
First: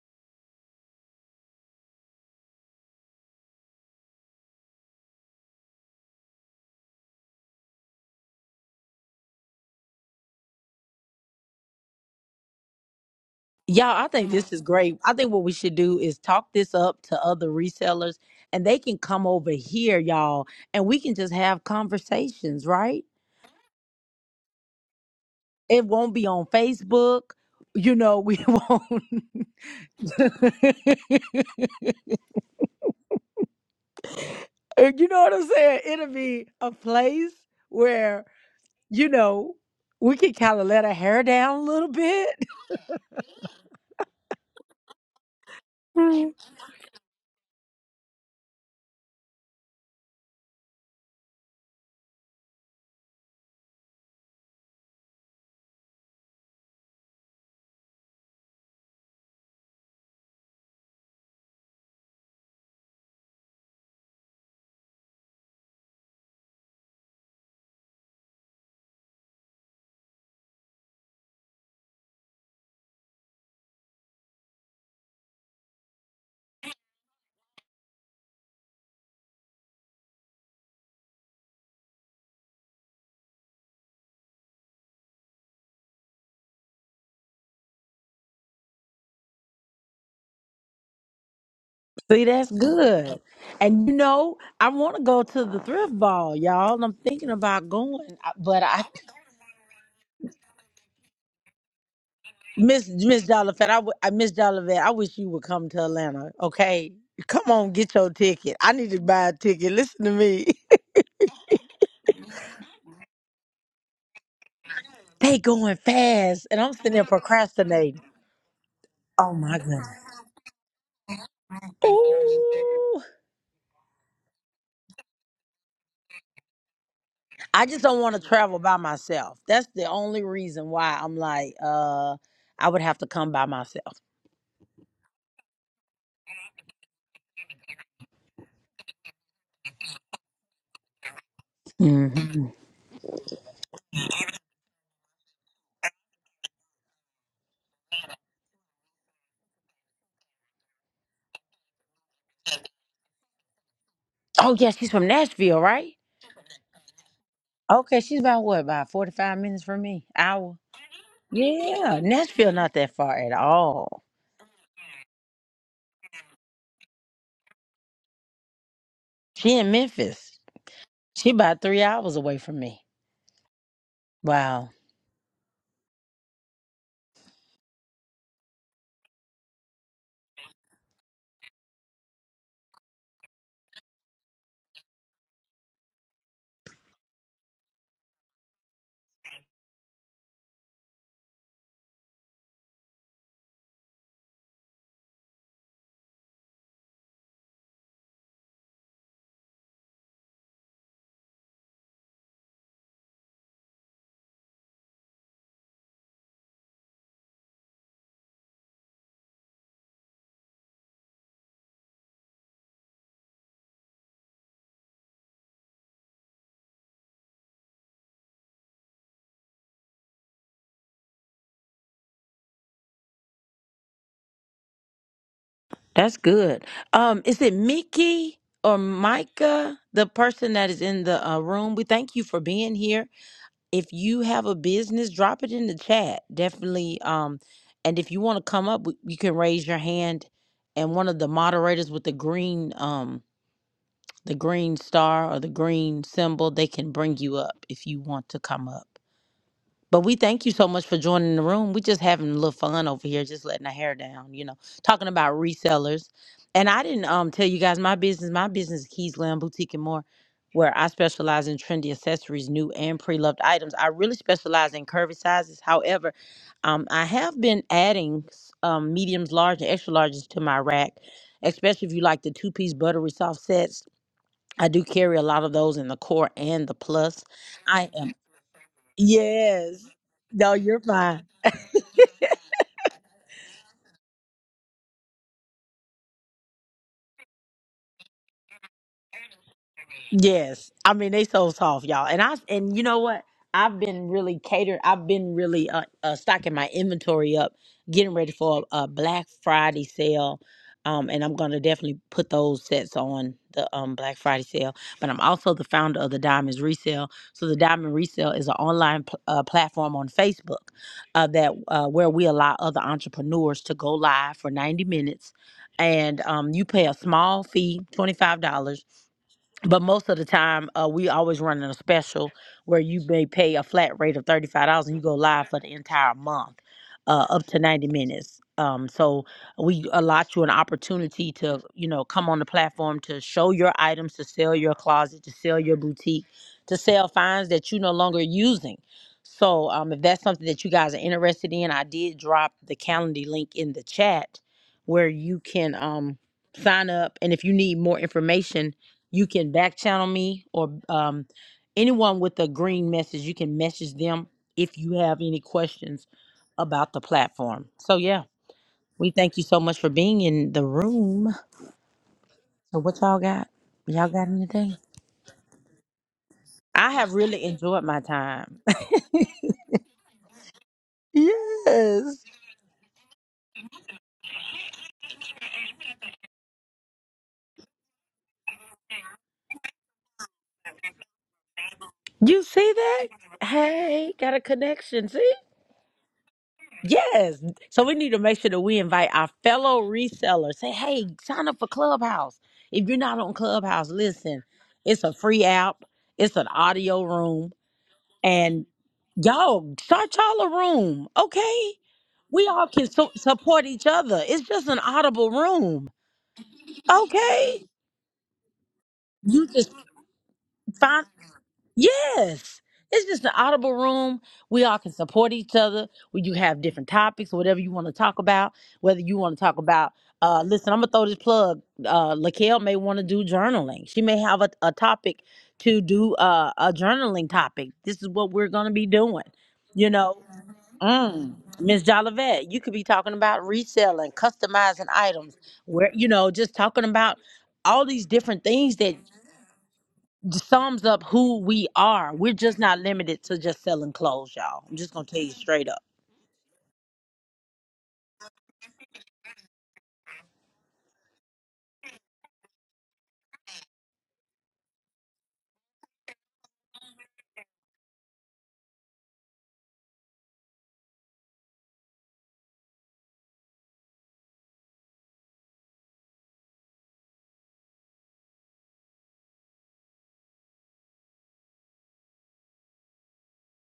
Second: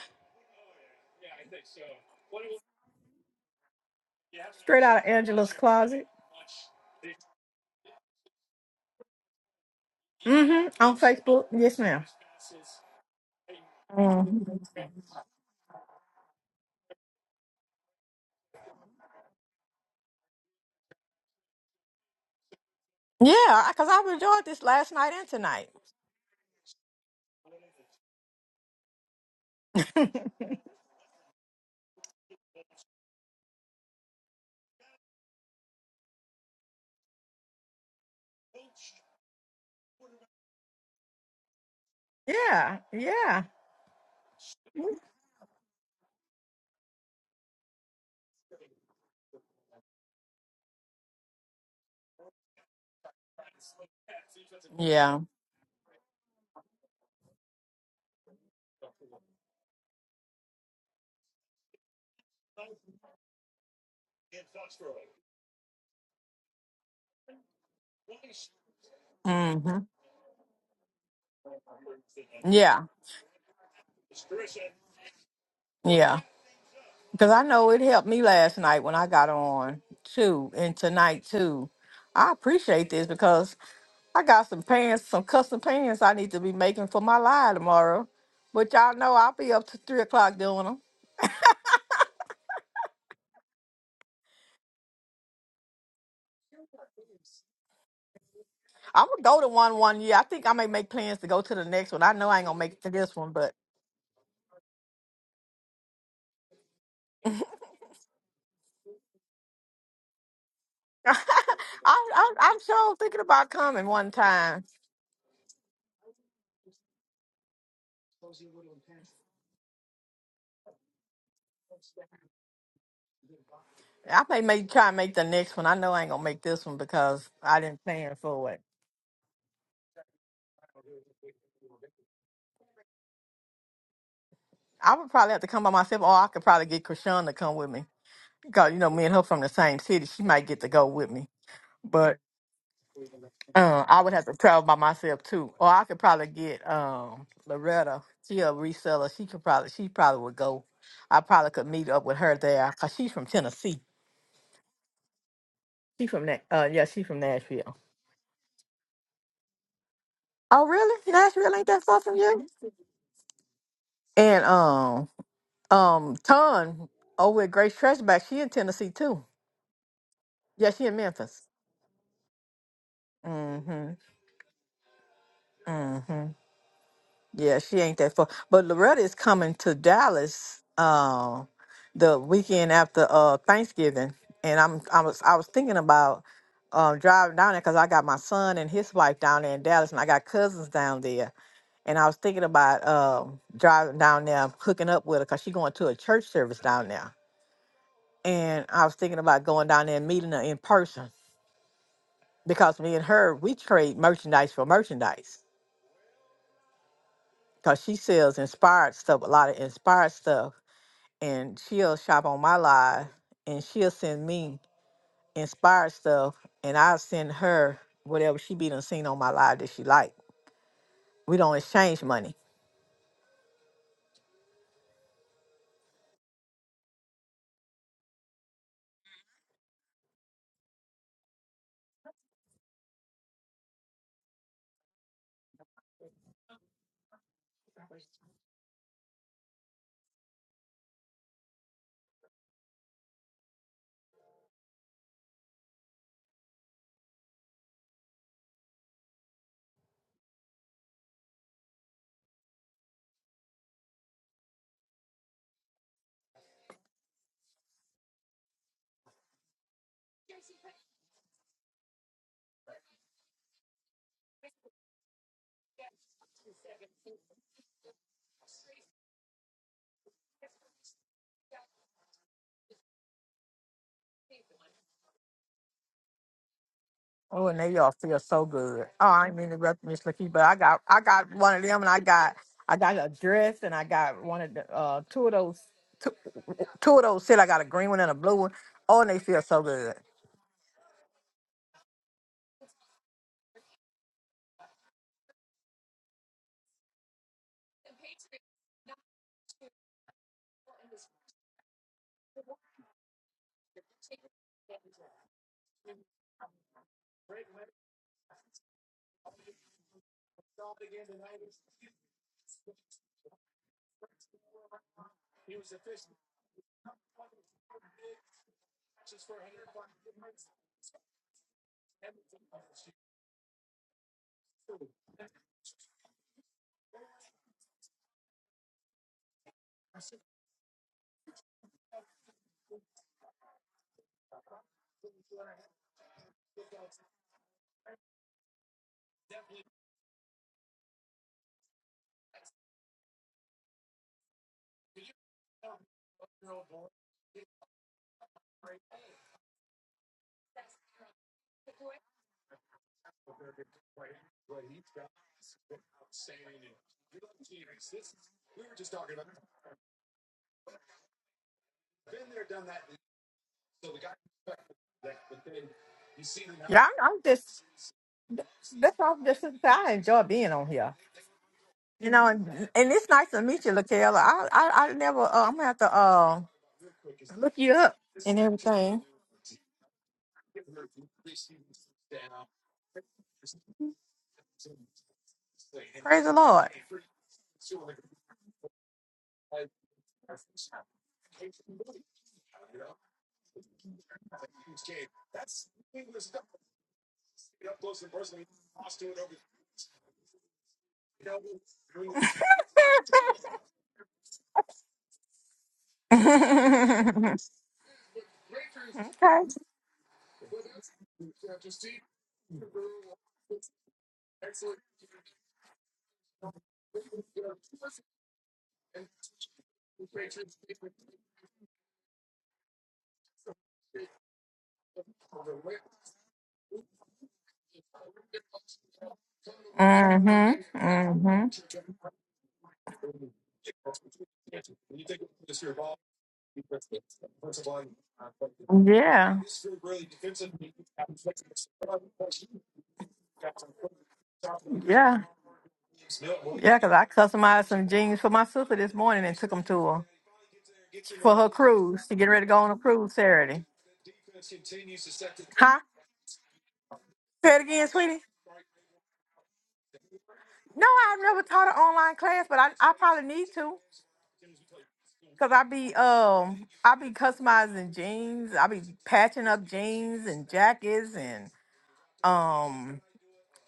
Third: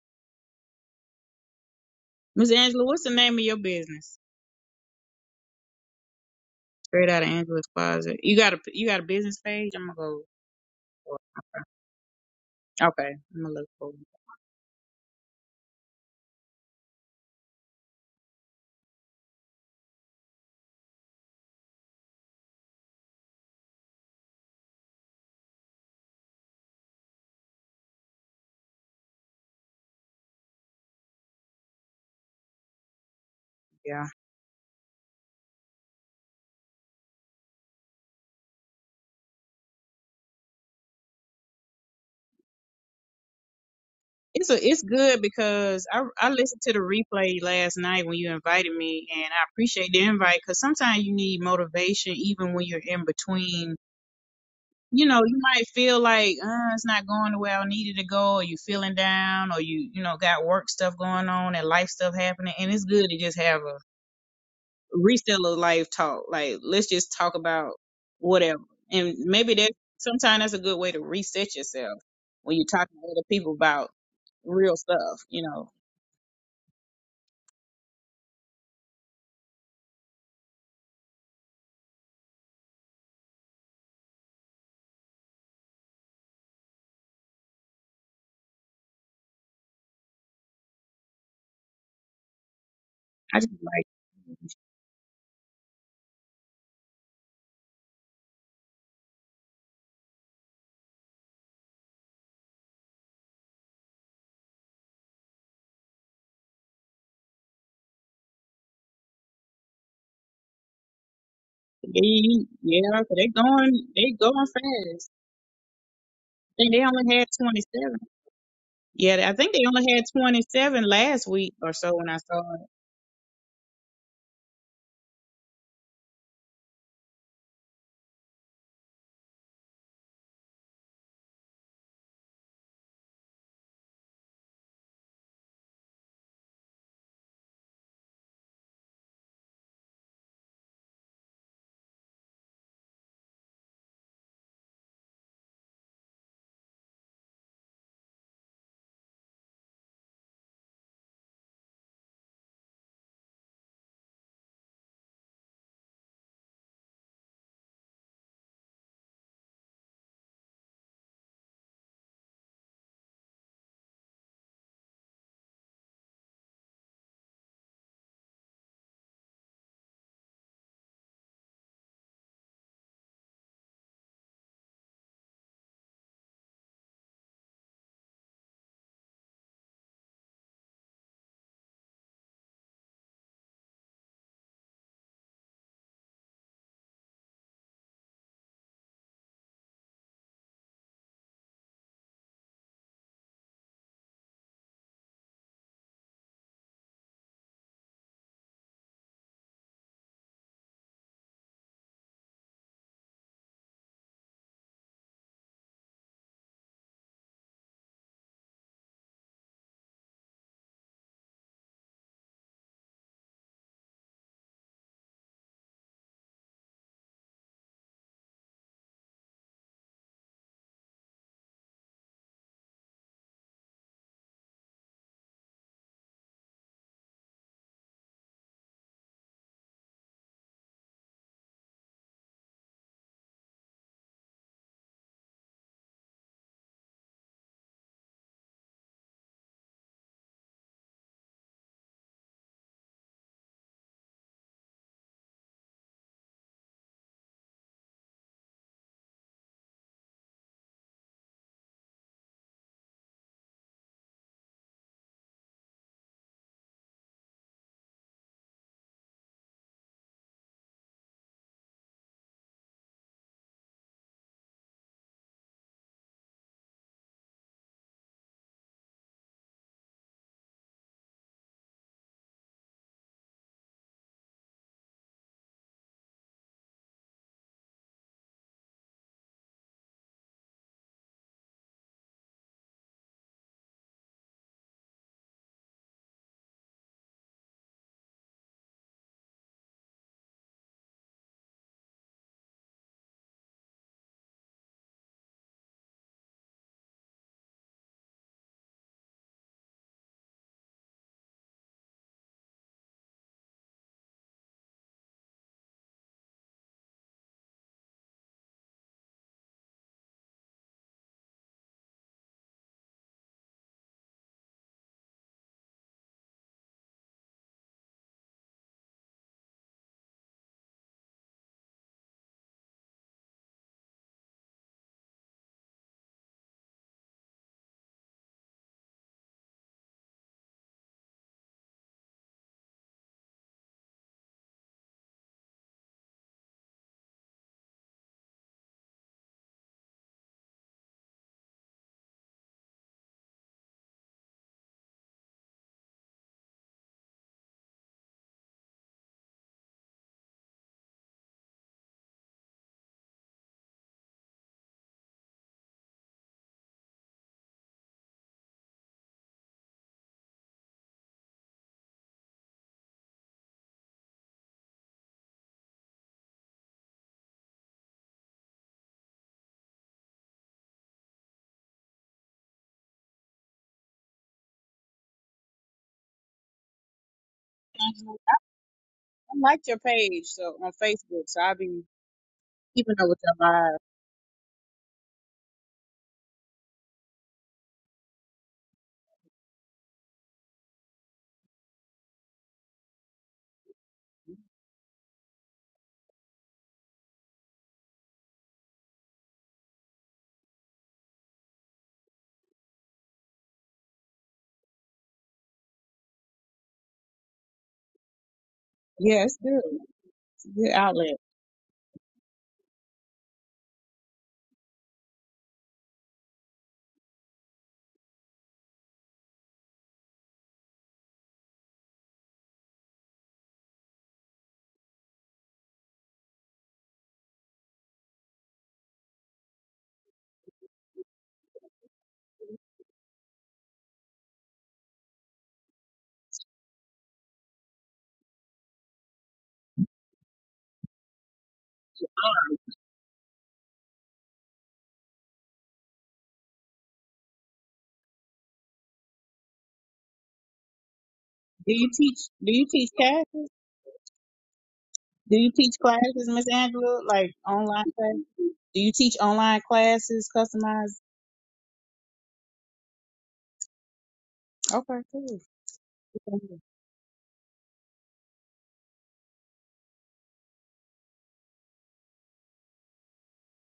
Speaker 3: Miss Angela, what's the name of your business?
Speaker 2: Straight out of Angela's closet.
Speaker 3: Straight out of Angela's closet. You got a you got a business page? I'm gonna go.
Speaker 2: Mm-hmm. On Facebook. Yes, madam
Speaker 3: Okay, I'm gonna look
Speaker 1: Y'all,
Speaker 3: for it.
Speaker 1: I think this
Speaker 2: Mm-hmm.
Speaker 1: is great. I think what we should do is talk this up to other resellers and they can come over here, y'all, and we can just have conversations, right?
Speaker 2: Yeah, because I've enjoyed this last night and tonight.
Speaker 1: It won't be on Facebook. You know, we [laughs] won't. [laughs] you
Speaker 3: Yeah,
Speaker 1: know what I'm saying? It'll be a place where, you know, we can kind of let our hair down a little bit.
Speaker 2: Yeah, yeah.
Speaker 3: it's a it's good because I
Speaker 1: [laughs]
Speaker 3: I listened to the replay last night when you invited me, and I appreciate the invite because sometimes you need motivation even when you're in between you
Speaker 2: Yeah.
Speaker 3: know, you might feel like uh, it's not going the way I needed to go, or you feeling down, or you you know got work stuff going on and life stuff happening, and it's good to just have a reseller life talk. Like let's just talk about whatever, and maybe that
Speaker 2: Mm-hmm.
Speaker 3: sometimes that's a good way to reset yourself when you're
Speaker 2: Yeah.
Speaker 3: talking to other people about real stuff. You know,
Speaker 2: Yeah. Because I know it helped me last night when I got on too, and tonight too. I appreciate this because I got some pants, some custom pants I need to be making for my lie tomorrow. But y'all know I'll be up to three o'clock doing 'em.
Speaker 1: See, that's good.
Speaker 3: I just like
Speaker 1: And you know, I want to go to the thrift ball, y'all. And I'm thinking about going, I- but I
Speaker 2: I'm gonna go to one one year. I think I may make plans to go to the next one. I know I ain't gonna make it
Speaker 1: miss
Speaker 2: to this
Speaker 1: Miss
Speaker 2: one, but
Speaker 1: Jollivet. I, w- I miss Jollivet. I wish you would come to Atlanta. Okay, come
Speaker 2: [laughs]
Speaker 1: on, get your ticket. I need to buy a ticket. Listen to me.
Speaker 2: I, I
Speaker 3: they,
Speaker 2: I'm
Speaker 3: yeah,
Speaker 2: sure
Speaker 3: 'cause
Speaker 2: thinking
Speaker 3: they
Speaker 2: about coming
Speaker 3: going
Speaker 2: one
Speaker 3: they going
Speaker 2: time.
Speaker 3: fast.
Speaker 1: [laughs] they going fast, and
Speaker 3: I think
Speaker 1: I'm
Speaker 3: they
Speaker 1: sitting there
Speaker 3: only had twenty seven.
Speaker 1: procrastinating.
Speaker 3: Yeah,
Speaker 1: Oh
Speaker 3: I think
Speaker 1: my
Speaker 3: they only
Speaker 1: goodness.
Speaker 3: had twenty seven last week or so when I saw it.
Speaker 1: Ooh.
Speaker 2: I may make try and make the next one. I know I ain't gonna make this one because I
Speaker 1: I just
Speaker 2: didn't
Speaker 1: don't want
Speaker 2: plan
Speaker 1: to
Speaker 2: for
Speaker 1: travel
Speaker 2: it.
Speaker 1: by myself. That's the only reason why I'm like, uh, I would have to come by myself.
Speaker 2: I would probably have to come by myself, or I could probably get Krishan to come with me. Cause you know me and her from the same city. She might get to go with me, but. Uh, I would have to travel by myself too, or I could probably get um Loretta. She a reseller. She could probably she probably would go. I probably could meet up with her there because she's from Tennessee.
Speaker 1: Oh yeah, she's from Nashville, right?
Speaker 2: She from that. Uh, yeah, she's from Nashville.
Speaker 1: Okay, she's about what, about forty five minutes from me? Hour.
Speaker 2: Oh, really? Nashville ain't that
Speaker 1: Yeah,
Speaker 2: far from you?
Speaker 1: Nashville not that far at all.
Speaker 2: And um, um, Ton over at Grace Trashback, she in Tennessee too.
Speaker 1: She in Memphis.
Speaker 2: Yeah, she in
Speaker 1: She
Speaker 2: Memphis.
Speaker 1: about three hours away from me.
Speaker 2: Mm hmm.
Speaker 1: Wow.
Speaker 2: Mm-hmm. Yeah, she ain't that far. But Loretta is coming to Dallas uh, the weekend after uh, Thanksgiving, and I'm I was I was thinking about um, driving down there because I got my son and his wife down there in Dallas, and I got cousins down there, and I was thinking about um, driving down there, hooking up with her because she's going to a church service down there, and I was thinking about going down there and meeting her in person because me and her we trade merchandise for merchandise because she sells inspired stuff, a lot of inspired stuff and she'll shop on my live and she'll send me inspired stuff and I'll send her whatever she be done seen on my live that she like. We don't exchange money.
Speaker 1: That's good. Um, is it Mickey or Micah, the person that is in the uh, room? We thank you for being here. If you have a business, drop it in the chat. Definitely. Um, and if you want to come up, w- you can raise your hand, and one of the moderators with the green um the green star or the green symbol, they can bring you up if you want to come up. But we thank you so much for joining the room. We're just having a little fun over here, just letting our hair down, you know, talking about resellers. And I didn't um tell you guys my business. My business is Keys Land Boutique and More, where I specialize in trendy accessories, new and pre-loved items. I really specialize in curvy sizes. However, um, I have been adding um, mediums, large, and extra larges to my rack, especially if you like the two-piece buttery soft sets I do carry a lot of those in the core and the plus.
Speaker 2: Oh, and they
Speaker 1: I
Speaker 2: y'all
Speaker 1: am
Speaker 2: feel so good. Oh, I ain't mean to interrupt
Speaker 1: yes.
Speaker 2: Miss Lakeith, but
Speaker 1: No,
Speaker 2: I
Speaker 1: you're
Speaker 2: got I
Speaker 1: fine.
Speaker 2: got one of them and I got I got a dress and I got one of the uh two of those two, two of those set. I got a green one and a blue one. Oh, and they feel so good.
Speaker 1: Yes. I mean, they so soft, y'all. And I and you know what? I've been really catering. I've been really uh, uh stocking my inventory up, getting ready for a, a Black Friday sale. Um, and I'm gonna definitely put those sets on the um Black Friday sale. But I'm also the founder of the Diamonds Resale. So the Diamond Resale is an online pl- uh, platform on Facebook uh, that uh, where we allow other entrepreneurs to go live for 90 minutes, and um, you pay a small fee, twenty five dollars but most of the time uh, we always running a special where you may pay a flat rate of $35 and you go live for the entire month uh, up to 90 minutes um, so we allot you an opportunity to you know come on the platform to show your items to sell your closet to sell your boutique to sell finds that you no longer using so um, if that's something that you guys are interested in i did drop the calendar link in the chat where you can um, sign up and if you need more information you can back channel me or um, anyone with a green message. You can message them if you have any questions about the platform. So, yeah, we thank you so much for being in the room. So, what y'all got? Y'all got anything?
Speaker 2: Yeah,
Speaker 1: I
Speaker 2: I'm,
Speaker 1: have
Speaker 2: I'm
Speaker 1: really
Speaker 2: just
Speaker 1: enjoyed my time.
Speaker 2: that's all. Just I enjoy being on here.
Speaker 1: [laughs]
Speaker 2: You
Speaker 1: Yes.
Speaker 2: know, and, and it's nice to meet you, Lakayla. I, I, I never, uh, I'm gonna have to uh, look you up
Speaker 3: I
Speaker 2: and everything.
Speaker 3: like your page so on Facebook, so I'll be
Speaker 1: You see
Speaker 3: keeping
Speaker 1: that?
Speaker 3: up with your live.
Speaker 1: Hey, got a connection. see?
Speaker 2: Praise the Lord.
Speaker 1: Yes. So we need to make sure that we invite our fellow resellers. Say, hey, sign up for Clubhouse. If you're not on Clubhouse, listen, it's a free app, it's an audio room. And y'all, start y'all a room, okay? We all can su- support
Speaker 2: [laughs]
Speaker 1: each other. It's just an audible room, okay?
Speaker 3: Yeah, it's
Speaker 1: You just
Speaker 3: good. It's a good
Speaker 1: find.
Speaker 3: outlet.
Speaker 1: Yes. It's just an audible room. We all can support each other. We you have different topics, whatever you want to talk about, whether you want to talk about uh listen, I'm gonna throw this plug. Uh Laquelle may want to do journaling. She may have a, a topic to do uh a journaling topic. This is what we're gonna be doing. You know,
Speaker 2: mm-hmm,
Speaker 1: mm, Ms.
Speaker 2: mm-hmm.
Speaker 1: Jolivet, you could be talking about reselling, customizing items, where you know, just talking about all these different things that
Speaker 2: Yeah,
Speaker 1: sums up who we are. We're just not limited to just selling clothes, y'all. I'm just gonna
Speaker 2: yeah,
Speaker 1: tell you straight up.
Speaker 2: yeah. Cause I customized some jeans for my sister this morning and took them to her for her
Speaker 3: Do you
Speaker 2: cruise. She
Speaker 3: teach
Speaker 2: getting ready to
Speaker 3: do
Speaker 2: go
Speaker 3: you
Speaker 2: on a
Speaker 3: teach
Speaker 2: cruise
Speaker 3: classes?
Speaker 2: Saturday.
Speaker 3: Do you teach
Speaker 2: Huh?
Speaker 3: classes, Miss Angela? Like
Speaker 2: Say it
Speaker 3: online
Speaker 2: again,
Speaker 3: classes? Do you teach online classes,
Speaker 2: No,
Speaker 3: customized?
Speaker 2: I've never taught an online class, but I, I probably need to.
Speaker 3: Okay, cool.
Speaker 2: Cause I be um I be customizing jeans. I be patching up jeans and jackets and um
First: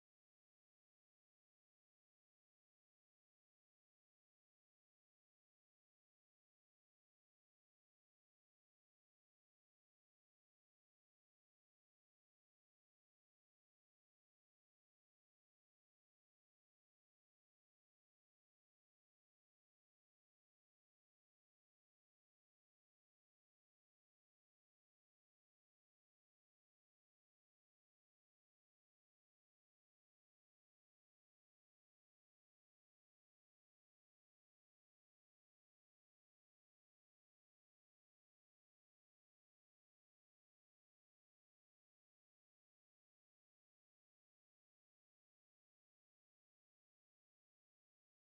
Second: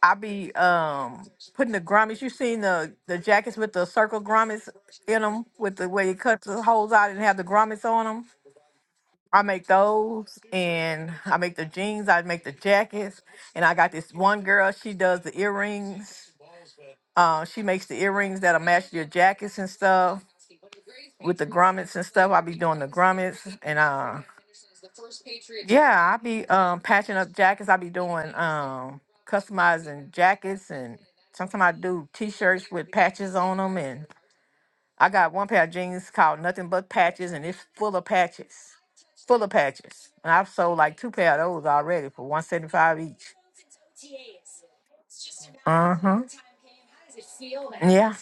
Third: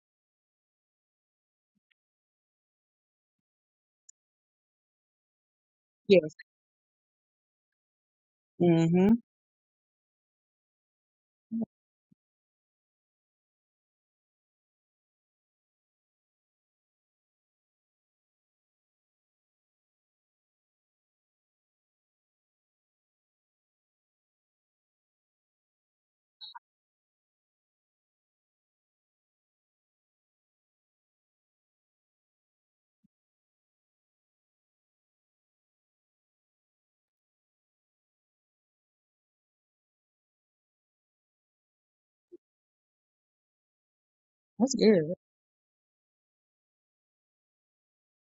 Speaker 2: I be um putting the grommets. You seen the the jackets with the circle grommets in them with the way you
Speaker 3: Yes.
Speaker 2: cut the holes out and have the grommets on them.
Speaker 3: Mm-hmm.
Speaker 2: I make those and I make the jeans. I make the jackets and I got this one girl. She does the earrings. Uh, she makes the earrings that'll match your jackets and stuff with the grommets and stuff. I be doing the grommets and uh yeah, I be um patching up jackets. I be doing um customizing jackets and sometimes I do t-shirts with patches on them and I got one pair of jeans called Nothing But Patches and it's full of patches. Full of patches. And I've sold like two pair of those already for 175 each.
Speaker 3: That's good. [laughs]
Speaker 2: Uh-huh. Yeah.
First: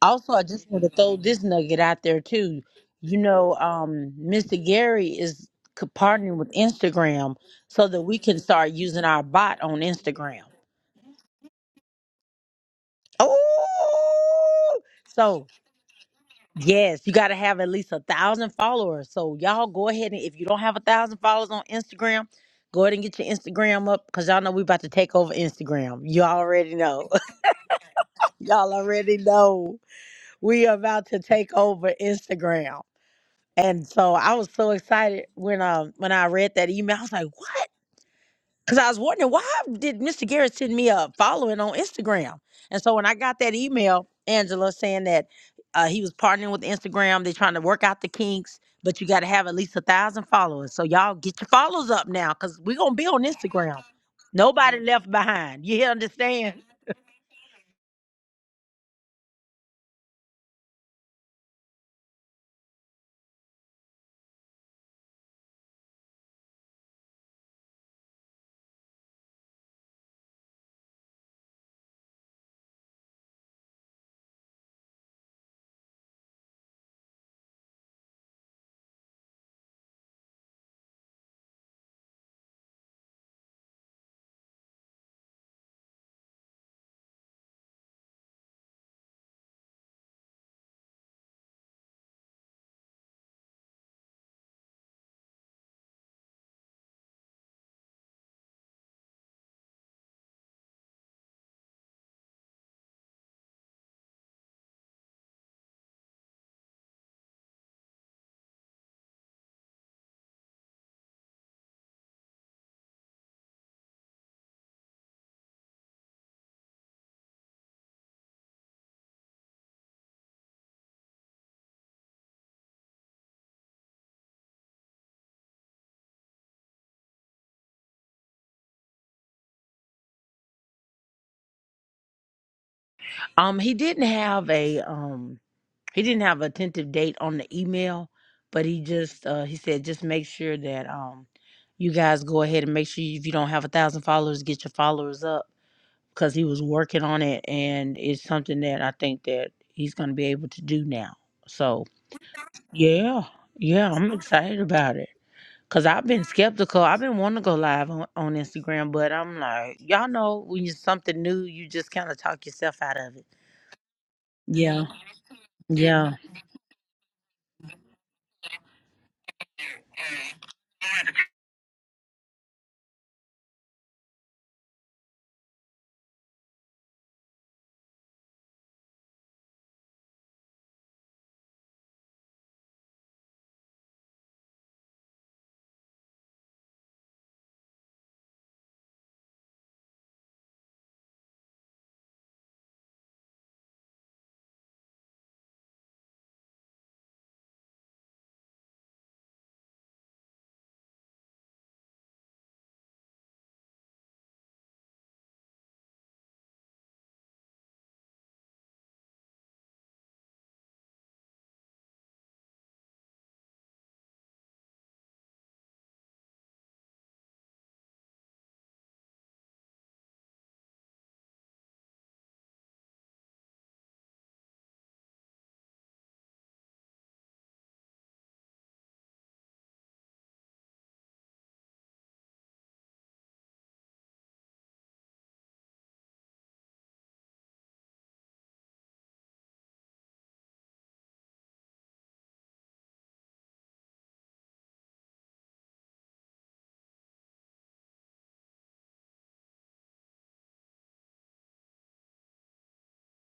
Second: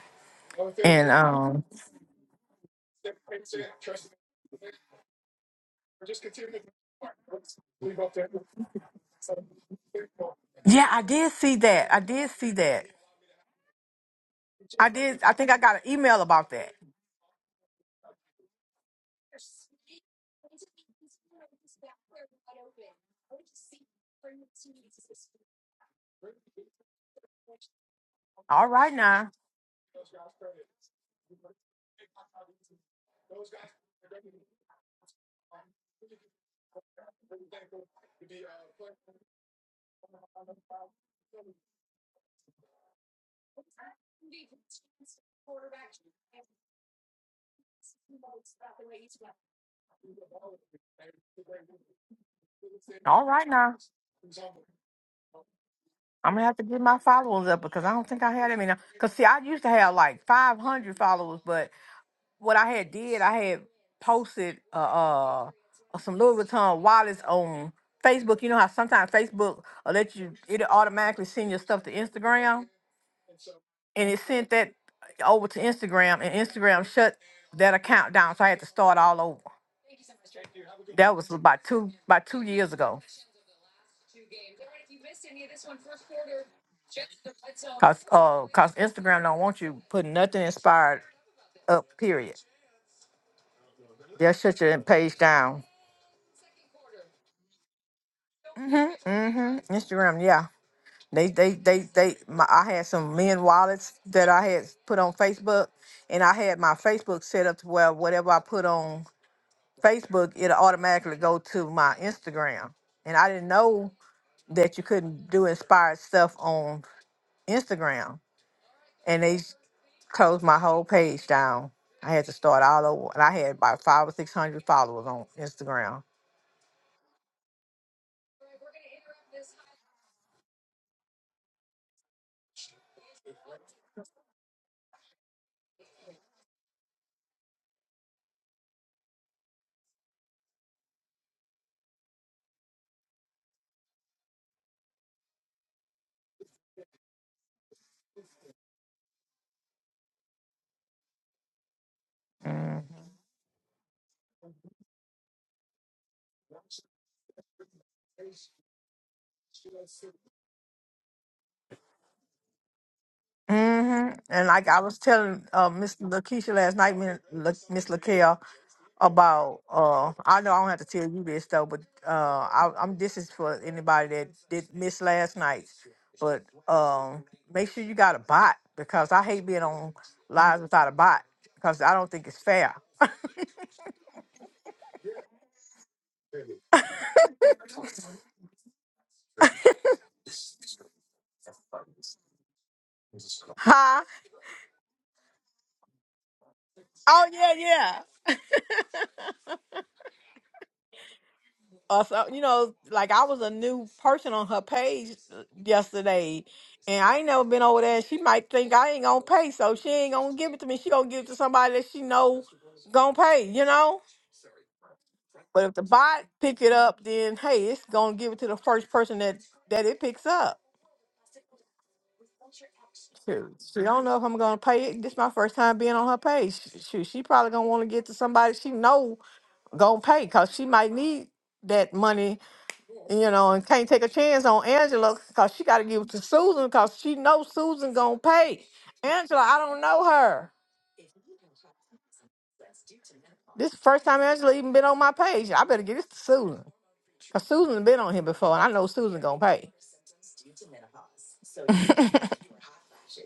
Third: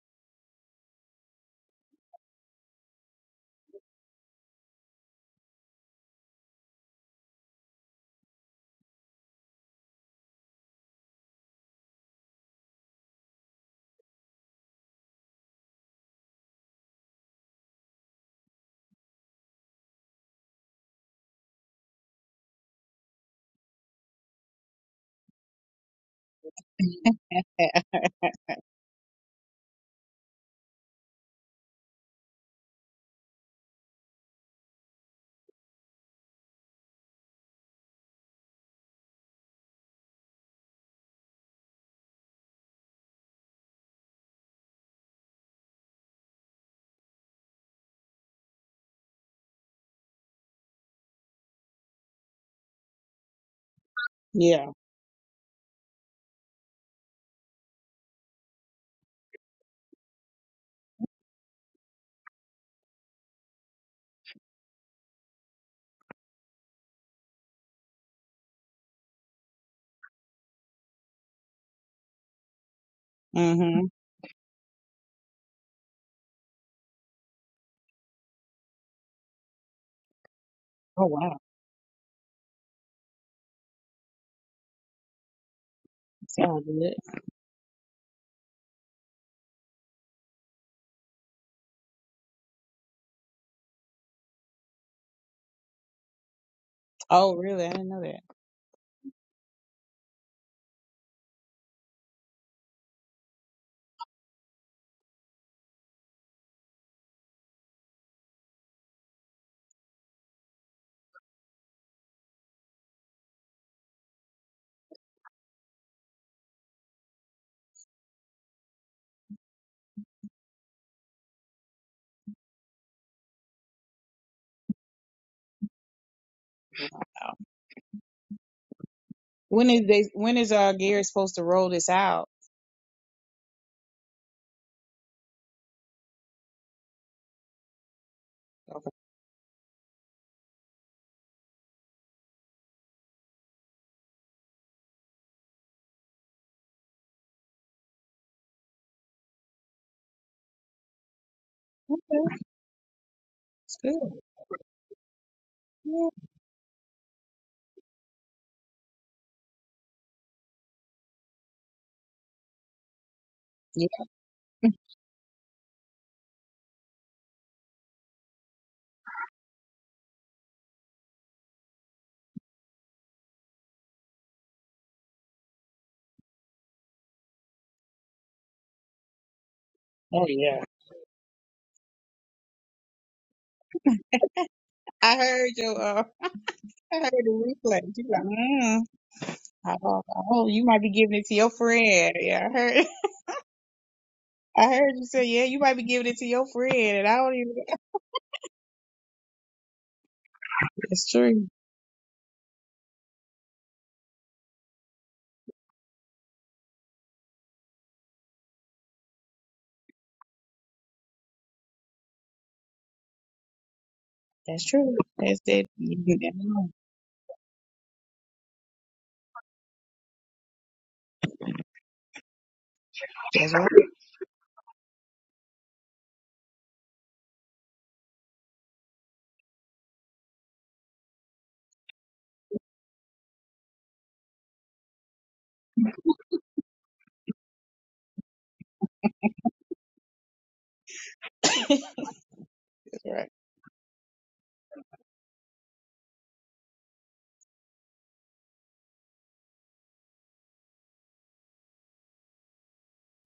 Speaker 1: Also, I just want to
Speaker 2: And
Speaker 1: throw this
Speaker 2: um
Speaker 1: nugget out there too. You know, um, Mr. Gary is co- partnering with Instagram so that we can start using our bot on Instagram.
Speaker 2: yeah, I did see that. I did see that.
Speaker 1: Oh,
Speaker 2: I did. I
Speaker 1: so
Speaker 2: think I got an email about that.
Speaker 1: yes, you got to have at least a thousand followers. So y'all go ahead and if you don't have a thousand followers on Instagram, go ahead and get your Instagram up because y'all know we about to take over Instagram. You already know.
Speaker 2: All
Speaker 1: Y'all
Speaker 2: right
Speaker 1: already
Speaker 2: now.
Speaker 1: know we are about to take over Instagram. And so I was so excited when um when I read that email. I was like, what? Because I was wondering why did Mr. Garrett send me a following on Instagram? And so when I got that email, Angela saying that uh, he was partnering with Instagram, they're trying to work out the kinks, but you got to have at least a thousand followers. So y'all get your followers up now, because we're gonna be
Speaker 2: All
Speaker 1: on
Speaker 2: right now.
Speaker 1: Instagram.
Speaker 3: Yeah.
Speaker 1: Nobody left behind. You hear-
Speaker 2: I'm gonna
Speaker 1: understand?
Speaker 2: have to get my followers up because I don't think I had any now. Cause see, I used to have like 500 followers, but what I had did, I had posted uh, uh uh, some Louis Vuitton wallets on Facebook. You know how sometimes Facebook will let you it automatically send your stuff to Instagram,
Speaker 3: Mm-hmm.
Speaker 2: and it sent that over to Instagram, and Instagram shut that account down, so I had to start all over.
Speaker 3: Oh
Speaker 2: That was
Speaker 3: wow.
Speaker 2: about two about two years ago.
Speaker 3: Sounds good.
Speaker 2: Cause uh, cause Instagram don't want you putting nothing inspired up. Period. They'll shut your page down.
Speaker 3: Oh really? I didn't know that.
Speaker 2: Mhm. Mhm. Instagram. Yeah. They they they they. My, I had some men wallets that I had put on Facebook, and I had my Facebook set up to where whatever I put on Facebook, it'll automatically go to my Instagram. And I didn't know that you couldn't do inspired stuff on Instagram. And they closed my whole page down. I had to start all over, and I had about five or six hundred followers on Instagram.
Speaker 3: When is they when is uh Gary supposed to roll this out?
Speaker 1: Um, he didn't have a um he didn't have a tentative date on the email, but he
Speaker 3: Okay.
Speaker 1: just uh, he said just make sure that um you guys go ahead and make sure if you don't have a thousand followers, get your followers up because he was working on it and it's something that I think that he's gonna be able to do now. So
Speaker 3: Okay.
Speaker 2: Mm.
Speaker 1: yeah,
Speaker 3: That's
Speaker 1: yeah, I'm
Speaker 3: good.
Speaker 1: excited about it. Cause I've
Speaker 3: Yeah.
Speaker 1: been skeptical. I've been wanting to go live on, on Instagram, but I'm like, y'all know when you something new, you just kind of talk yourself out of it.
Speaker 3: Yeah.
Speaker 2: Mm-hmm. And like I
Speaker 1: Yeah,
Speaker 2: was telling uh, Miss
Speaker 1: yeah.
Speaker 2: Lakeisha last night, Min- La- Miss Lakel, about uh, I know I don't have to tell you this though, but uh, I, I'm this is for anybody that did miss last night. But um, make sure you got a bot because I hate being on
Speaker 3: Oh yeah.
Speaker 2: lives without a bot because I don't think it's fair.
Speaker 3: I heard your, uh, I heard the replay. You like, mm, oh, oh, you might be giving it to your friend. Yeah, I heard,
Speaker 2: Huh?
Speaker 3: [laughs] I heard you say, yeah, you might be giving it to your friend, and I
Speaker 2: Oh
Speaker 3: don't
Speaker 2: yeah,
Speaker 3: even.
Speaker 2: yeah.
Speaker 3: That's true.
Speaker 2: or so you know like i was a new person on her page uh, yesterday and i ain't never been over there and she might think i ain't gonna pay so she ain't gonna give it to me she gonna give it to somebody that she know gonna pay you know
Speaker 3: That's true. That's
Speaker 2: but
Speaker 3: that.
Speaker 2: if the
Speaker 3: You
Speaker 2: bot
Speaker 3: never
Speaker 2: pick
Speaker 3: know.
Speaker 2: it up then hey it's gonna give it to the first person that that it picks up
Speaker 3: That's
Speaker 2: Shoot,
Speaker 3: right.
Speaker 2: she don't know if i'm gonna pay it this my first time being on her page Shoot, she probably gonna want to get to somebody she know gonna pay because she might need that money you know, and can't take a chance on Angela because she got to give it to Susan because she knows Susan gonna pay. Angela, I don't know her.
Speaker 3: That's right.
Speaker 2: This is the first time Angela even been on my page. I better get this to Susan because Susan been on here before, and I know Susan gonna pay.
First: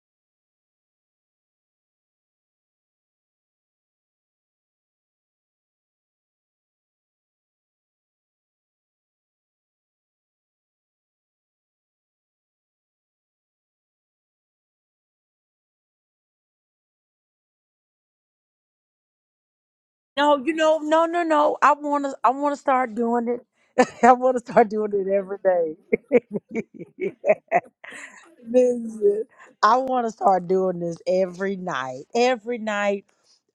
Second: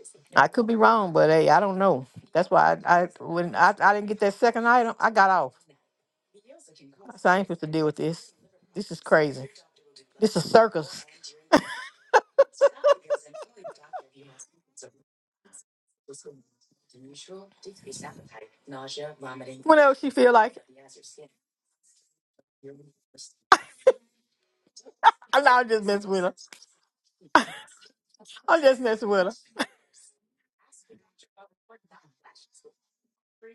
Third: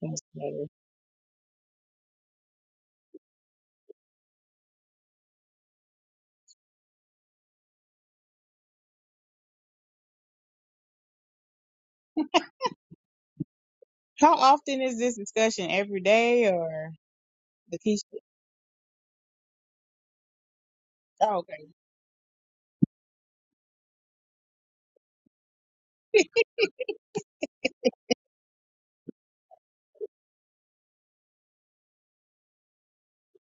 Speaker 3: That's
Speaker 2: I could
Speaker 3: better.
Speaker 2: be wrong, but hey, I don't know. That's why I, I when I, I didn't get that second item, I got off. I I ain't supposed to deal with this. This is crazy. This is circus. [laughs]
Speaker 3: How often is this discussion? Every day or the teacher?
Speaker 2: What else she feel
Speaker 1: No, you
Speaker 2: like?
Speaker 1: know, no, no,
Speaker 3: Oh,
Speaker 1: no.
Speaker 3: okay.
Speaker 1: I wanna I wanna start doing it. [laughs] I wanna start doing it every
Speaker 2: I'm not I'm just messing with her.
Speaker 1: day. [laughs]
Speaker 2: I'm just messing
Speaker 1: Listen,
Speaker 2: with
Speaker 1: I
Speaker 2: her.
Speaker 1: wanna start doing this every night. Every night.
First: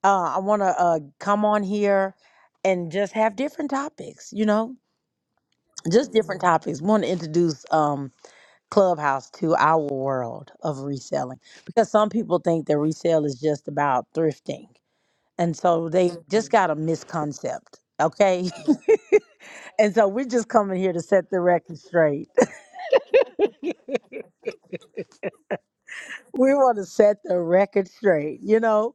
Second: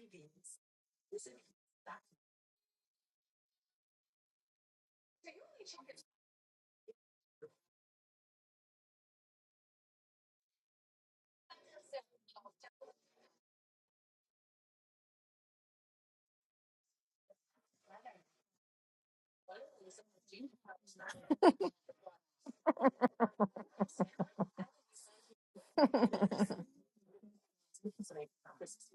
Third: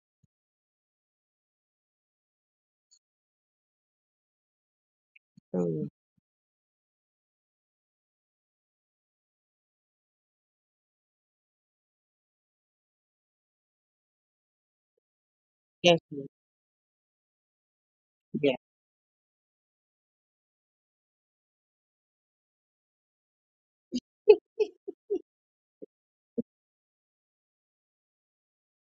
Speaker 1: Uh I wanna uh come on here and just have different topics, you know?
Speaker 3: Cool.
Speaker 1: Just different topics. Wanna introduce um Clubhouse to our world of reselling. Because some people think that resale is just about thrifting. And so
Speaker 3: Yes.
Speaker 1: they
Speaker 3: yes,
Speaker 1: just got a misconcept. Okay. [laughs]
Speaker 3: Yeah.
Speaker 1: And so we're just coming here to set the record straight. [laughs]
Speaker 2: [laughs]
Speaker 1: We want to set the record straight, you know?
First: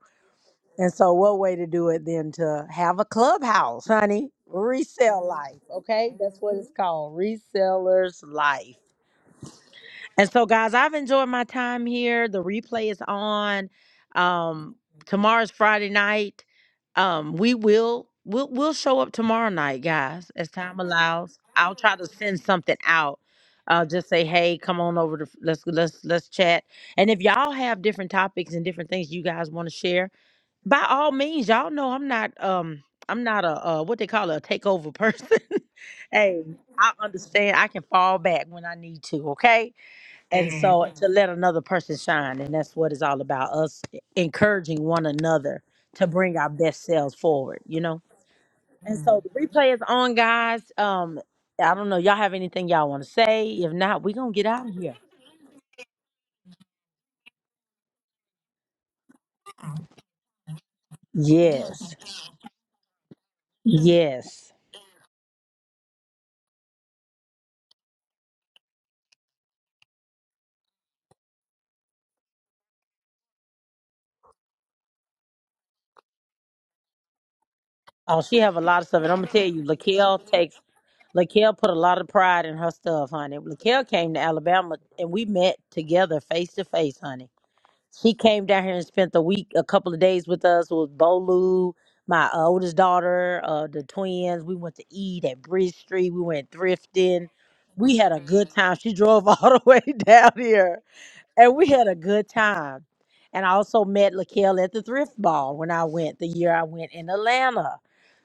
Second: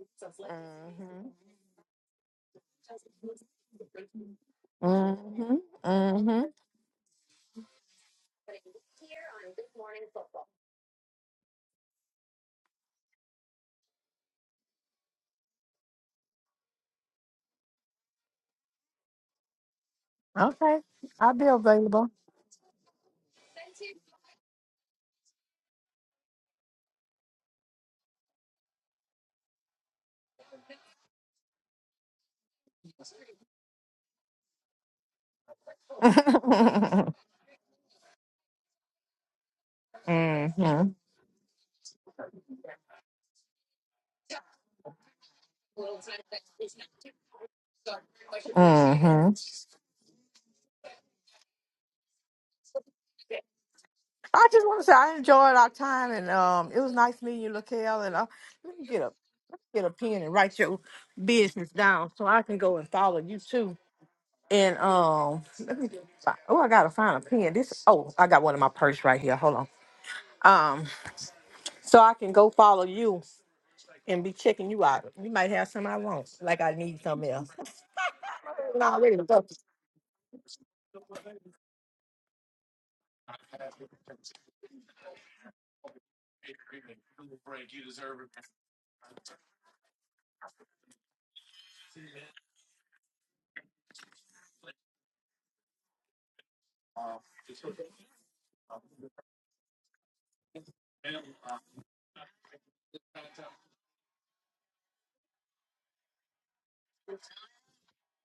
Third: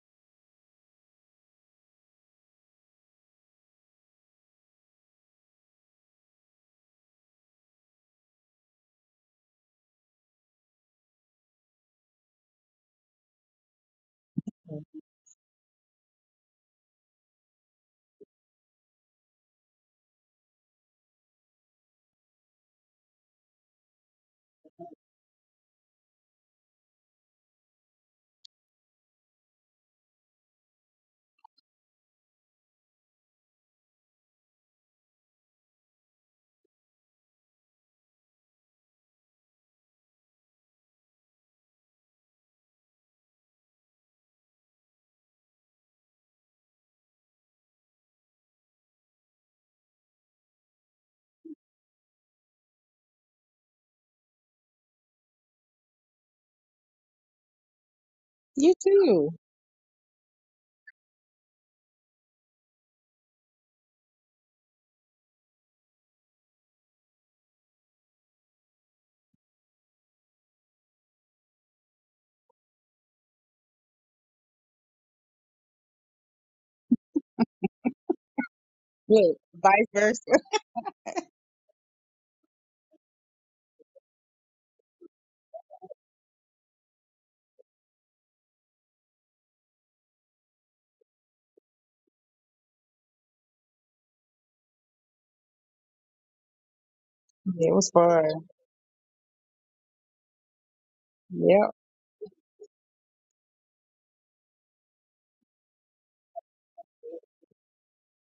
Speaker 1: And so,
Speaker 2: mhm.
Speaker 1: what way to do it than to have a clubhouse, honey? Resell
Speaker 2: Mhm.
Speaker 1: life, okay? That's
Speaker 2: Mhm.
Speaker 1: what it's called. Reseller's life. And so, guys, I've enjoyed my time here. The replay is on. Um, tomorrow's Friday night. Um, we will we'll we'll show up tomorrow night, guys, as time
Speaker 2: Okay. I'll
Speaker 1: allows.
Speaker 2: be
Speaker 1: I'll try to
Speaker 2: available.
Speaker 1: send something out. Uh, just say, hey, come on over to let's let's let's chat. And if y'all have different topics and different things you guys want to share, by all means, y'all know I'm not um I'm not a uh, what they call a takeover person. [laughs] hey, I
Speaker 2: [laughs] mhm.
Speaker 1: understand. I can fall back when I need to. Okay and so to let another person shine, and that's what it's all about us e, encouraging one another to bring our best selves forward, you know? And so the
Speaker 2: Mhm.
Speaker 1: replay is on, guys. Um, I don't know, y'all have anything y'all want to say? If not, we're gonna get
Speaker 2: I just
Speaker 1: out of
Speaker 2: want to say
Speaker 1: here.
Speaker 2: I enjoyed our time and um, it was nice meeting you, Lakel. And uh,
Speaker 3: You
Speaker 2: let me get a
Speaker 3: too.
Speaker 2: get a pen and write your business
Speaker 1: Yes.
Speaker 2: down so I can go and follow you too.
Speaker 1: Yes.
Speaker 2: And um, let me fi- oh, I gotta find a pen. This oh, I got one in my purse right here. Hold on. Um, so I can go follow you and be checking you out. You might have something I want, like I need something else. [laughs]
Speaker 1: Oh, she have a lot of
Speaker 2: Nah,
Speaker 1: stuff. And
Speaker 2: wait a
Speaker 1: I'm gonna
Speaker 3: Look,
Speaker 1: tell
Speaker 2: minute.
Speaker 1: you,
Speaker 3: vice versa.
Speaker 1: Laquel takes Laquel put a lot of pride in her stuff, honey. Laquel came to Alabama and we met together face to face, honey She came down here and spent a week, a couple of days with us with Bolu, my uh, oldest daughter, uh, the twins. We went to eat at Bridge Street. We went thrifting.
Speaker 3: Yeah, it was
Speaker 1: We had a
Speaker 3: fun.
Speaker 1: good time. She drove [laughs] all the way down here, and we
Speaker 3: Yep.
Speaker 1: had a good time. And I also met Lakel at the thrift ball when I went the year I went in Atlanta.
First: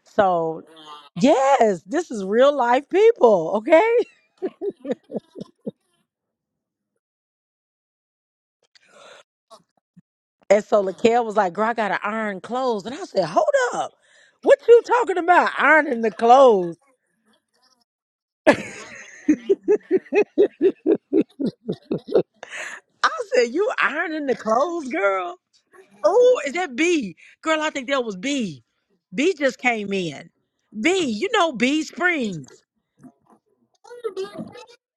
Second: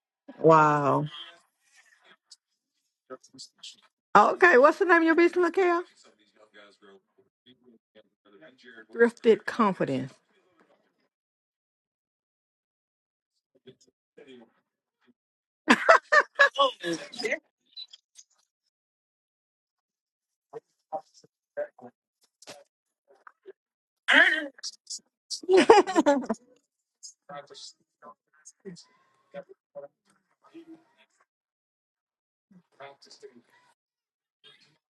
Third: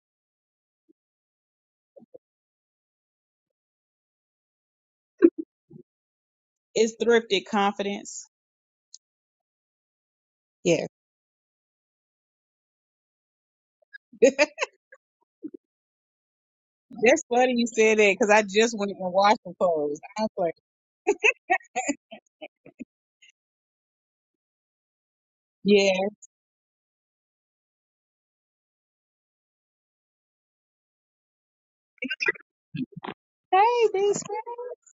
Speaker 1: So
Speaker 2: Wow.
Speaker 1: yes, this is real life people, okay?
Speaker 2: Okay, what's the name of your business, LaKel?
Speaker 3: It's thrifted confidence.
Speaker 2: Thrifted Confidence.
Speaker 1: And so
Speaker 3: Yeah.
Speaker 1: Lakel was like, girl, I gotta iron clothes. And I said, hold up.
Speaker 3: [laughs]
Speaker 1: What you talking about? Ironing the clothes.
Speaker 3: That's funny you said that because I just went and washed some clothes. I was like,
Speaker 1: I said, you ironing the clothes, girl?
Speaker 3: yeah.
Speaker 1: Oh, is that B? Girl, I think that was B. B just came in. B, you know B Springs.
Speaker 3: Hey, this friend.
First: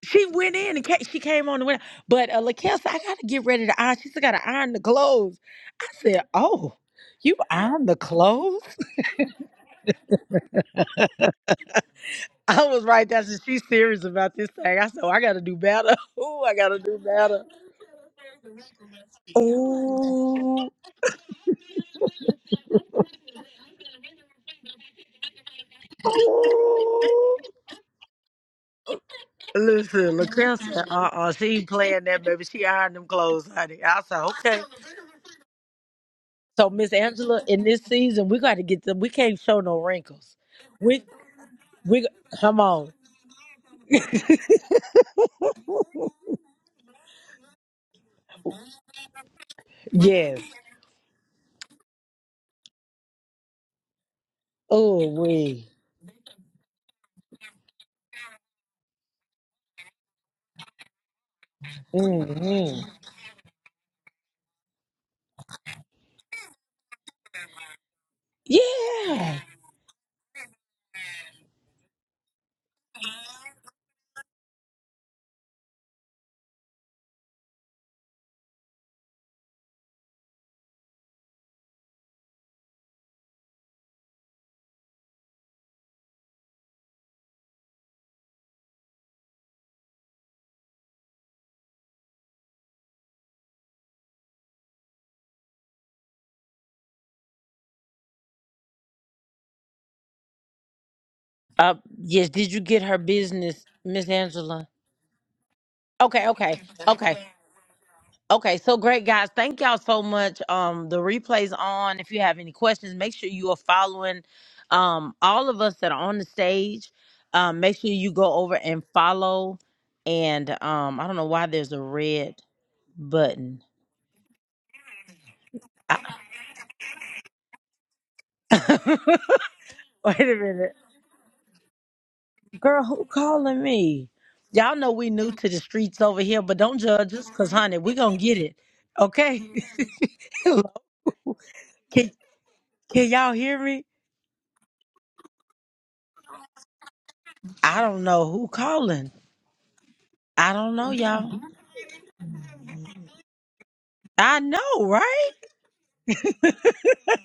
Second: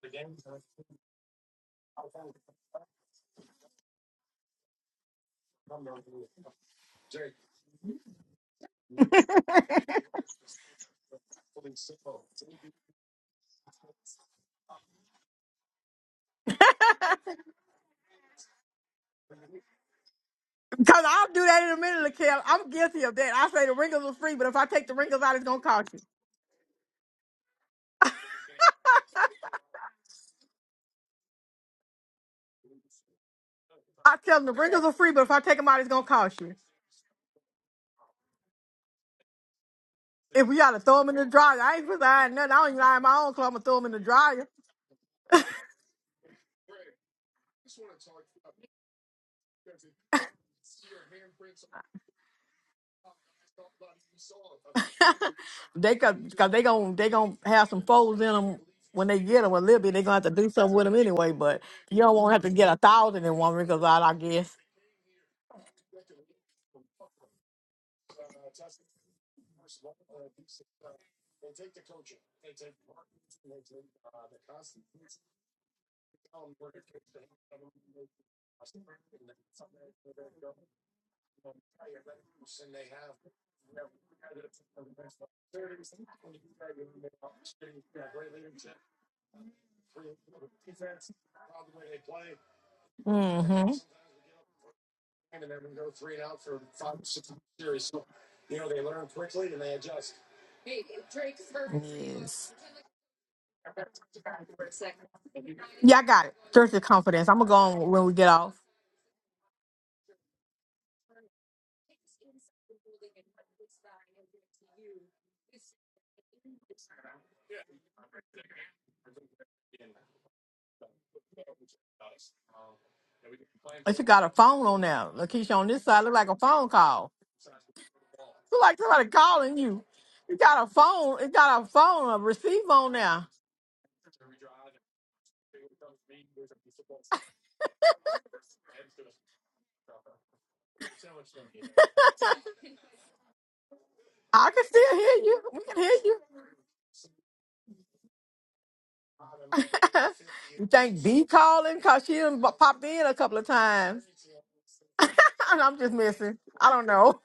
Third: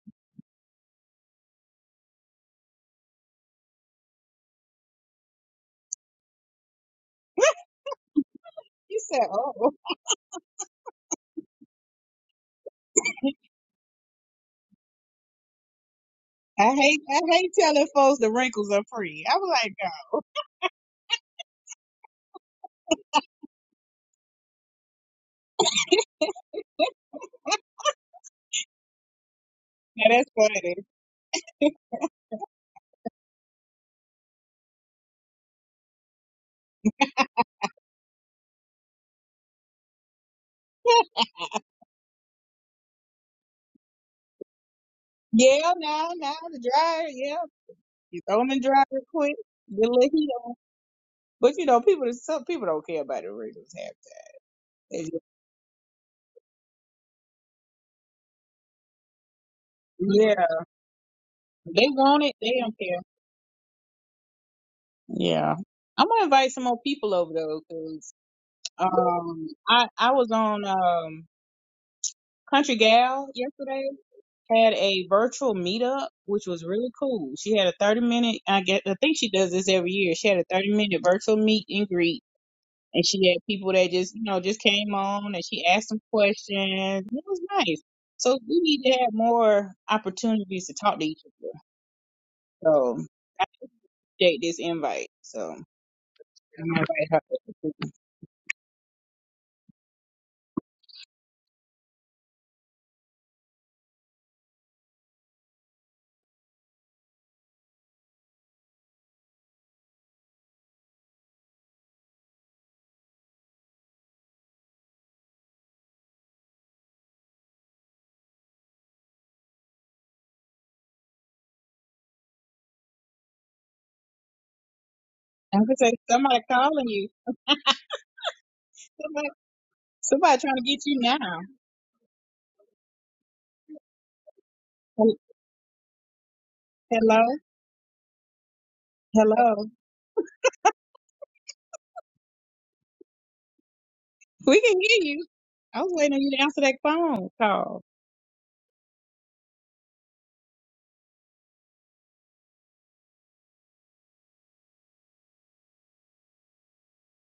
Speaker 1: She went in and ca- she came on the window. But uh, Lakel said, I gotta get ready to iron. She said, gotta iron the clothes. I said, oh, you iron the clothes? [laughs]
Speaker 3: You said, oh,
Speaker 1: I was right. That's she's serious about this thing. I said, oh, I gotta do better. [laughs] Oh, I
Speaker 3: I
Speaker 1: gotta
Speaker 2: [laughs]
Speaker 1: do
Speaker 3: hate,
Speaker 2: Cause
Speaker 3: I
Speaker 1: better.
Speaker 3: hate telling folks the wrinkles are free. I
Speaker 1: Ooh,
Speaker 3: was like, God,
Speaker 2: I'll do that in a minute, LaKel. I'm guilty of that. I say the wrinkles are free, but if I take the wrinkles out, it's gonna cost you.
Speaker 1: ooh. Listen,
Speaker 3: now that's
Speaker 1: LaCamp
Speaker 3: funny.
Speaker 1: said, uh-uh, she ain't playing that, baby. She ironed them clothes, honey. I
Speaker 2: I
Speaker 1: said,
Speaker 2: tell them the
Speaker 1: okay.
Speaker 2: wrinkles are free, but if I take them out, it's gonna cost you.
Speaker 1: So, Miss Angela, in this season, we got to get them. We can't show no wrinkles.
Speaker 2: If we gotta throw
Speaker 1: We,
Speaker 2: them in the dryer, I ain't supposed
Speaker 1: we,
Speaker 2: to iron nothing. I
Speaker 1: come
Speaker 2: don't even
Speaker 1: on.
Speaker 2: iron my own clothes. I'm gonna throw them in the
Speaker 1: [laughs]
Speaker 2: dryer.
Speaker 3: Yeah, now, now the dryer. Yeah, you throw them in the dryer real quick. Get a little heat
Speaker 1: Yes.
Speaker 3: on. But you know, people, some people don't care about the wrinkles. Half the time.
Speaker 1: Oh,
Speaker 3: They just-
Speaker 1: we.
Speaker 2: [laughs] they could, cause they gon' they gon' have some folds in them when they get them a little bit. They gonna have to
Speaker 3: yeah,
Speaker 2: do something with them anyway. But
Speaker 3: they
Speaker 2: you don't
Speaker 3: want
Speaker 2: want to
Speaker 3: it.
Speaker 2: have to
Speaker 3: They
Speaker 2: get
Speaker 3: don't
Speaker 2: a
Speaker 1: hmm
Speaker 3: care.
Speaker 2: thousand in one because out, I guess.
Speaker 3: Yeah, I'm gonna invite some more people over though, cause
Speaker 1: Yeah.
Speaker 3: um, I I was on um Country Gal yesterday had a virtual meetup, which was really cool. She had a 30 minute, I guess, I think she does this every year. She had a 30 minute virtual meet and greet. And she had people that just, you know, just came on and she asked them questions. It was nice. So we need to have more opportunities to talk to each other. So I
Speaker 2: Mm-hmm.
Speaker 3: appreciate this invite. So I'm gonna invite her.
Speaker 1: Uh, yes.
Speaker 2: Yes.
Speaker 1: Did you get her business, Miss Angela?
Speaker 2: Yeah, I got
Speaker 1: Okay.
Speaker 2: it.
Speaker 1: Okay.
Speaker 2: Church of
Speaker 1: Okay.
Speaker 2: confidence. I'm gonna go on when we get
Speaker 1: Okay,
Speaker 2: off.
Speaker 1: so great guys. Thank y'all so much. Um the replays on. If you have any questions, make sure you are following um all of us that are on the stage. Um make sure you go over and follow and um I don't know why there's a red button.
Speaker 2: Oh, she got a phone on now. Lakeisha
Speaker 3: I
Speaker 2: on
Speaker 3: could
Speaker 2: this
Speaker 3: say
Speaker 2: side
Speaker 1: I-
Speaker 2: look like a
Speaker 3: somebody
Speaker 2: phone
Speaker 3: calling you.
Speaker 2: call. Look like
Speaker 1: [laughs]
Speaker 2: somebody
Speaker 3: Somebody,
Speaker 2: calling you.
Speaker 1: Wait a
Speaker 2: You
Speaker 3: somebody trying to
Speaker 2: got a
Speaker 1: minute.
Speaker 3: get you now.
Speaker 2: phone. It got a phone, a receiver
Speaker 1: Girl,
Speaker 2: on
Speaker 1: who
Speaker 2: now.
Speaker 1: calling me? Y'all know we new to the streets over here, but don't judge
Speaker 3: Hello?
Speaker 1: us cuz honey, we going to get it. Okay?
Speaker 3: Hello?
Speaker 1: [laughs] can, can y'all hear me?
Speaker 2: I
Speaker 3: We
Speaker 2: can
Speaker 3: can
Speaker 2: still
Speaker 3: hear
Speaker 2: hear
Speaker 3: you.
Speaker 2: you. We can
Speaker 3: I
Speaker 2: hear
Speaker 3: was waiting on you to answer that phone
Speaker 1: I
Speaker 3: call.
Speaker 1: don't know who calling.
Speaker 2: you.
Speaker 1: I
Speaker 2: [laughs] you
Speaker 1: don't know
Speaker 2: think B
Speaker 1: y'all.
Speaker 2: calling because she done bu- popped in a couple of times.
Speaker 1: I know, right?
Speaker 2: [laughs] I'm just missing. I don't know.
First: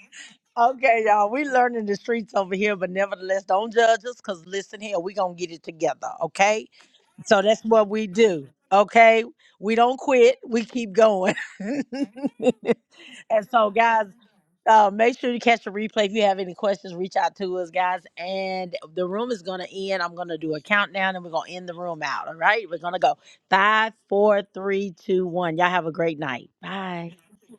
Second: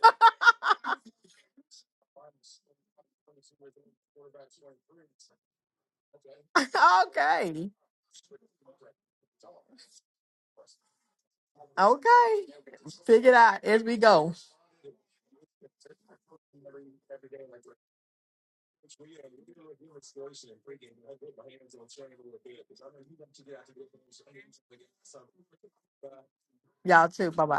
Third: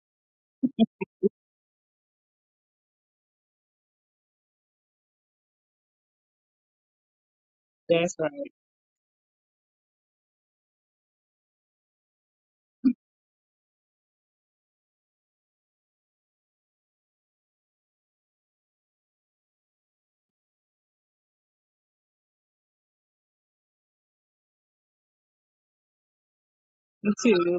Speaker 1: Okay, y'all, we learning the streets over here, but nevertheless, don't judge us because listen here, we going to get it together,
Speaker 2: [laughs]
Speaker 1: okay? So that's
Speaker 2: okay.
Speaker 1: what we
Speaker 3: That's right.
Speaker 1: do, okay? We don't quit, we keep going. [laughs]
Speaker 2: Okay. Figure it
Speaker 1: and
Speaker 2: out
Speaker 1: so,
Speaker 2: as we
Speaker 1: guys,
Speaker 2: go.
Speaker 1: uh, make sure you catch the replay. If you have any questions, reach out to us, guys. And the room is going to end. I'm going to do a countdown and we're going to end the room out, all right? We're going to go five, four, three, two, one. Y'all have a great night.
Speaker 2: Y'all
Speaker 1: Bye.
Speaker 3: Me
Speaker 2: too. Bye
Speaker 3: too.
Speaker 2: bye.